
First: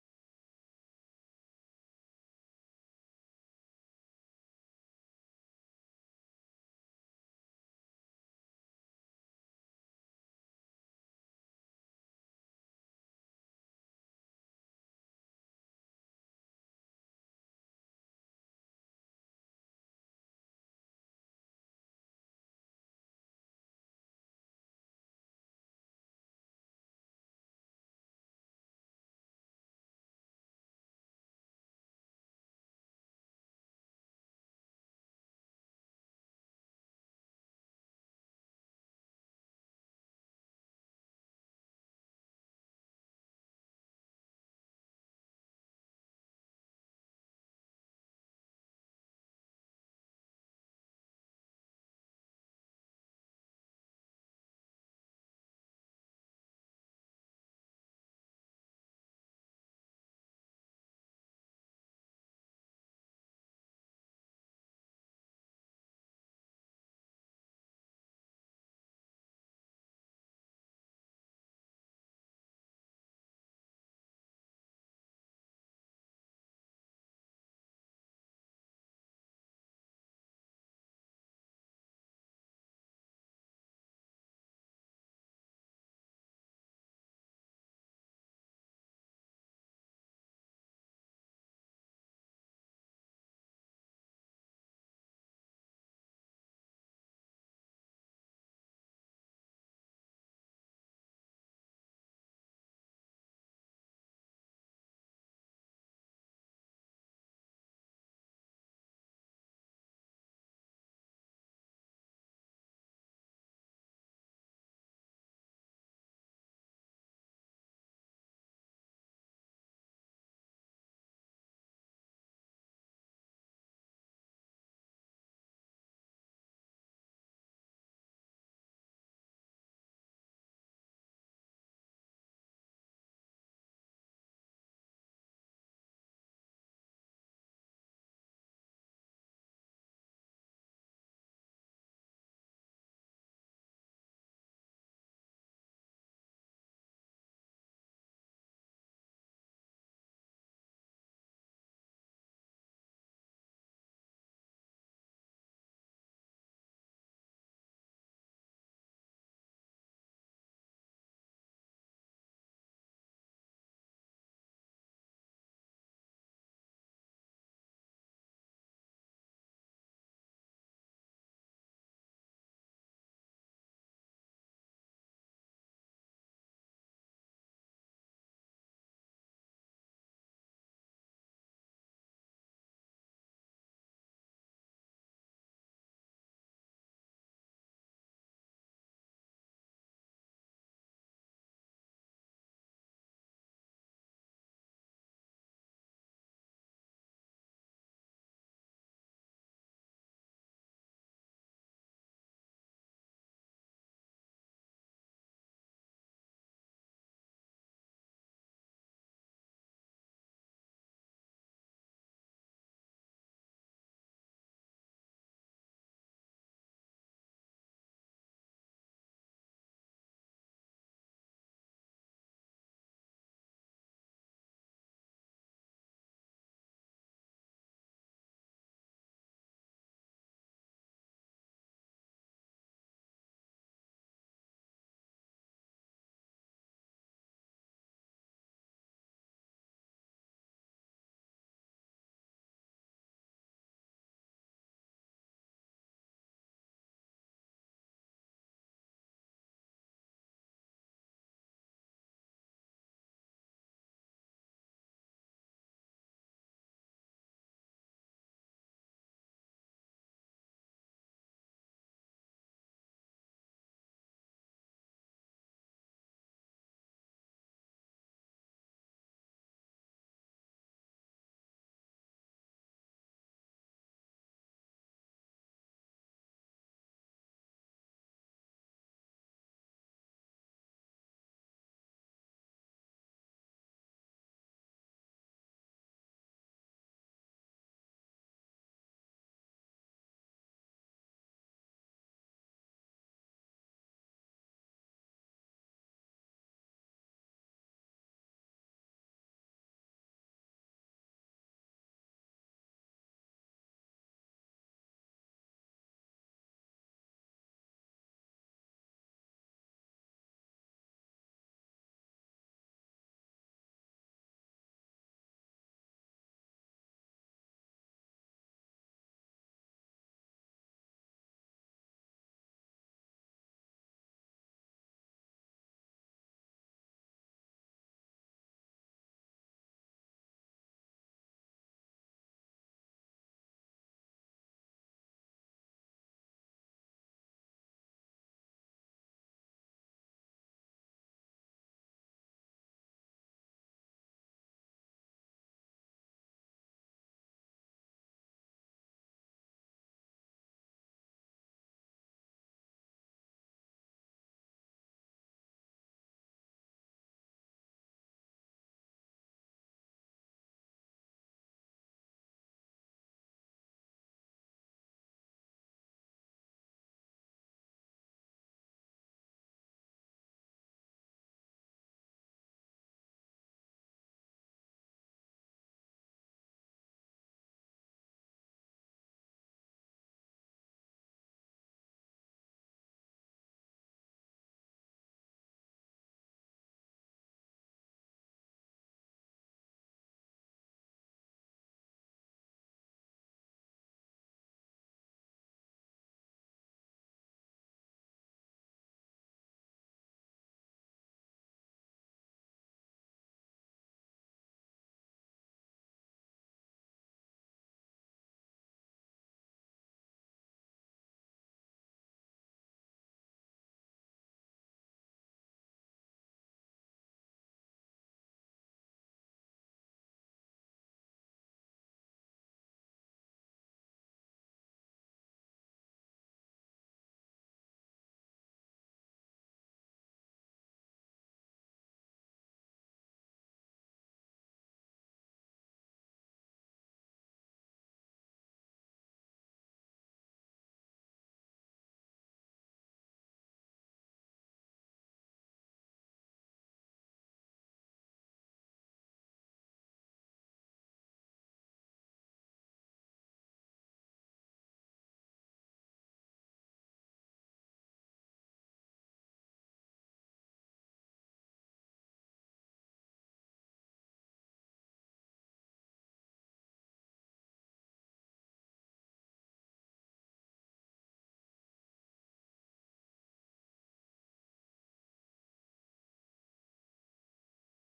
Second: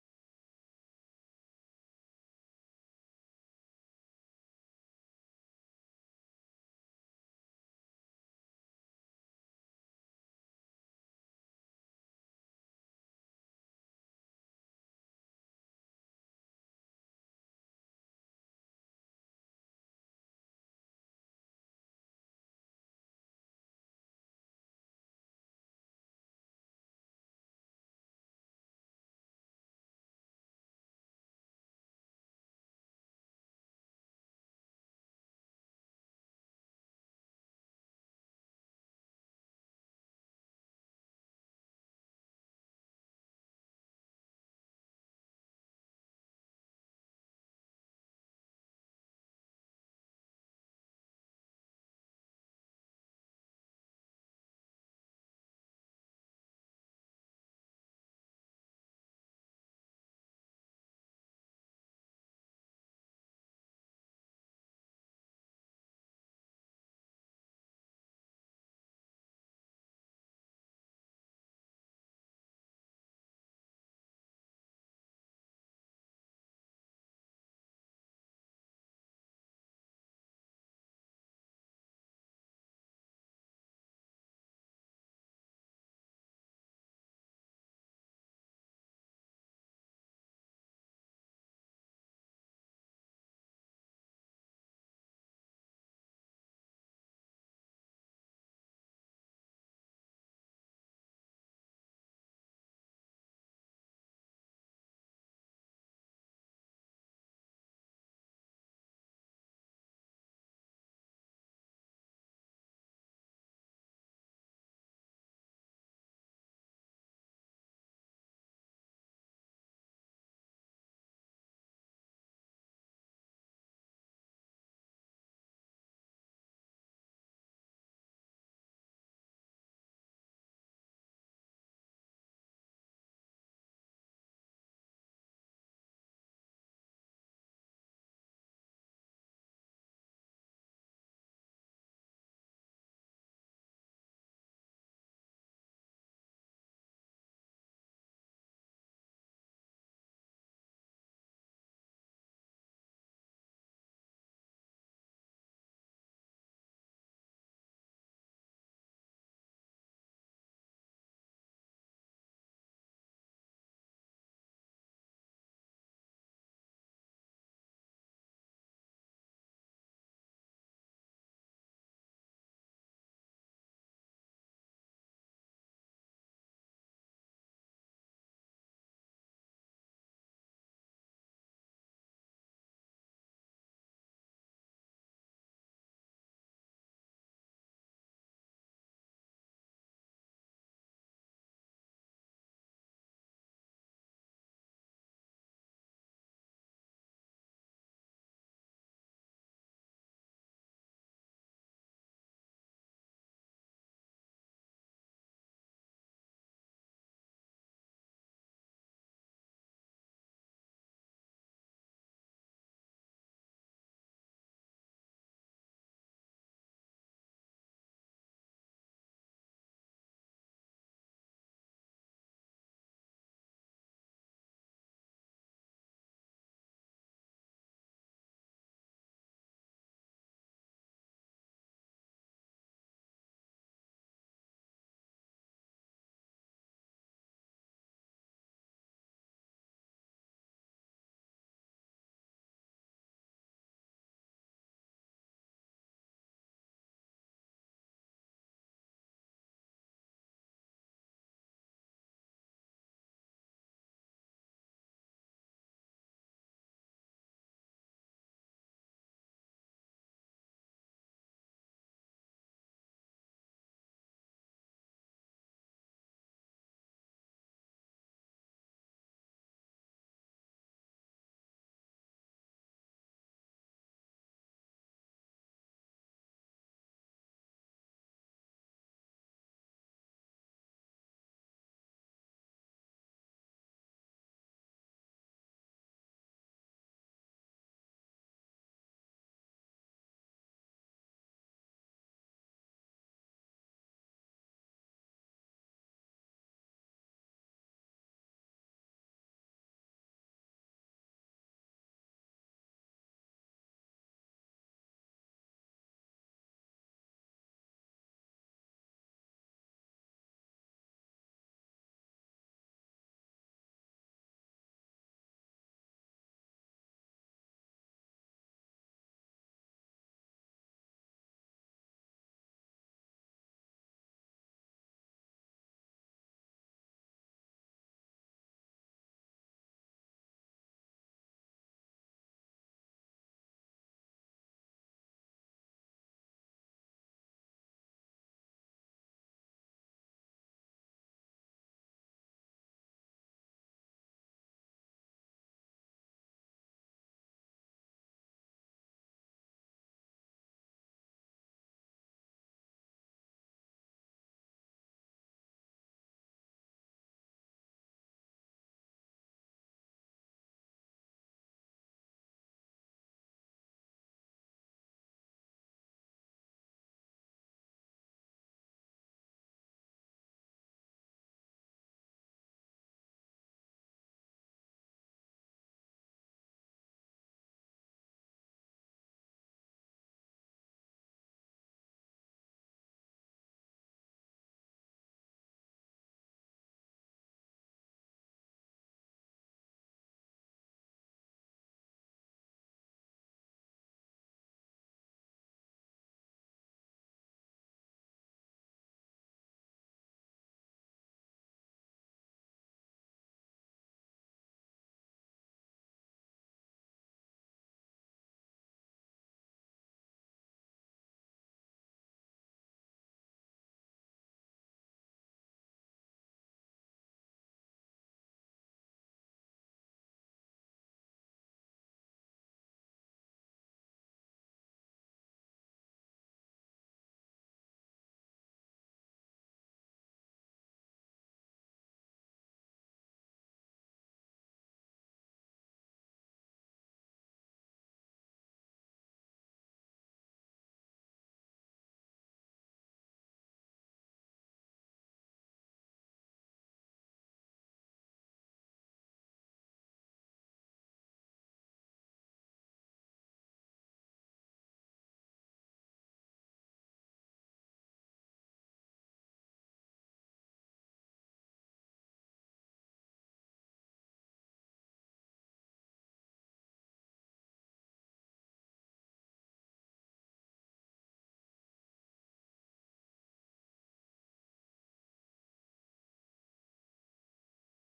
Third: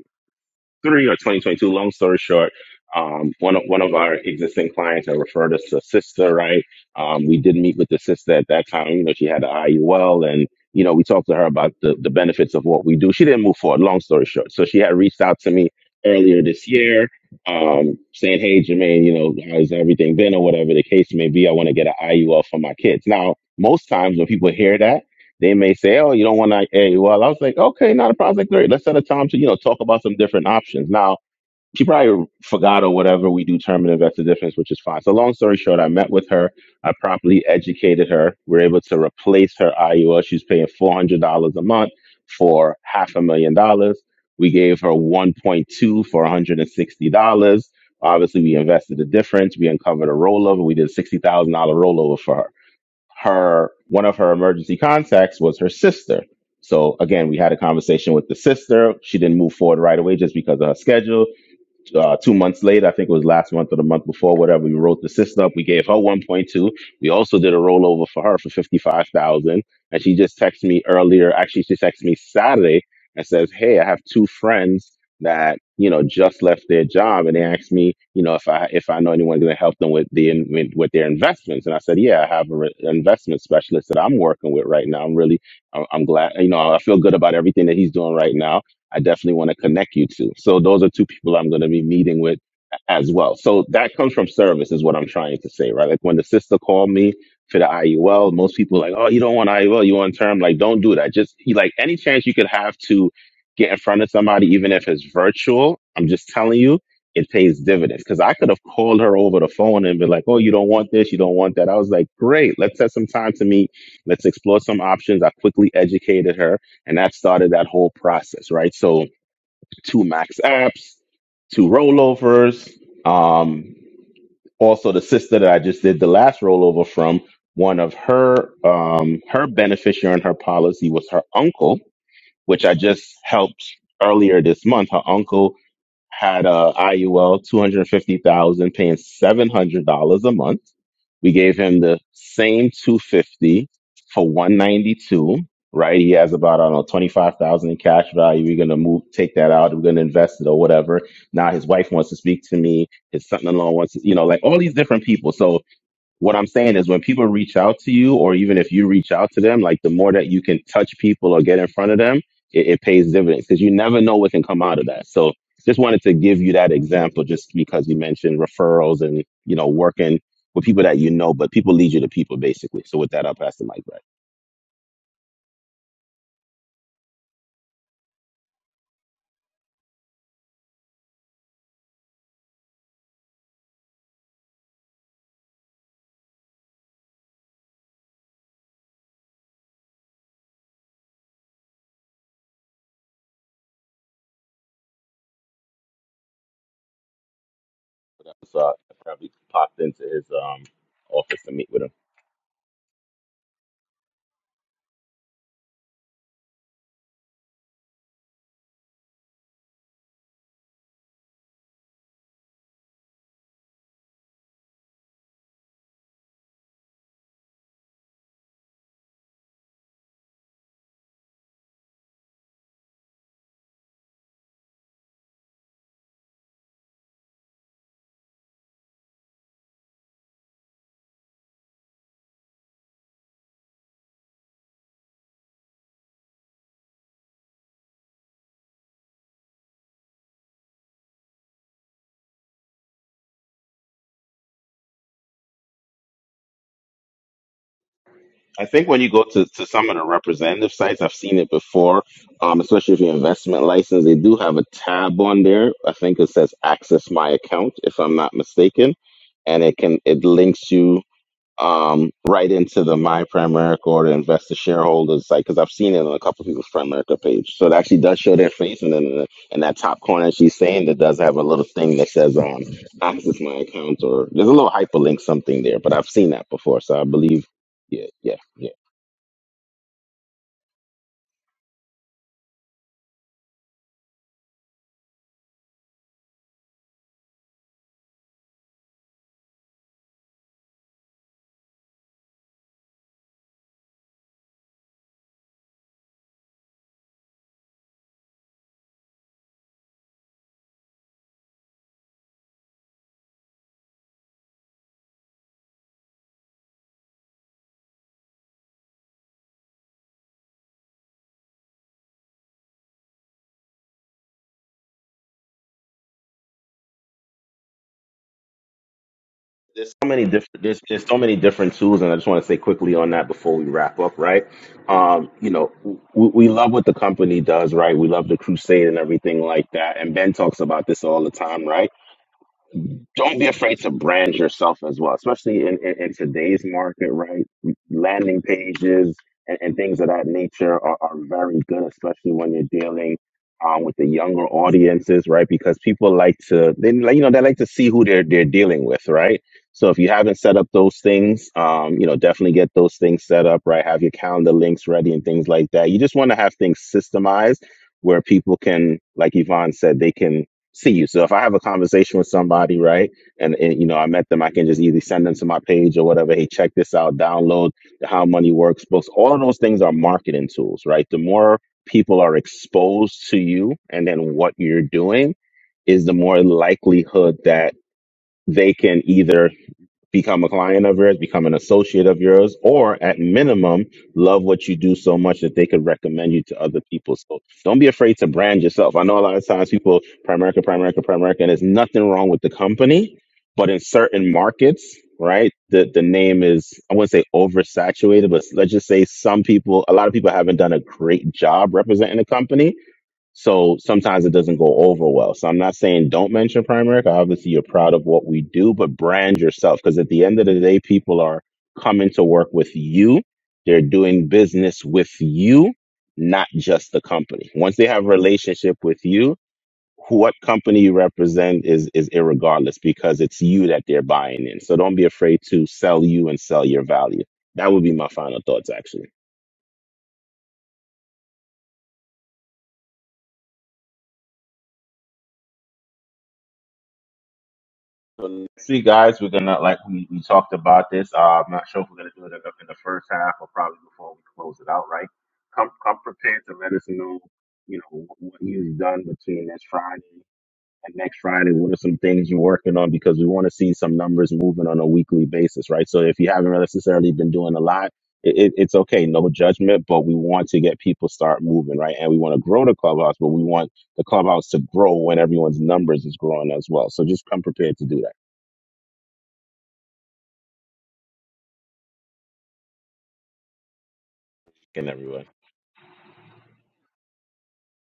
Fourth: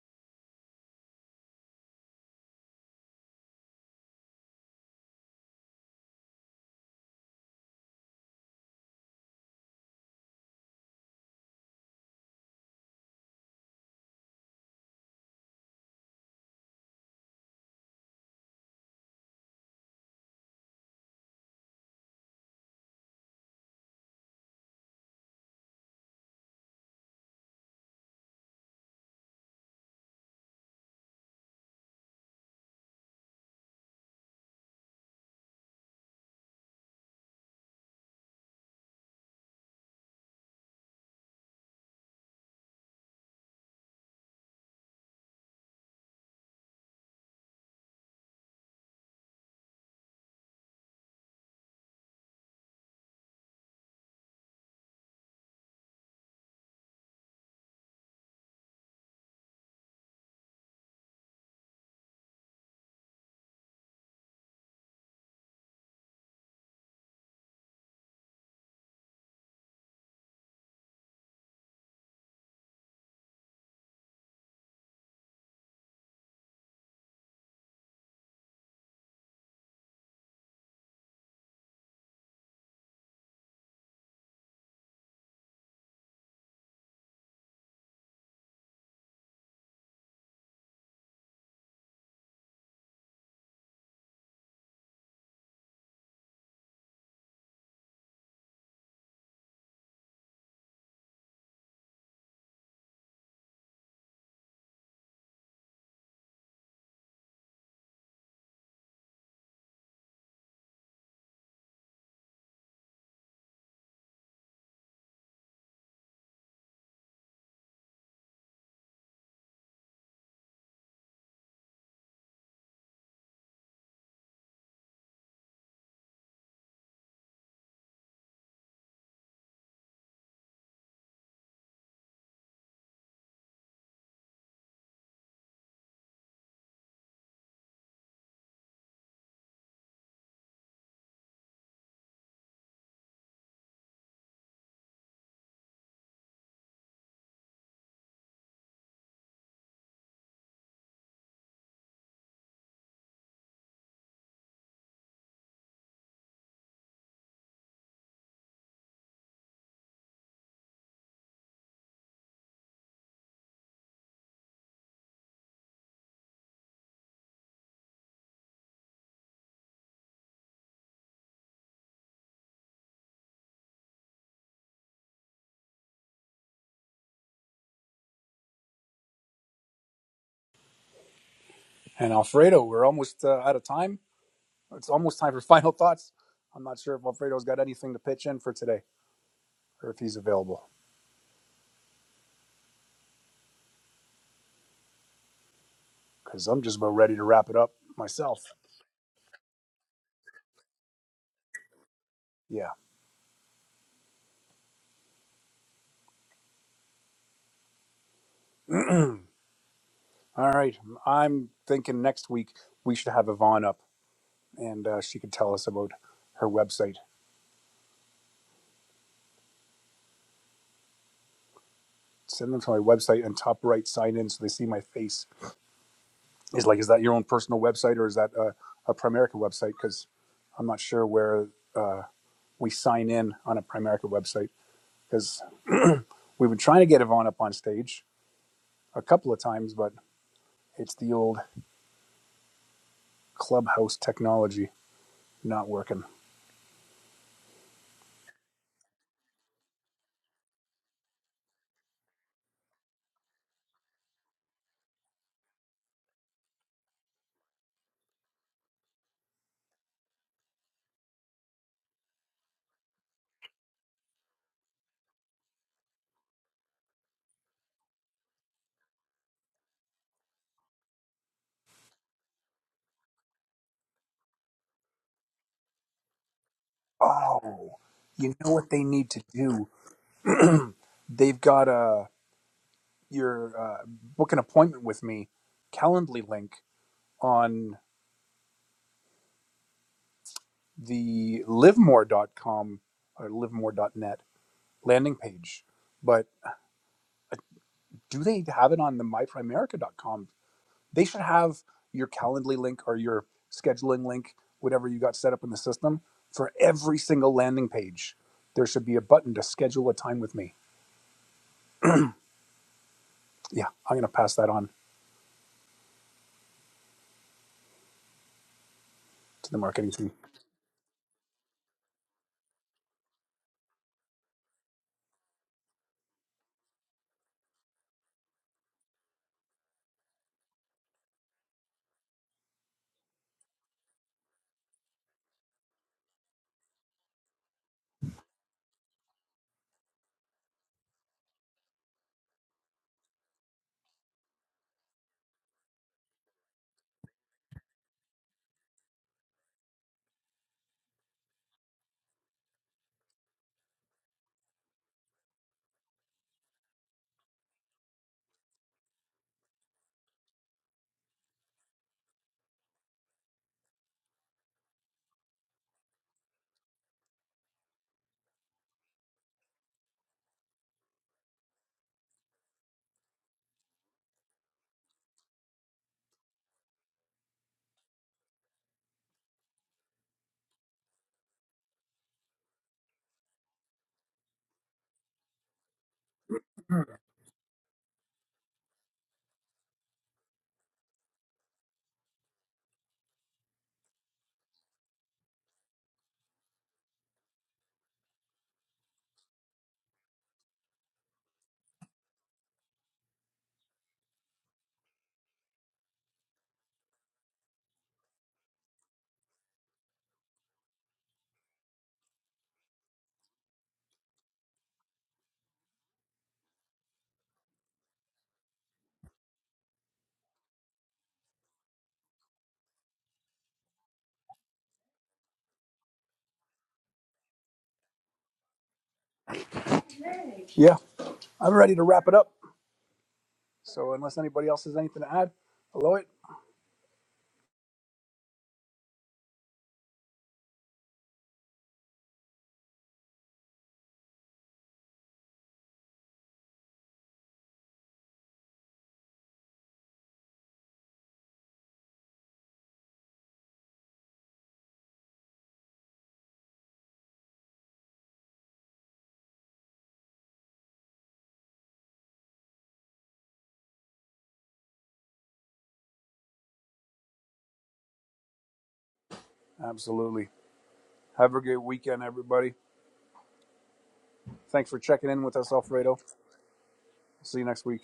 A: three or 2022. Long story short, um, one of, one of our existing clients had referred us to a sister, right? Um, we did meet with the sister at that time. You know, she had an IUL and, you know, we talked to her about the, the benefits of what we do. She didn't move forward. Long story short. So she had reached out to me earlier this year, um, saying, Hey, Jermaine, you know, how's everything been or whatever the case may be? I want to get an IUL for my kids. Now, most times when people hear that, they may say, "Oh, you don't want to AA." Well, I was like, "Okay, not a problem." Like, great, let's set a time to you know talk about some different options. Now she probably forgot or whatever. We do term and invest the difference, which is fine. So long story short, I met with her. I properly educated her. We are able to replace her IUL. She's paying four hundred dollars a month for half a million dollars. We gave her one point two for one hundred and sixty dollars. Obviously, we invested the difference. We uncovered a rollover. We did a sixty thousand dollar rollover for her her one of her emergency contacts was her sister. So again, we had a conversation with the sister. She didn't move forward right away just because of her schedule uh, two months later, I think it was last month or the month before, whatever. We wrote the sister up. We gave her 1.2. We also did a rollover for her for 55,000. And she just texted me earlier. Actually, she texted me Saturday and says, "Hey, I have two friends that you know just left their job, and they asked me, you know, if I if I know anyone going to help them with the in- with with their investments." And I said, "Yeah, I have a re- an investment specialist that I'm working with right now. I'm really, I'm I'm glad, you know, I feel good about everything that he's doing right now." I definitely want to connect you to. So those are two people I'm going to be meeting with as well. So that comes from service is what I'm trying to say, right? Like when the sister called me for the IUL, most people are like, oh, you don't want IUL, you want term. Like, don't do that. Just like any chance you could have to get in front of somebody, even if it's virtual, I'm just telling you, it pays dividends. Cause I could have called her over the phone and been like, oh, you don't want this, you don't want that. I was like, great, let's set some time to meet. Let's explore some options. I quickly educated her and that started that whole process, right? So two max apps, two rollovers. Um, also the sister that I just did the last rollover from, one of her um, her beneficiary in her policy was her uncle, which I just helped earlier this month. Her uncle had a IUL 250,000 paying $700 a month. We gave him the same 250 for 192, right? He has about, I don't know, 25,000 in cash value. We're going to move, take that out. We're going to invest it or whatever. Now his wife wants to speak to me. His son-in-law wants to, you know, like all these different people. So what I'm saying is when people reach out to you, or even if you reach out to them, like the more that you can touch people or get in front of them, it, it pays dividends because you never know what can come out of that. So just wanted to give you that example just because you mentioned referrals and, you know, working with people that you know, but people lead you to people basically. So with that, I'll pass the mic back.
B: And Alfredo, we're almost uh, out of time. It's almost time for (laughs) final thoughts. I'm not sure if Alfredo's got anything to pitch in for today. or if he's available because I'm just about ready to wrap it up myself.
A: So I probably popped into his um, office to meet with him.
B: Yeah. All right. I'm thinking next week we should have Yvonne up and uh, she could tell us about her website. Send them to my website and top right sign in so they see my face. Is like, is that your own personal website or is that a, a Primerica website? Because I'm not sure where uh, we sign in on a Primerica website because we've been trying to get Yvonne up on stage a couple of times, but it's the old clubhouse technology not working.
A: I think when you go to, to some of the representative sites, I've seen it before, um, especially if you investment license, they do have a tab on there. I think it says access my account, if I'm not mistaken. And it can it links you um, right into the My Primerica or the investor shareholders site because I've seen it on a couple of people's Primerica page. So it actually does show their face. And then in, the, in that top corner, she's saying that does have a little thing that says um, access my account or there's a little hyperlink something there, but I've seen that before. So I believe,
B: Oh,
A: yeah,
B: you
A: yeah,
B: know
A: yeah.
B: what they need to do? They've got a your uh, book an appointment with me Calendly link on the livemore.com or livemore.net landing page. But uh, do they have it on the myprimerica.com? They should have your Calendly link or your scheduling link, whatever you got set up in the system, for every single landing page. There should be a button to schedule a time with me. Yeah, I'm going to pass that on to the marketing
A: there's so many different there's, there's so many different tools and i just want to say quickly on that before we wrap up right um you know we, we love what the company does right we love the crusade and everything like that and ben talks about this all the time right don't be afraid to brand yourself as well, especially in, in, in today's market, right? Landing pages and, and things of that nature are, are very good, especially when you're dealing um, with the younger audiences, right? Because people like to, they like, you know, they like to see who they're they're dealing with, right? So if you haven't set up those things, um, you know, definitely get those things set up, right? Have your calendar links ready and things like that. You just want to have things systemized where people can, like Yvonne said, they can see you. So if I have a conversation with somebody, right, and, and you know I met them, I can just either send them to my page or whatever. Hey, check this out. Download the How Money Works books. All of those things are marketing tools, right? The more people are exposed to you and then what you're doing is the more likelihood that they can either become a client of yours, become an associate of yours, or at minimum, love what you do so much that they could recommend you to other
B: team.
A: people. So don't be afraid to brand yourself. I know a lot of times people, Primerica, Primerica, Primerica, and there's nothing wrong with the company, but in certain markets, right, the, the name is, I wouldn't say oversaturated, but let's just say some people, a lot of people haven't done a great job representing the company so sometimes it doesn't go over well. So I'm not saying don't mention Primerica. Obviously, you're proud of what we do, but brand yourself because at the end of the day, people are coming to work with you. They're doing business with you, not just the company. Once they have a relationship with you, who- what company you represent is is irregardless because it's you that they're buying in. So don't be afraid to sell you and sell your value. That would be my final thoughts, actually.
B: Yeah, I'm ready to wrap it up. So, unless anybody else has anything to add, hello it.
A: So next week, guys, we're gonna like we, we talked about this. Uh, I'm not sure if we're gonna do it in the, in the first half or probably before we close it out. Right? Come come prepared to let us know, you know, wh- what you've done between this Friday and next Friday. What are some things you're working on? Because we want to see some numbers moving on a weekly basis, right? So if you haven't necessarily been doing a lot. It, it, it's okay, no judgment, but we want to get people start moving, right? And we want to grow the clubhouse, but we want the clubhouse to grow when everyone's numbers is growing as well. So just come prepared to do that.
B: Absolutely. Have a great weekend, everybody. Thanks for
A: and
B: checking
A: everyone.
B: in with us, Alfredo. See you next week.